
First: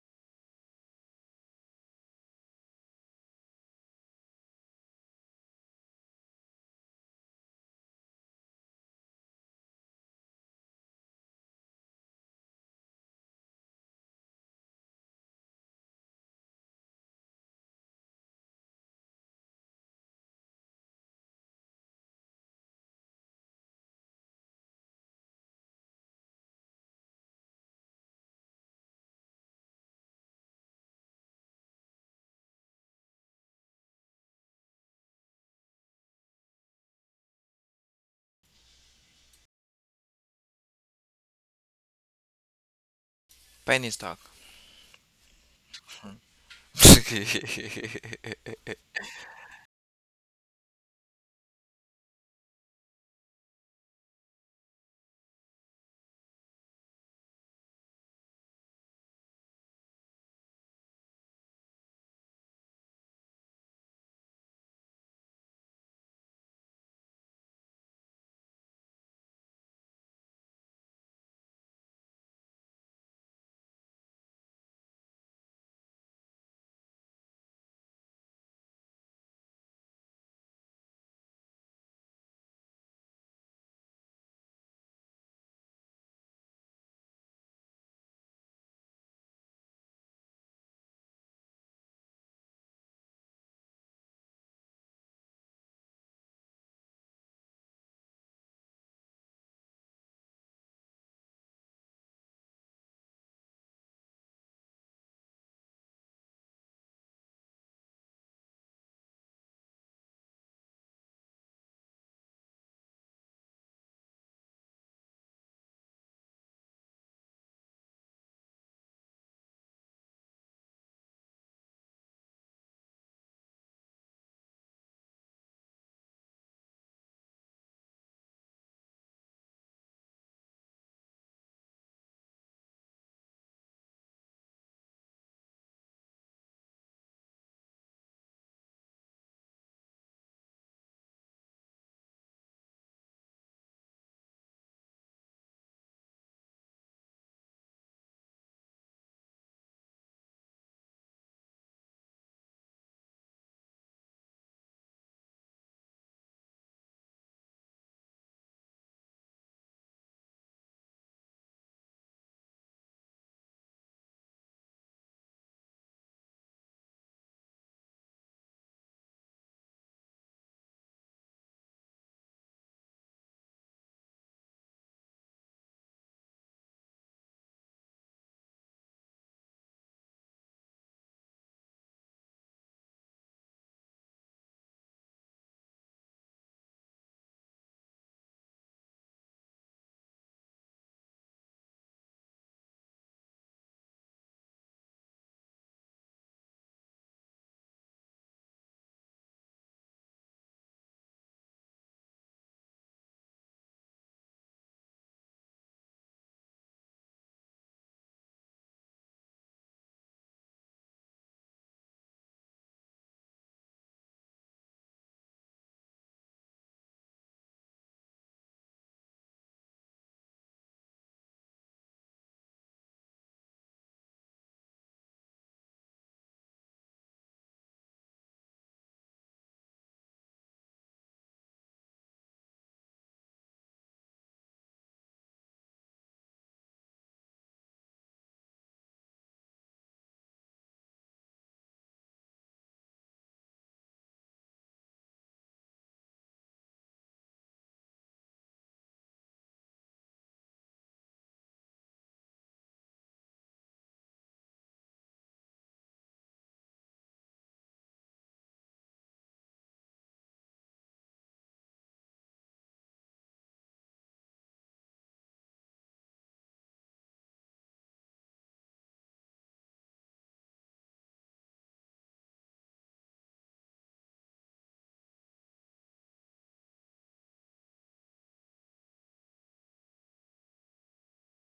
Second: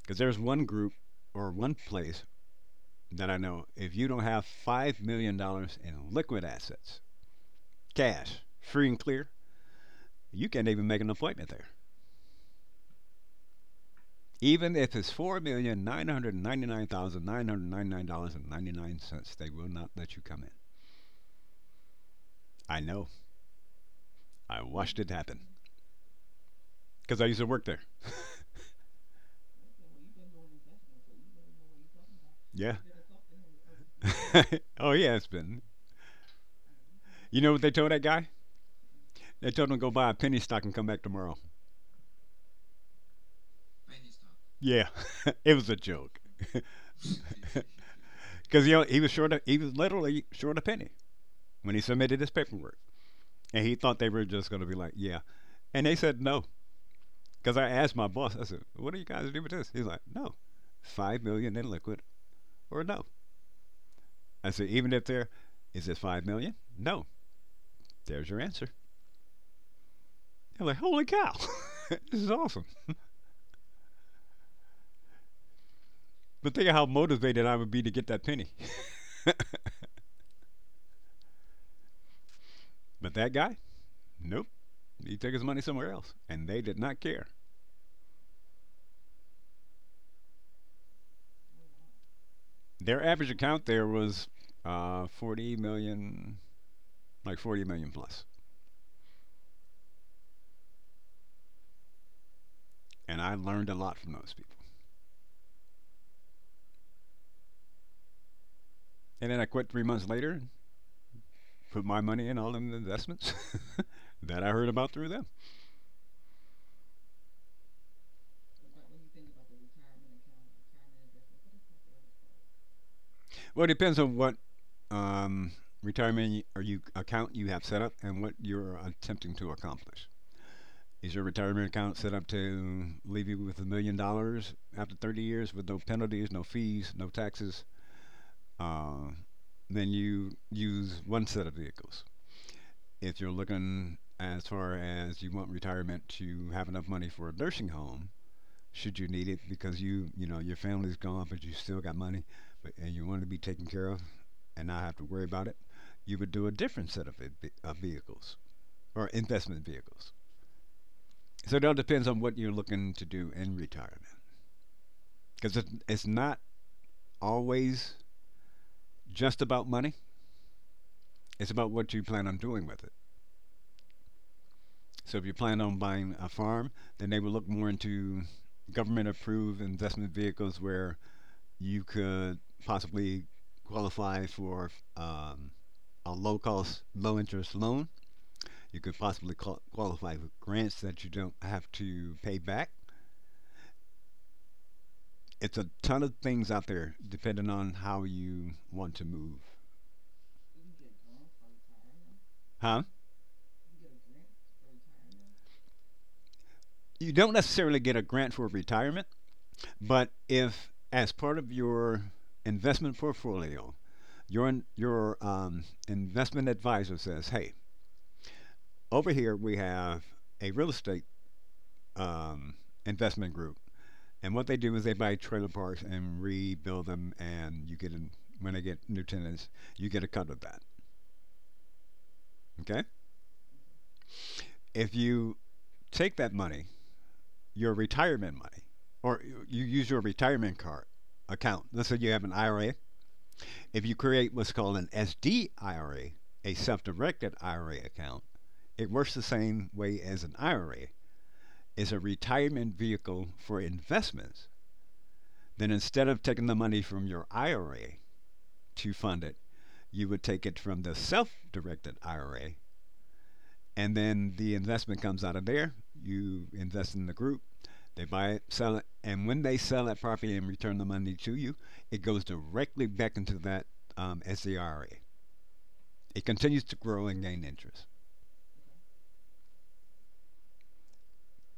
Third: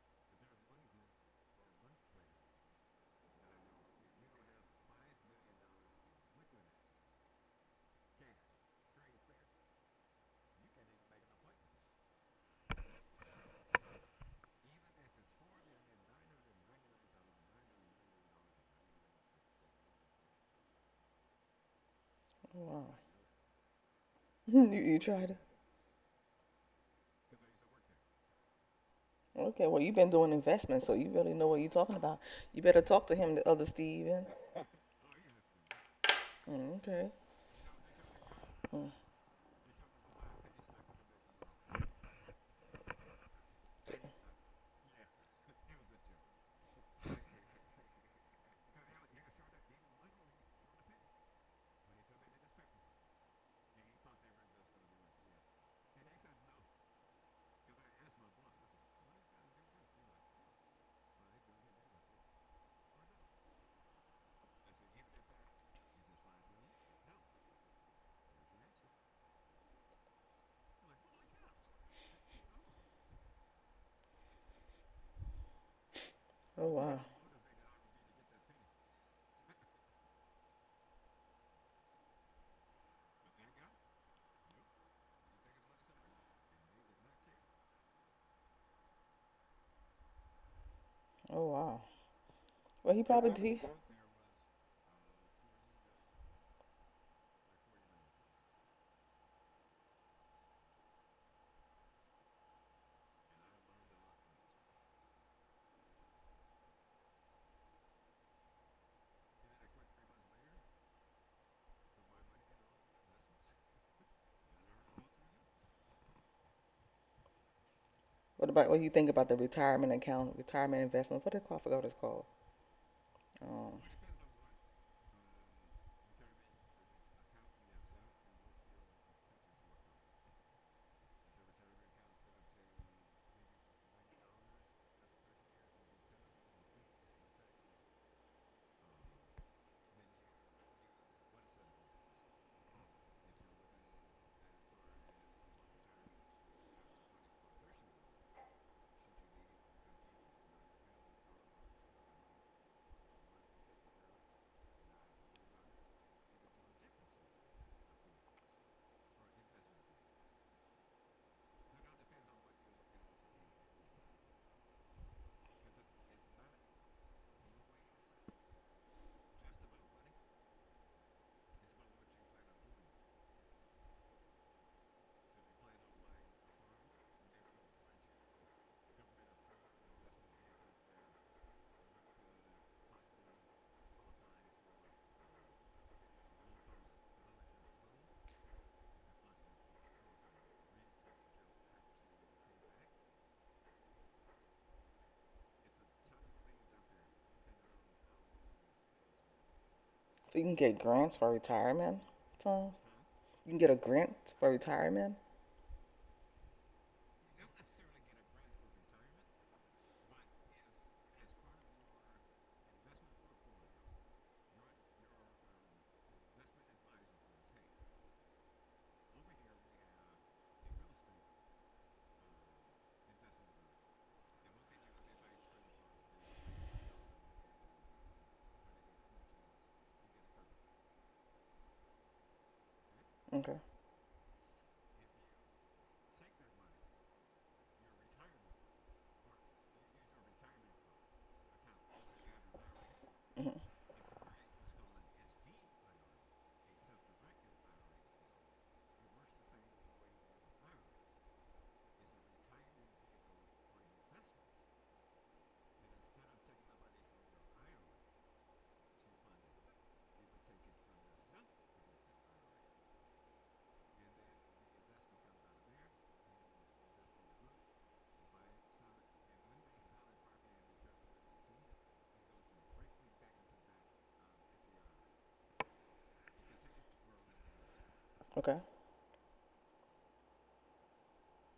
S3: Because there's one group or one place that I know. If you don't have $5 million in liquid assets, cash, free and clear, you can't even make an appointment there. Even if it's $4,999,999 and 99 cents, they will not let you come in. I
S2: Wow.
S3: know. I
S2: you
S3: watched
S2: you
S3: it
S2: tried it.
S3: happen because I used to work there.
S2: Okay. Well, you've been doing investments, so you really know what you're talking about. You
S3: yeah.
S2: better talk to him, the other Steven.
S3: oh yeah, it's been.
S2: Mm, okay.
S3: You know what they told that guy?
S2: Mm.
S3: They told him to go buy a penny stock and come back tomorrow.
S1: Penny stock.
S3: Yeah, it was a joke. Because you know, he was short. He was literally short a penny when he submitted his paperwork, and he thought they were just going to be like, "Yeah," and they said no. Because I asked my boss, I said, "What do you guys do with this?" He's like, "No, $5 million in liquid or no." I said, "Even if there is it 5 million? Dollars? No." There's your answer. They're like, "Holy cow, this is awesome!" But think
S2: Oh
S3: of how
S2: wow.
S3: motivated I would be to get that penny. but that guy, nope, he took his money somewhere else, and they did not care.
S2: Oh wow. Well,
S3: Their
S2: he
S3: average
S2: probably did.
S3: account there was 40 million, like 40 million plus, plus. And I learned a lot from those people. And then I quit 3 months later, put my money in all them investments that I heard about through them.
S2: What do you think about the retirement account, retirement investment? What do I forgot what it's called?
S3: Well, it
S2: Um,
S3: depends on what um, retirement or you account you have set up and what you're attempting to accomplish. Is your retirement account set up to leave you with a million dollars after 30 years with no penalties, no fees, no taxes? Uh, then you use one set of vehicles. If you're looking as far as you want retirement to have enough money for a nursing home, should you need it because you know your family's gone but you still got money but, and you want to be taken care of and not have to worry about it, you would do a different set of, of vehicles or investment vehicles, so it all depends on what you're looking to do in retirement, because it's not always just about money. It's about what you plan on doing with it. So if you plan on buying a farm, then they will look more into government approved investment vehicles where you could possibly qualify for um, a low cost, low interest loan. You could possibly qualify for grants that you don't have to pay back. It's a ton of things out there depending on how you want to move.
S2: so you can get grants for retirement. So
S3: Huh?
S2: you can get a grant for retirement.
S3: You don't necessarily get a grant for retirement, but if, as part of your investment portfolio, your, in- your investment advisor says, hey, over here we have a real estate um, investment group. And what they do is they buy trailer parks and rebuild them, and when they get new tenants, you get a cut of that. Okay.
S2: Okay.
S3: If you take that money, your retirement money, or you use your retirement card account. Let's say you have an IRA.
S2: Hmm.
S3: If you create what's called an SD a self-directed IRA account, it works the same way as an IRA. It's a retirement vehicle for investments. Then instead of taking the money from your IRA to fund it, you would take it from the self-directed IRA, and then the investment comes out of there. You invest in the group, they buy it, sell it, and when they sell that property and return the money to you, it goes directly back into that SCRA. It continues to grow and gain interest.
S2: Okay.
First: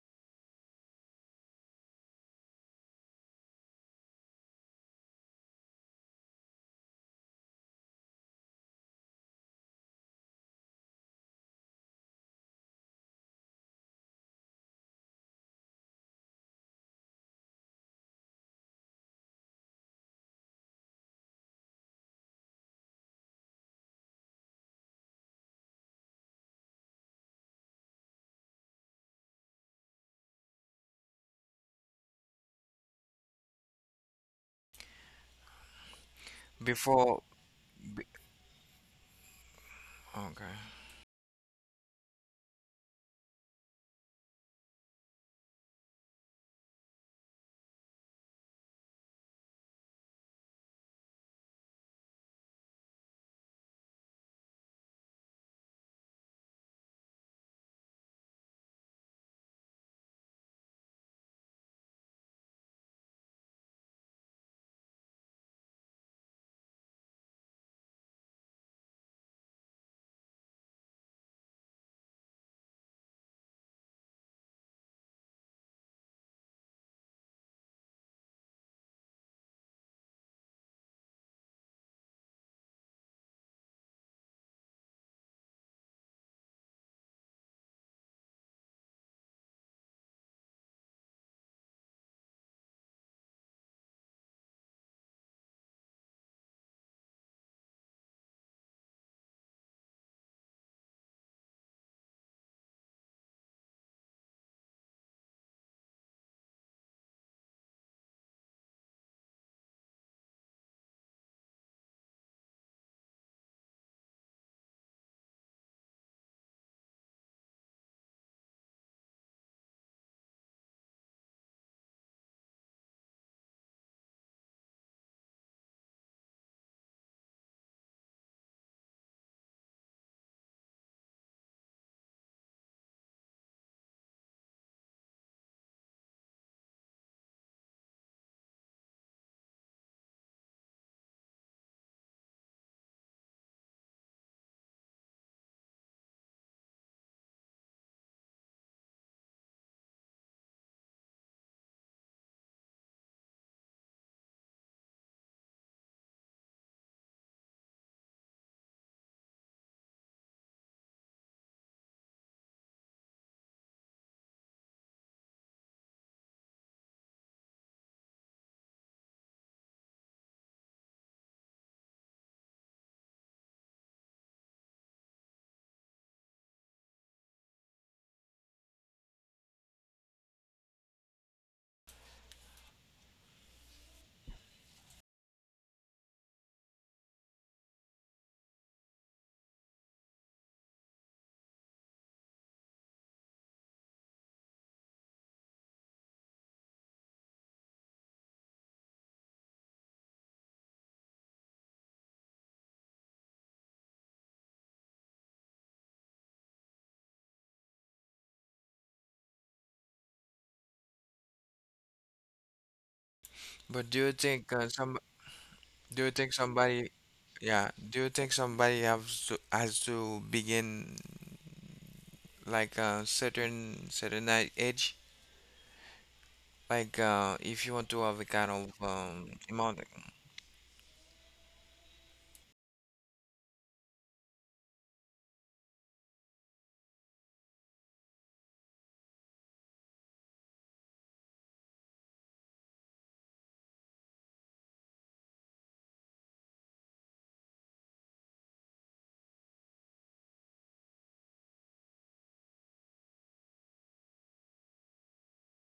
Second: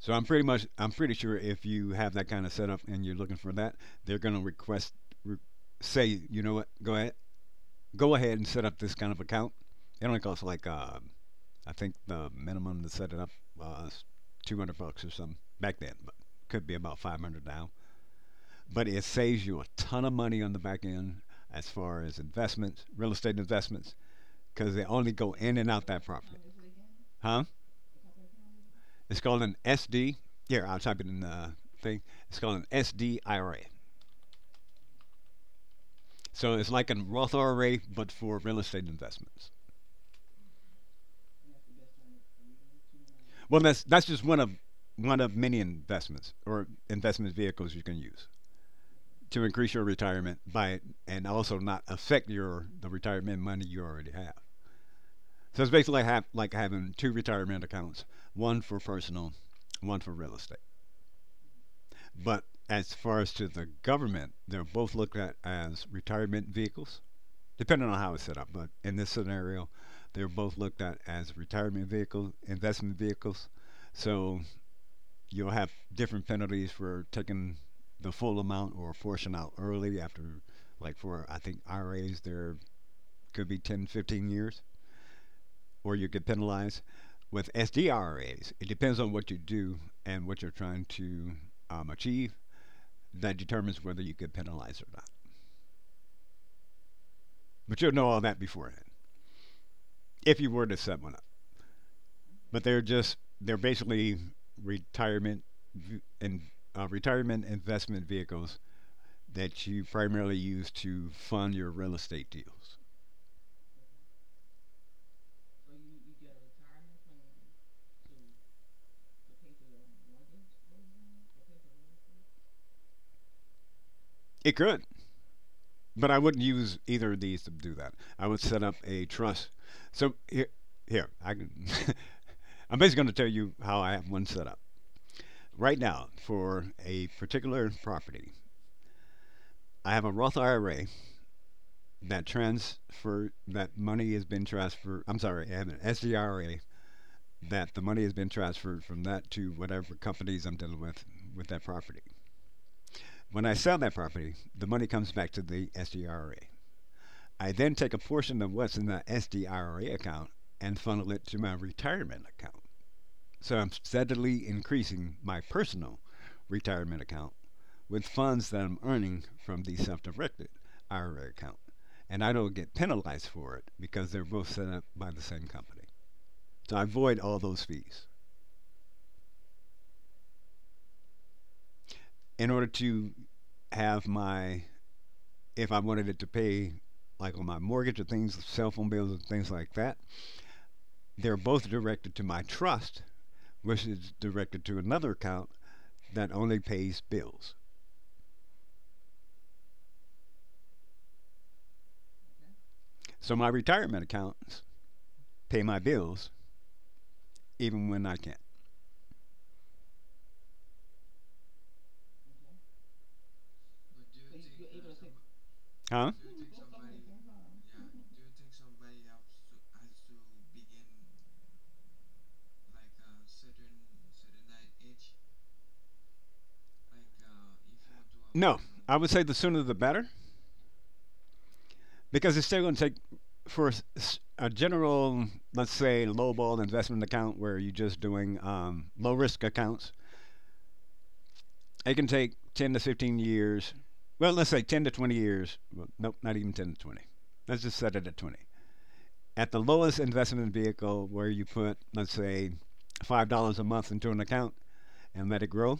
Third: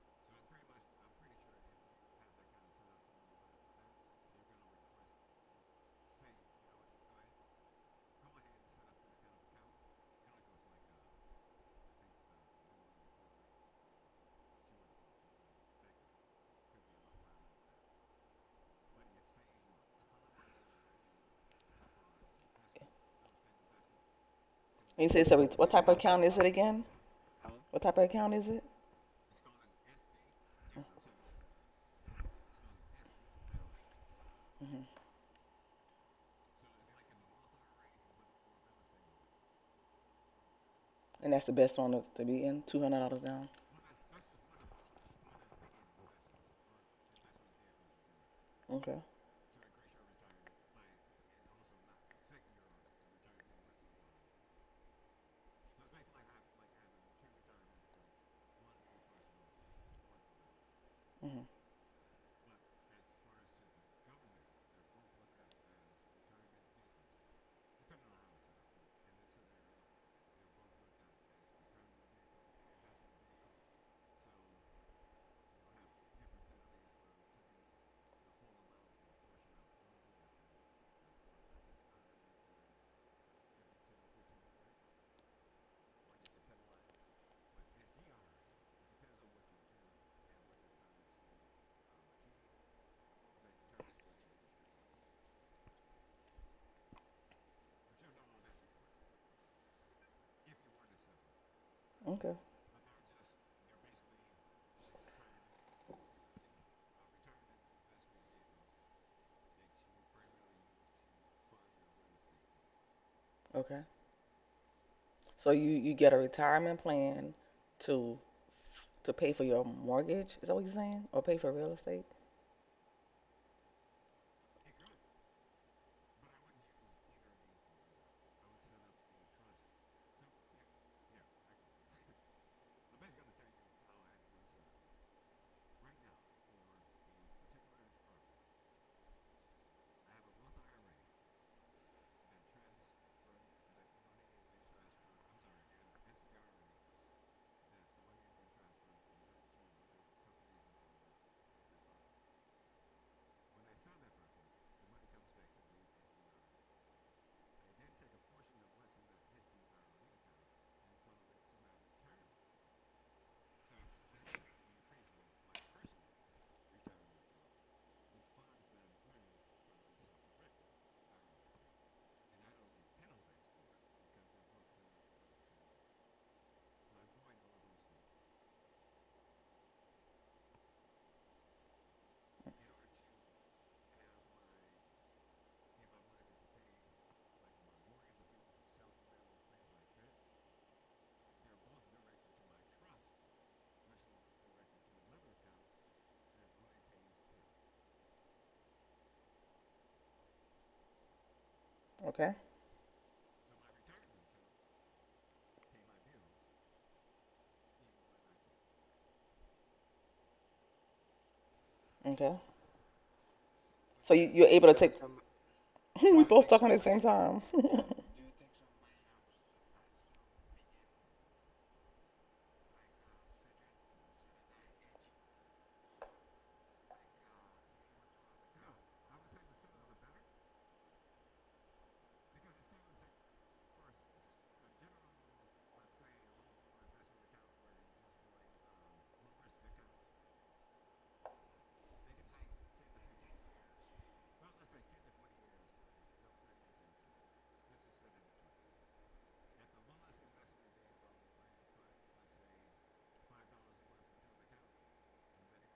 S3: So I'm pretty sure if you have that kind of setup and you're looking for that, they're going to request re- say, you know what, go ahead, go ahead and set up this kind of account. It only costs like I think the minimum to set it up was 200 bucks or something back then, but could be about 500 now. But it saves you a ton of money on the back end as far as investments, real estate investments, because they
S2: And you
S3: only
S2: say
S3: go
S2: so.
S3: in
S2: What
S3: and out
S2: type of
S3: that
S2: account is
S3: property.
S2: it again?
S3: Huh?
S2: What type of account is it?
S3: It's called an SD. Here, I'll type it in the thing. It's called an SDIRA.
S2: Hmm.
S3: So it's like a
S1: Before,
S3: Roth IRA, but
S1: be-
S3: for real estate investments.
S1: okay.
S2: And that's the best one to be in. $200 down.
S3: Well, that's just one of many investments or investment vehicles you can use
S2: Okay.
S3: to increase your retirement by, and also not affect your the retirement money you already have. So it's basically like, like having two retirement accounts, one for personal, one for real estate.
S2: Hmm.
S3: But as far as to the government, they're both looked at as retirement vehicles, depending on how it's set up. But in this scenario, they're both looked at as retirement vehicles, investment vehicles. So you'll have different penalties for taking the full amount or a portion out early. After, like, for I think IRAs there could be 10 15 years, or you could penalize. With SDRAs, it depends on what you do and what you're trying to achieve that determines whether you could penalize or not. But you'll know all that beforehand if you were to set one up.
S2: Okay.
S3: But they're basically retirement and retirement investment vehicles that you primarily use to fund your real estate deals.
S2: Okay. So you get a retirement plan to to pay for your mortgage. Is that what you're saying? Or pay for real estate?
S3: It could, but I wouldn't use either of these to do that. I would set up a trust. So here, here I can, I'm basically going to tell you how I have one set up right now for a particular property. I have a Roth IRA that transfer that money has been transferred. I'm sorry, I have an SDRA that the money has been transferred from that to whatever companies I'm dealing with that property. When I sell that property, the money comes back to the SDRA. IRA. I then take a portion of what's in the SDIRA account and funnel it to my retirement account. So I'm steadily increasing my personal retirement account with funds that I'm earning from the self directed IRA account. And I don't get penalized for it because they're both set up by the same company. So I avoid all those fees. In order to have my, if I wanted it to pay like on my mortgage or things, cell phone bills and things like that. They're both directed to my trust, which is directed to another account that only pays bills.
S2: Okay.
S3: So my retirement accounts pay my bills even when I can't.
S2: Okay.
S1: But do
S2: So
S1: you
S2: you're
S1: think
S2: able to take.
S1: some? Do
S3: Huh?
S1: you
S2: We
S1: think
S2: both talking at the
S1: somebody?
S2: same time.
S1: Yeah. Do you think somebody has to begin like a certain age? Like if you want to have a kind
S3: No,
S1: of
S3: I would say the sooner the
S1: amount.
S3: better because it's still going to take for a general, let's say, lowball investment account where you're just doing low risk accounts, it can take 10 to 15 years. Well, let's say 10 to 20 years. Well, nope, not even 10 to 20. Let's just set it at 20. At the lowest investment vehicle, where you put, let's say, $5 a month into an account and let it grow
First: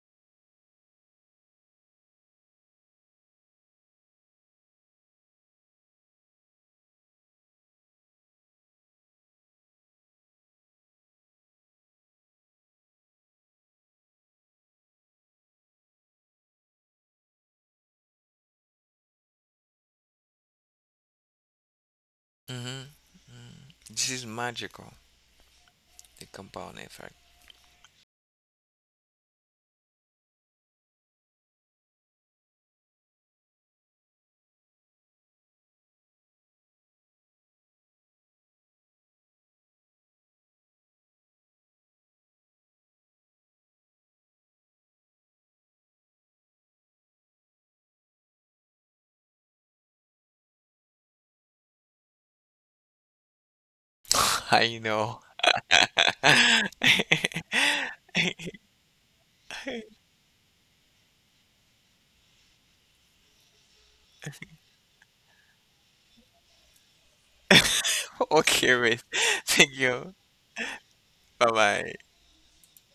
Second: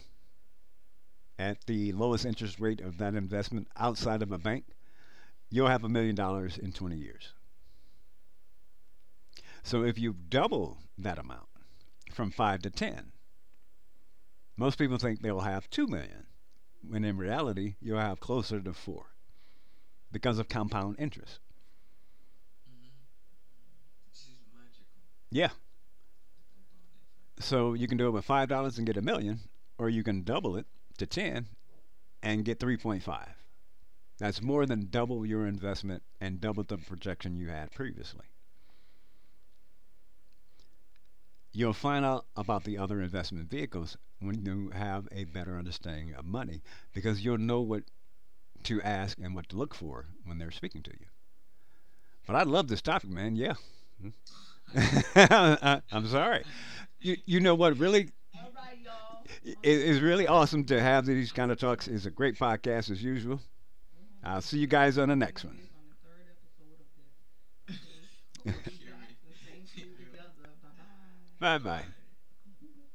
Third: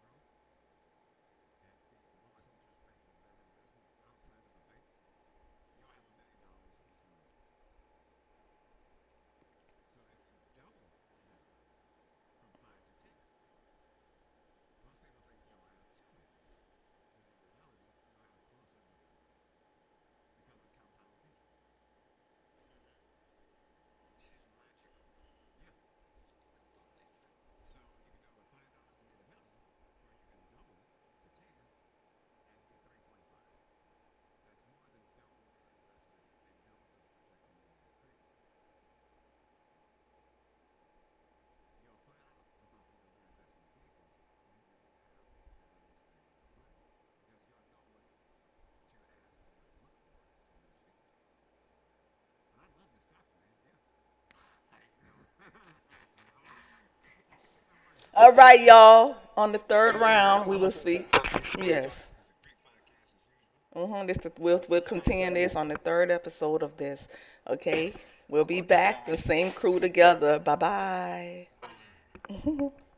S3: at the lowest interest rate of that investment outside of a bank, you'll have $1 million in 20 years. So if you double that amount from 5 to 10, most people think they'll have 2 million, when in reality, you'll have closer to 4 because of compound interest.
S1: Mm-hmm. Mm-hmm. This is magical.
S3: Yeah.
S1: The compound effect.
S3: So you can do it with $5 and get a million, or you can double it to ten and get 3.5. That's more than double your investment and double the projection you had previously. You'll find out about the other investment vehicles when you have a better understanding of money because you'll know what to ask and what to look for when they're speaking to you. But I love this topic, man. Yeah.
S1: I know.
S3: I am sorry. You, you know what really
S2: All right, y'all. On the third
S3: is really
S2: round, we
S3: awesome
S2: will
S3: to have
S2: speak.
S3: these kind of talks.
S2: Yes.
S3: Is a great podcast as usual.
S2: Hmm.
S3: I'll see
S2: We'll
S3: you
S2: we'll
S3: guys on the
S2: continue
S3: next
S2: this
S3: one.
S2: on the third episode of this. Okay. We'll be
S1: Okay,
S2: back,
S1: wait.
S2: the same
S1: Thank
S2: crew
S1: you.
S2: together. Bye
S1: Bye
S3: Bye
S2: bye.
S3: bye.
S1: bye.